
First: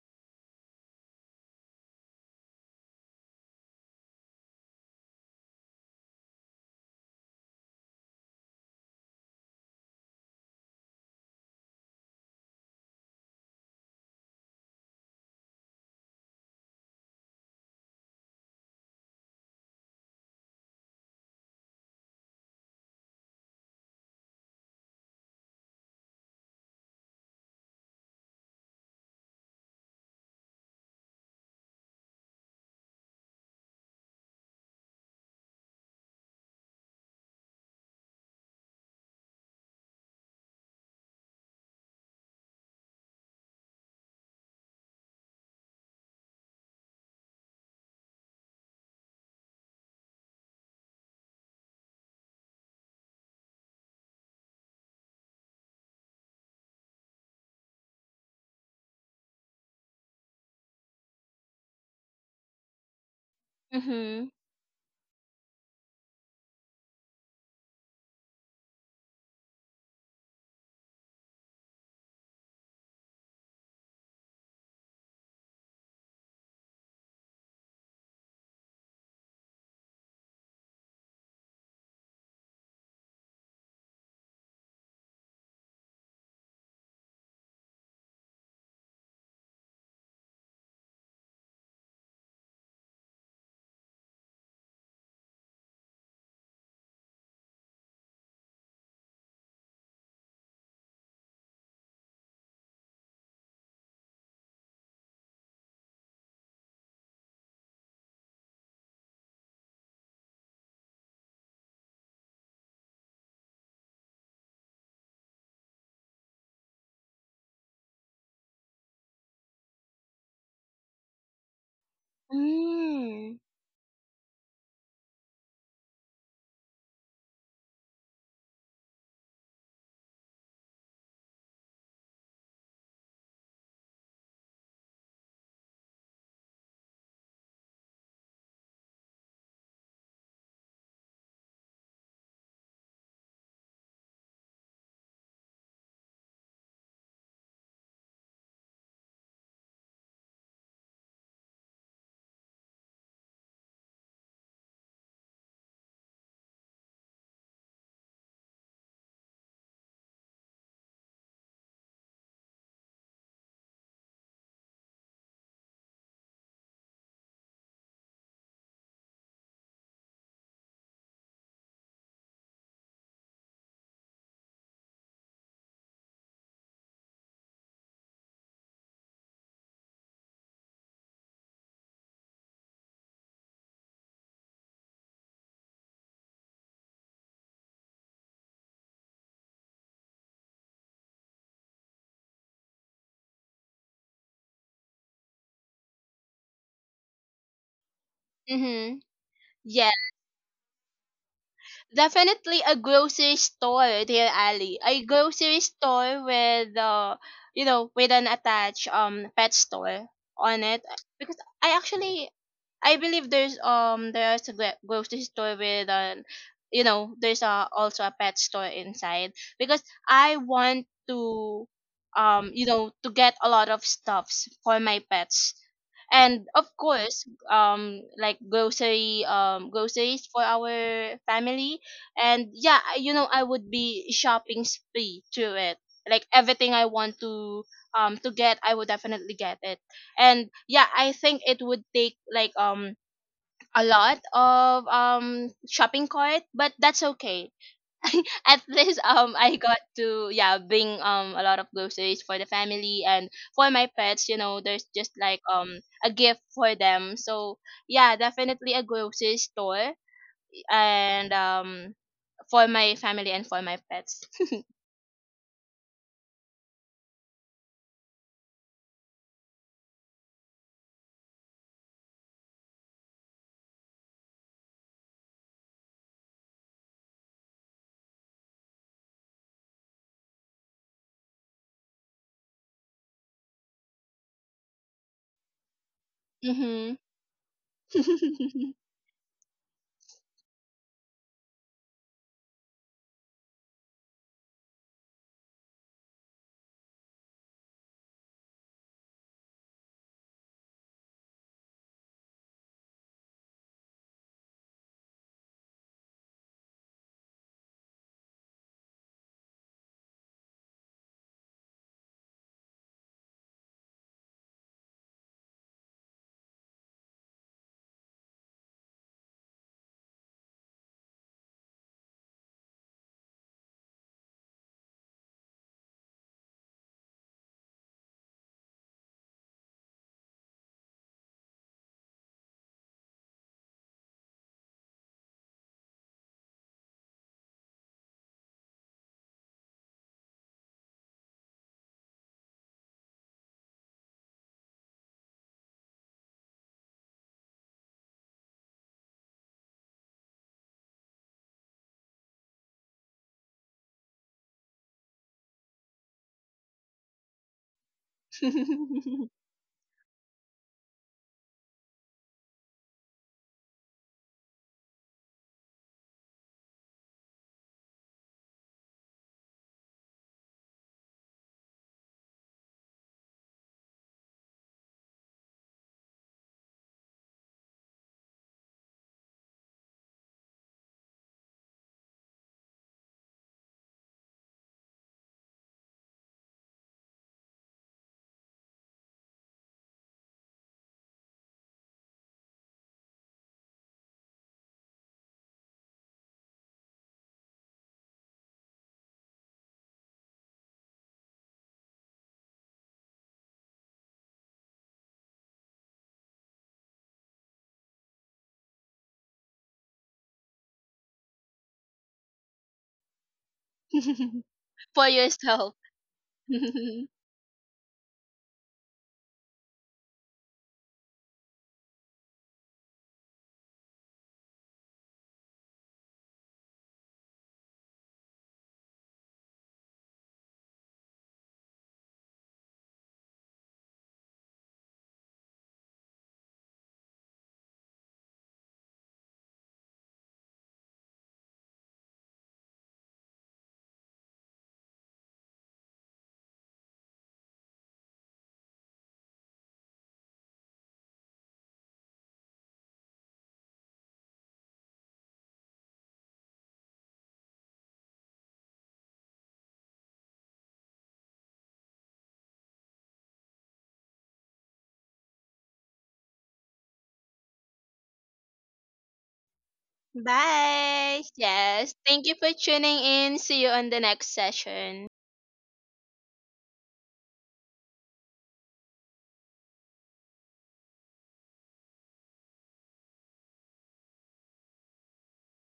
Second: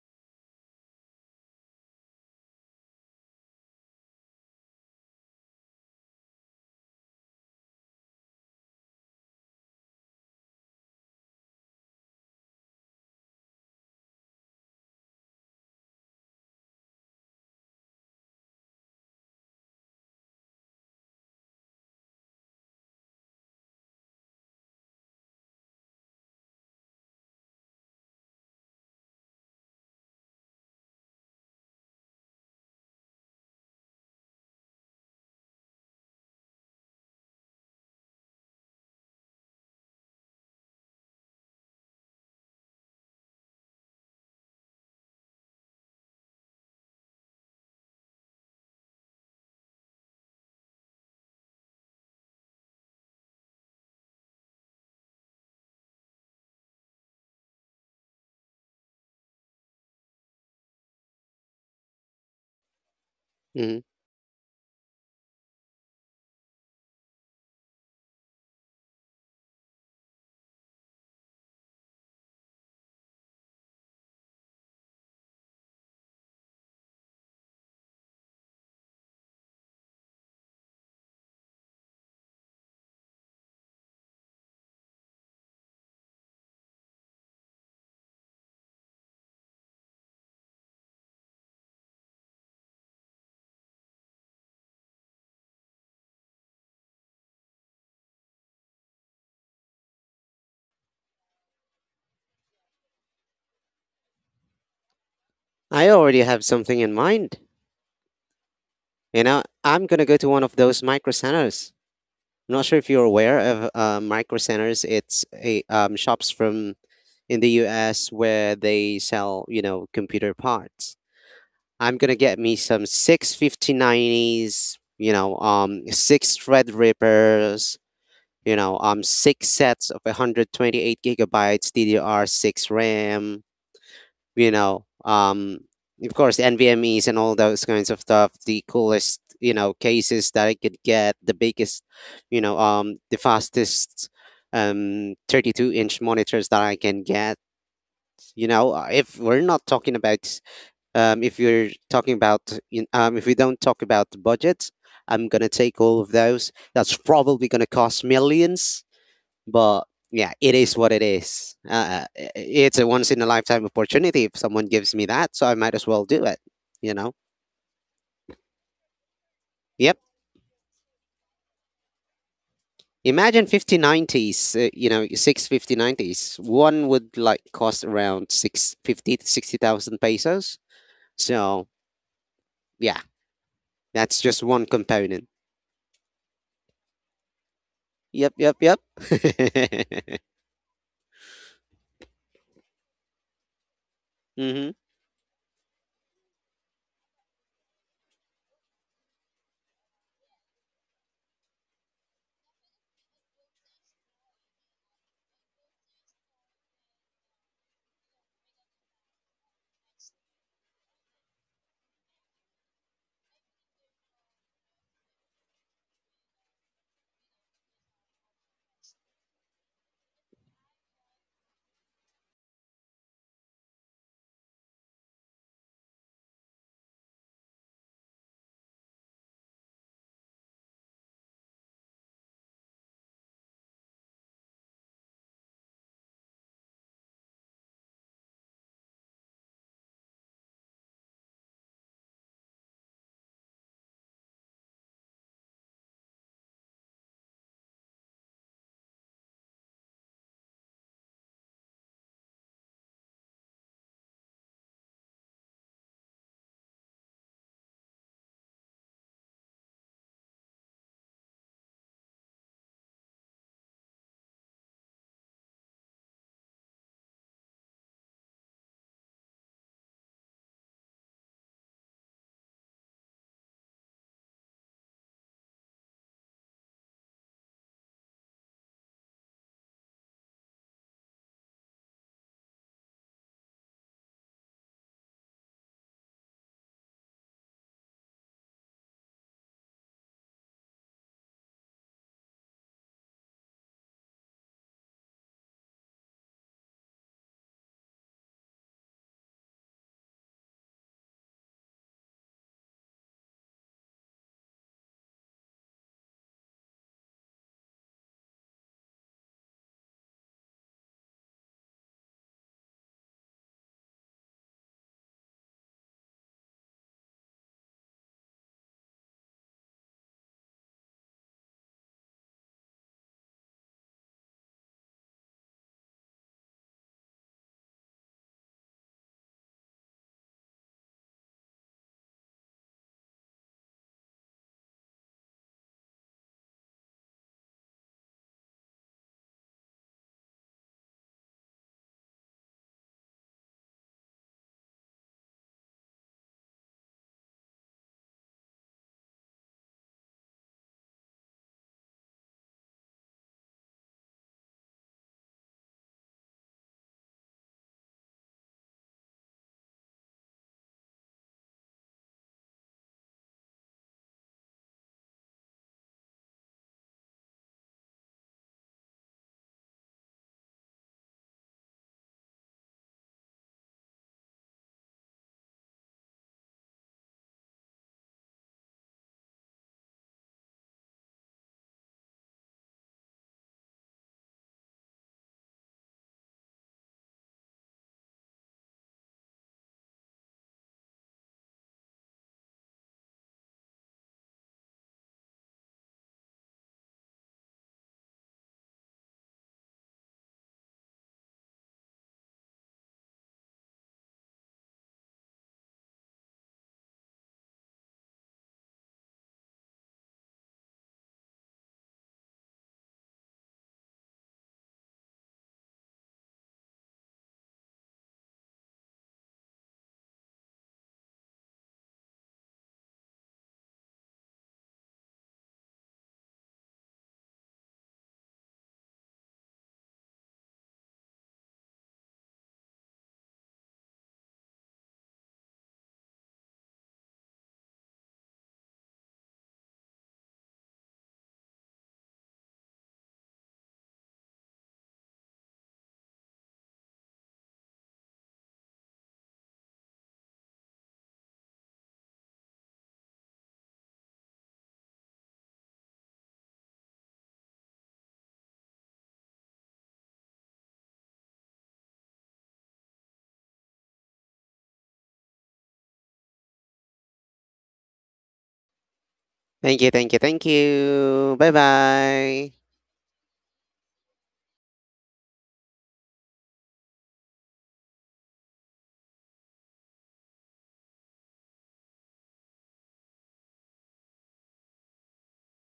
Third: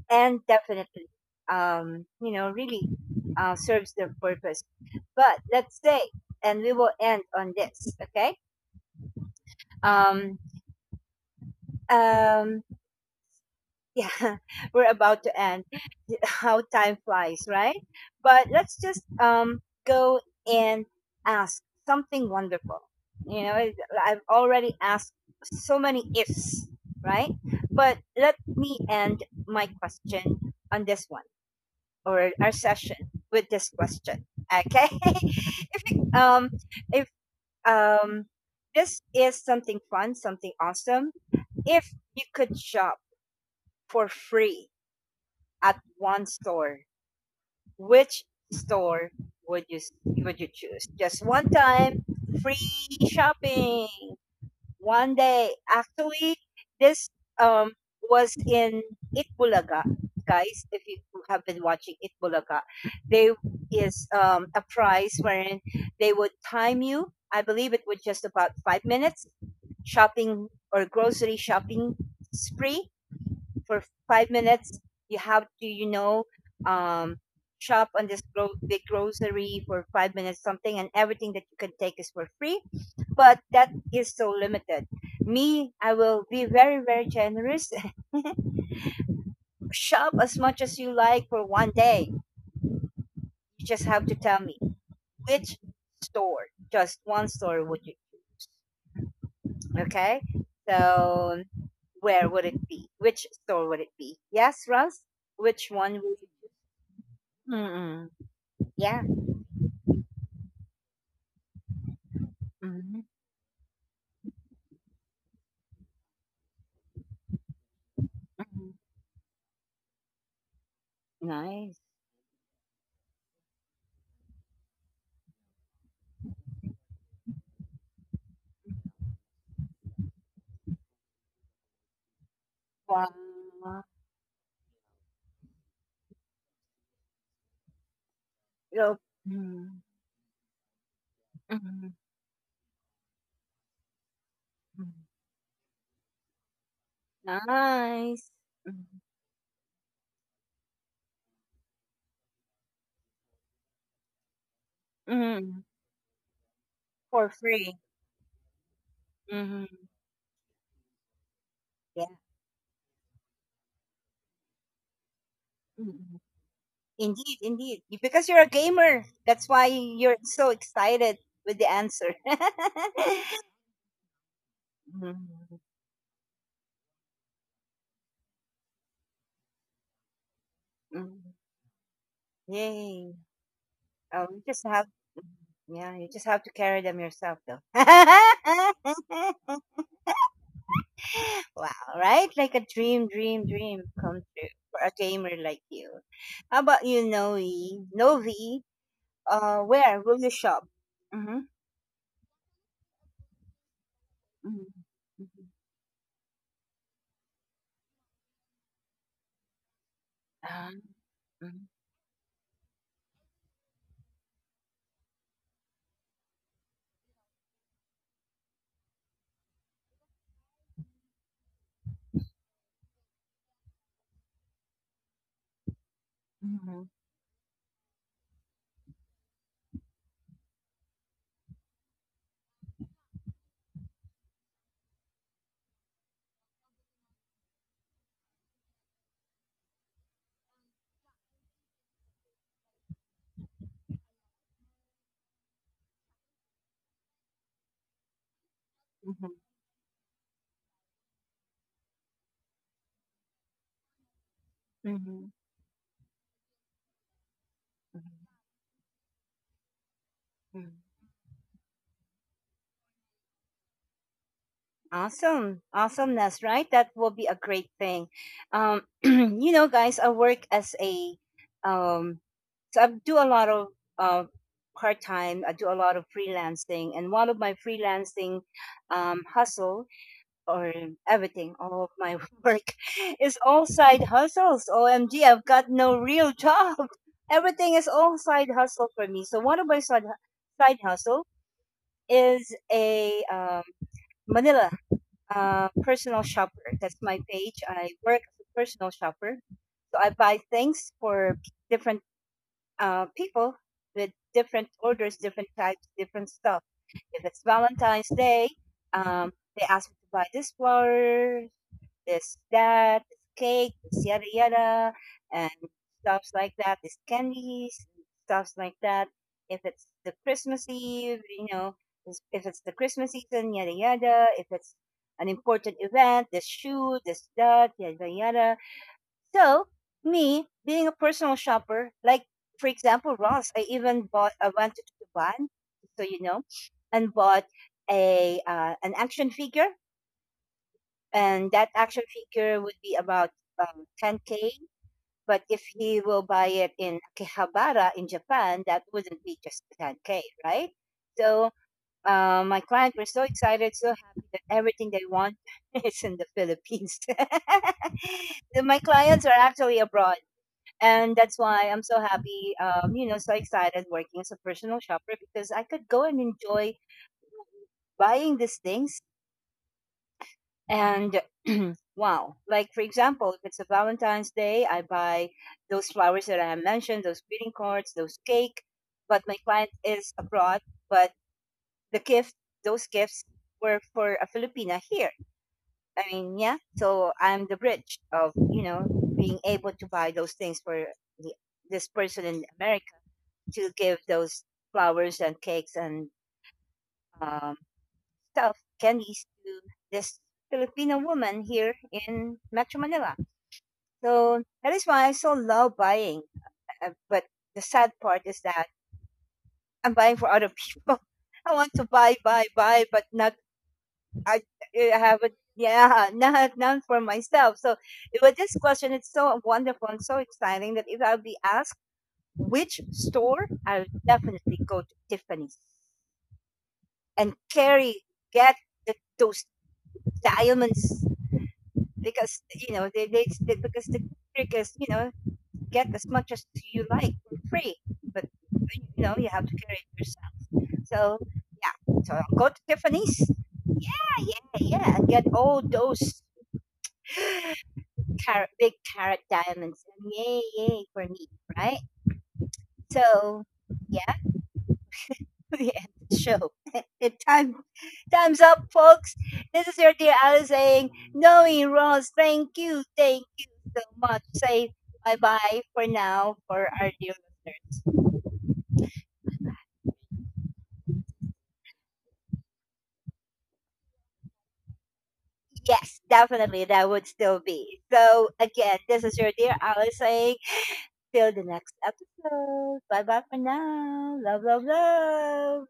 and definitely, you know, really serves their purpose. But let's say, and we will end on this, okay? um um yeah, we're about to end. How time flies, right? But let's just go and ask something wonderful, you know. I've already asked so many ifs, right? But let me end my question on this one, or our session, with this question. Okay, if you, if um this is something fun, something awesome. If you could shop for free at one store, which store would you would you choose? Just one time free shopping. One day, actually, this um was in Itbulaga, guys. If you have been watching Itbulaga, there
Mhm.
is
Mm-hmm.
a prize wherein they would time you. I believe it was just about 5 minutes shopping, or grocery shopping spree for 5 minutes. You have to, you know, um, shop on this big grocery for 5 minutes, something, and everything that you can take is for free, but that is so limited. Me, I will be very, very generous. Shop as much as you like for one day. You just have to tell me which store, just one store would you, okay? So where would it be? Which store would it be? Yes, Russ? Which
I
one would
already have
you?
something in mind.
Mm-mm. Yeah.
You know, I'm gonna go to one of those micro centers. I'm not sure if
Mm-hmm.
you're aware of micro centers. It's a shops from in the U.S. where
Mm-hmm.
they sell, you know, computer parts.
Nice.
I'm gonna get me some six
Mm.
fifty nineties, six Threadrippers, six sets of 128 gigabytes DDR6 RAM,
Wow.
you know, um, of course NVMe's and all those kinds of stuff. The
Yup.
coolest, you know,
Mm,
cases that I could get, the biggest,
mm,
the fastest,
mm.
32-inch monitors that I can get.
Nice.
You know. If we're not talking about If you're talking about, if we don't talk about the budget,
Hmm.
I'm gonna
Mm.
take all of those, that's
For
probably gonna
free.
cost millions. But
Mm-hmm.
yeah, it is what it is.
Yeah.
It's a once in a lifetime opportunity. If someone gives me that, so I might as well
Mm-mm.
do it, you know.
Indeed, indeed. Because you're a gamer. That's why
Yep.
you're so excited with the answer.
Imagine 5090s. You know,
Mm,
6 5090s one would like cost around 650 to 60,000 pesos,
mm.
so yeah,
Yay.
that's
Oh, you
just
just
one
have
component.
mm-hmm. yeah, you just have to carry them yourself though.
Yep, yep, yep.
Wow, right? Like a dream, dream, dream come true
Hmm.
for a gamer like you. How about you, Noe?
Hmm
Novi,
mm mm.
uh,
Yeah.
where will you shop? Mm-hmm.
Definitely a grocery store, dear Ali. A
Mm-hmm.
grocery store with you know, with an attached pet store on
Uh,
it, because I actually I believe there's a grocery store with an you know there's a, also a pet store inside, because I want to you know to get a lot of stuffs for my pets and of
mm-hmm.
course like grocery groceries for our family. And yeah you know I would be shopping spree through it, like everything I want to get I would definitely get it. And yeah I think it would take like a lot of shopping cart but that's okay. At least I got to yeah bring a lot of groceries for the family and for my pets, you know there's just
Mm-hmm.
like a gift for them. So yeah
Mm-hmm.
definitely a grocery store and for my family and for my pets.
Awesome. Awesome. That's right. That will be a great thing. You know, guys, I work as a, um, so I do a lot of uh, part time, I do a lot of freelancing. And one of my freelancing hustle, or everything, all of my work is all side hustles. OMG, I've got no real job.
Mhm.
Everything is all side hustle for me. So one of my side hustle is a, Manila, personal shopper. That's my page. I work as a personal shopper. So I buy things for different people, with different orders, different types, different stuff. If it's Valentine's Day, um, they ask me to buy this flower, there's that, there's cake, there's yada yada, and stuffs like that. There's candies, stuffs like that. If it's the Christmas Eve, you know, if it's the Christmas season, yada yada. If it's an important event, this shoe, this that, yada yada. So me being a personal shopper, like for example, Ross, I even bought. I went to Japan, so you know, and bought a an action figure, and that action figure would be about 10K. But if he will buy it in Akihabara in Japan, that wouldn't be just 10K, right? So my client were so excited, so happy that everything they want is in the Philippines. So my clients are actually abroad, and that's why I'm so happy, you know, so excited working as a personal shopper, because I could go and enjoy buying these things. And wow, like for example, if it's a Valentine's Day, I buy those flowers that I have mentioned, those greeting cards, those cake. But my client is abroad, but the gift, those gifts were for a Filipina here. I mean, yeah. So I'm the bridge of, you know, being able to buy those things for the, this person in America, to give those flowers and cakes and um, stuff candies to this Filipino woman here in Metro Manila. So that is why I still love buying. But the sad part is that I'm buying for other people. I want to buy, buy, buy, but not I, I
For
haven't.
yourself.
Yeah, not, not for myself. So with this question, it's so wonderful and so exciting that if I'll be asked which store, I'll definitely go to Tiffany's and carry get those diamonds, because you know they, because the trick is, you know, get as much as you like for free, but you know you have to carry it yourself. So yeah, so go to Tiffany's. Yeah, yeah, yeah, and get all those carrot, big carrot diamonds. And yay, yay for me, right? So yeah, the end of the show. It time Time's up, folks. This is your dear Alice saying, Knowing Ross, thank you so much. Say bye bye for now for our dear listeners.
Thank you, thank you, thank
Bye.
you. Bye
Yes. Thank you for
bye.
tuning in. See you on the next session.
Yes, definitely. That would still be. So, again, this is your dear Alice saying, till the next episode. Bye bye for now. Love, love, love.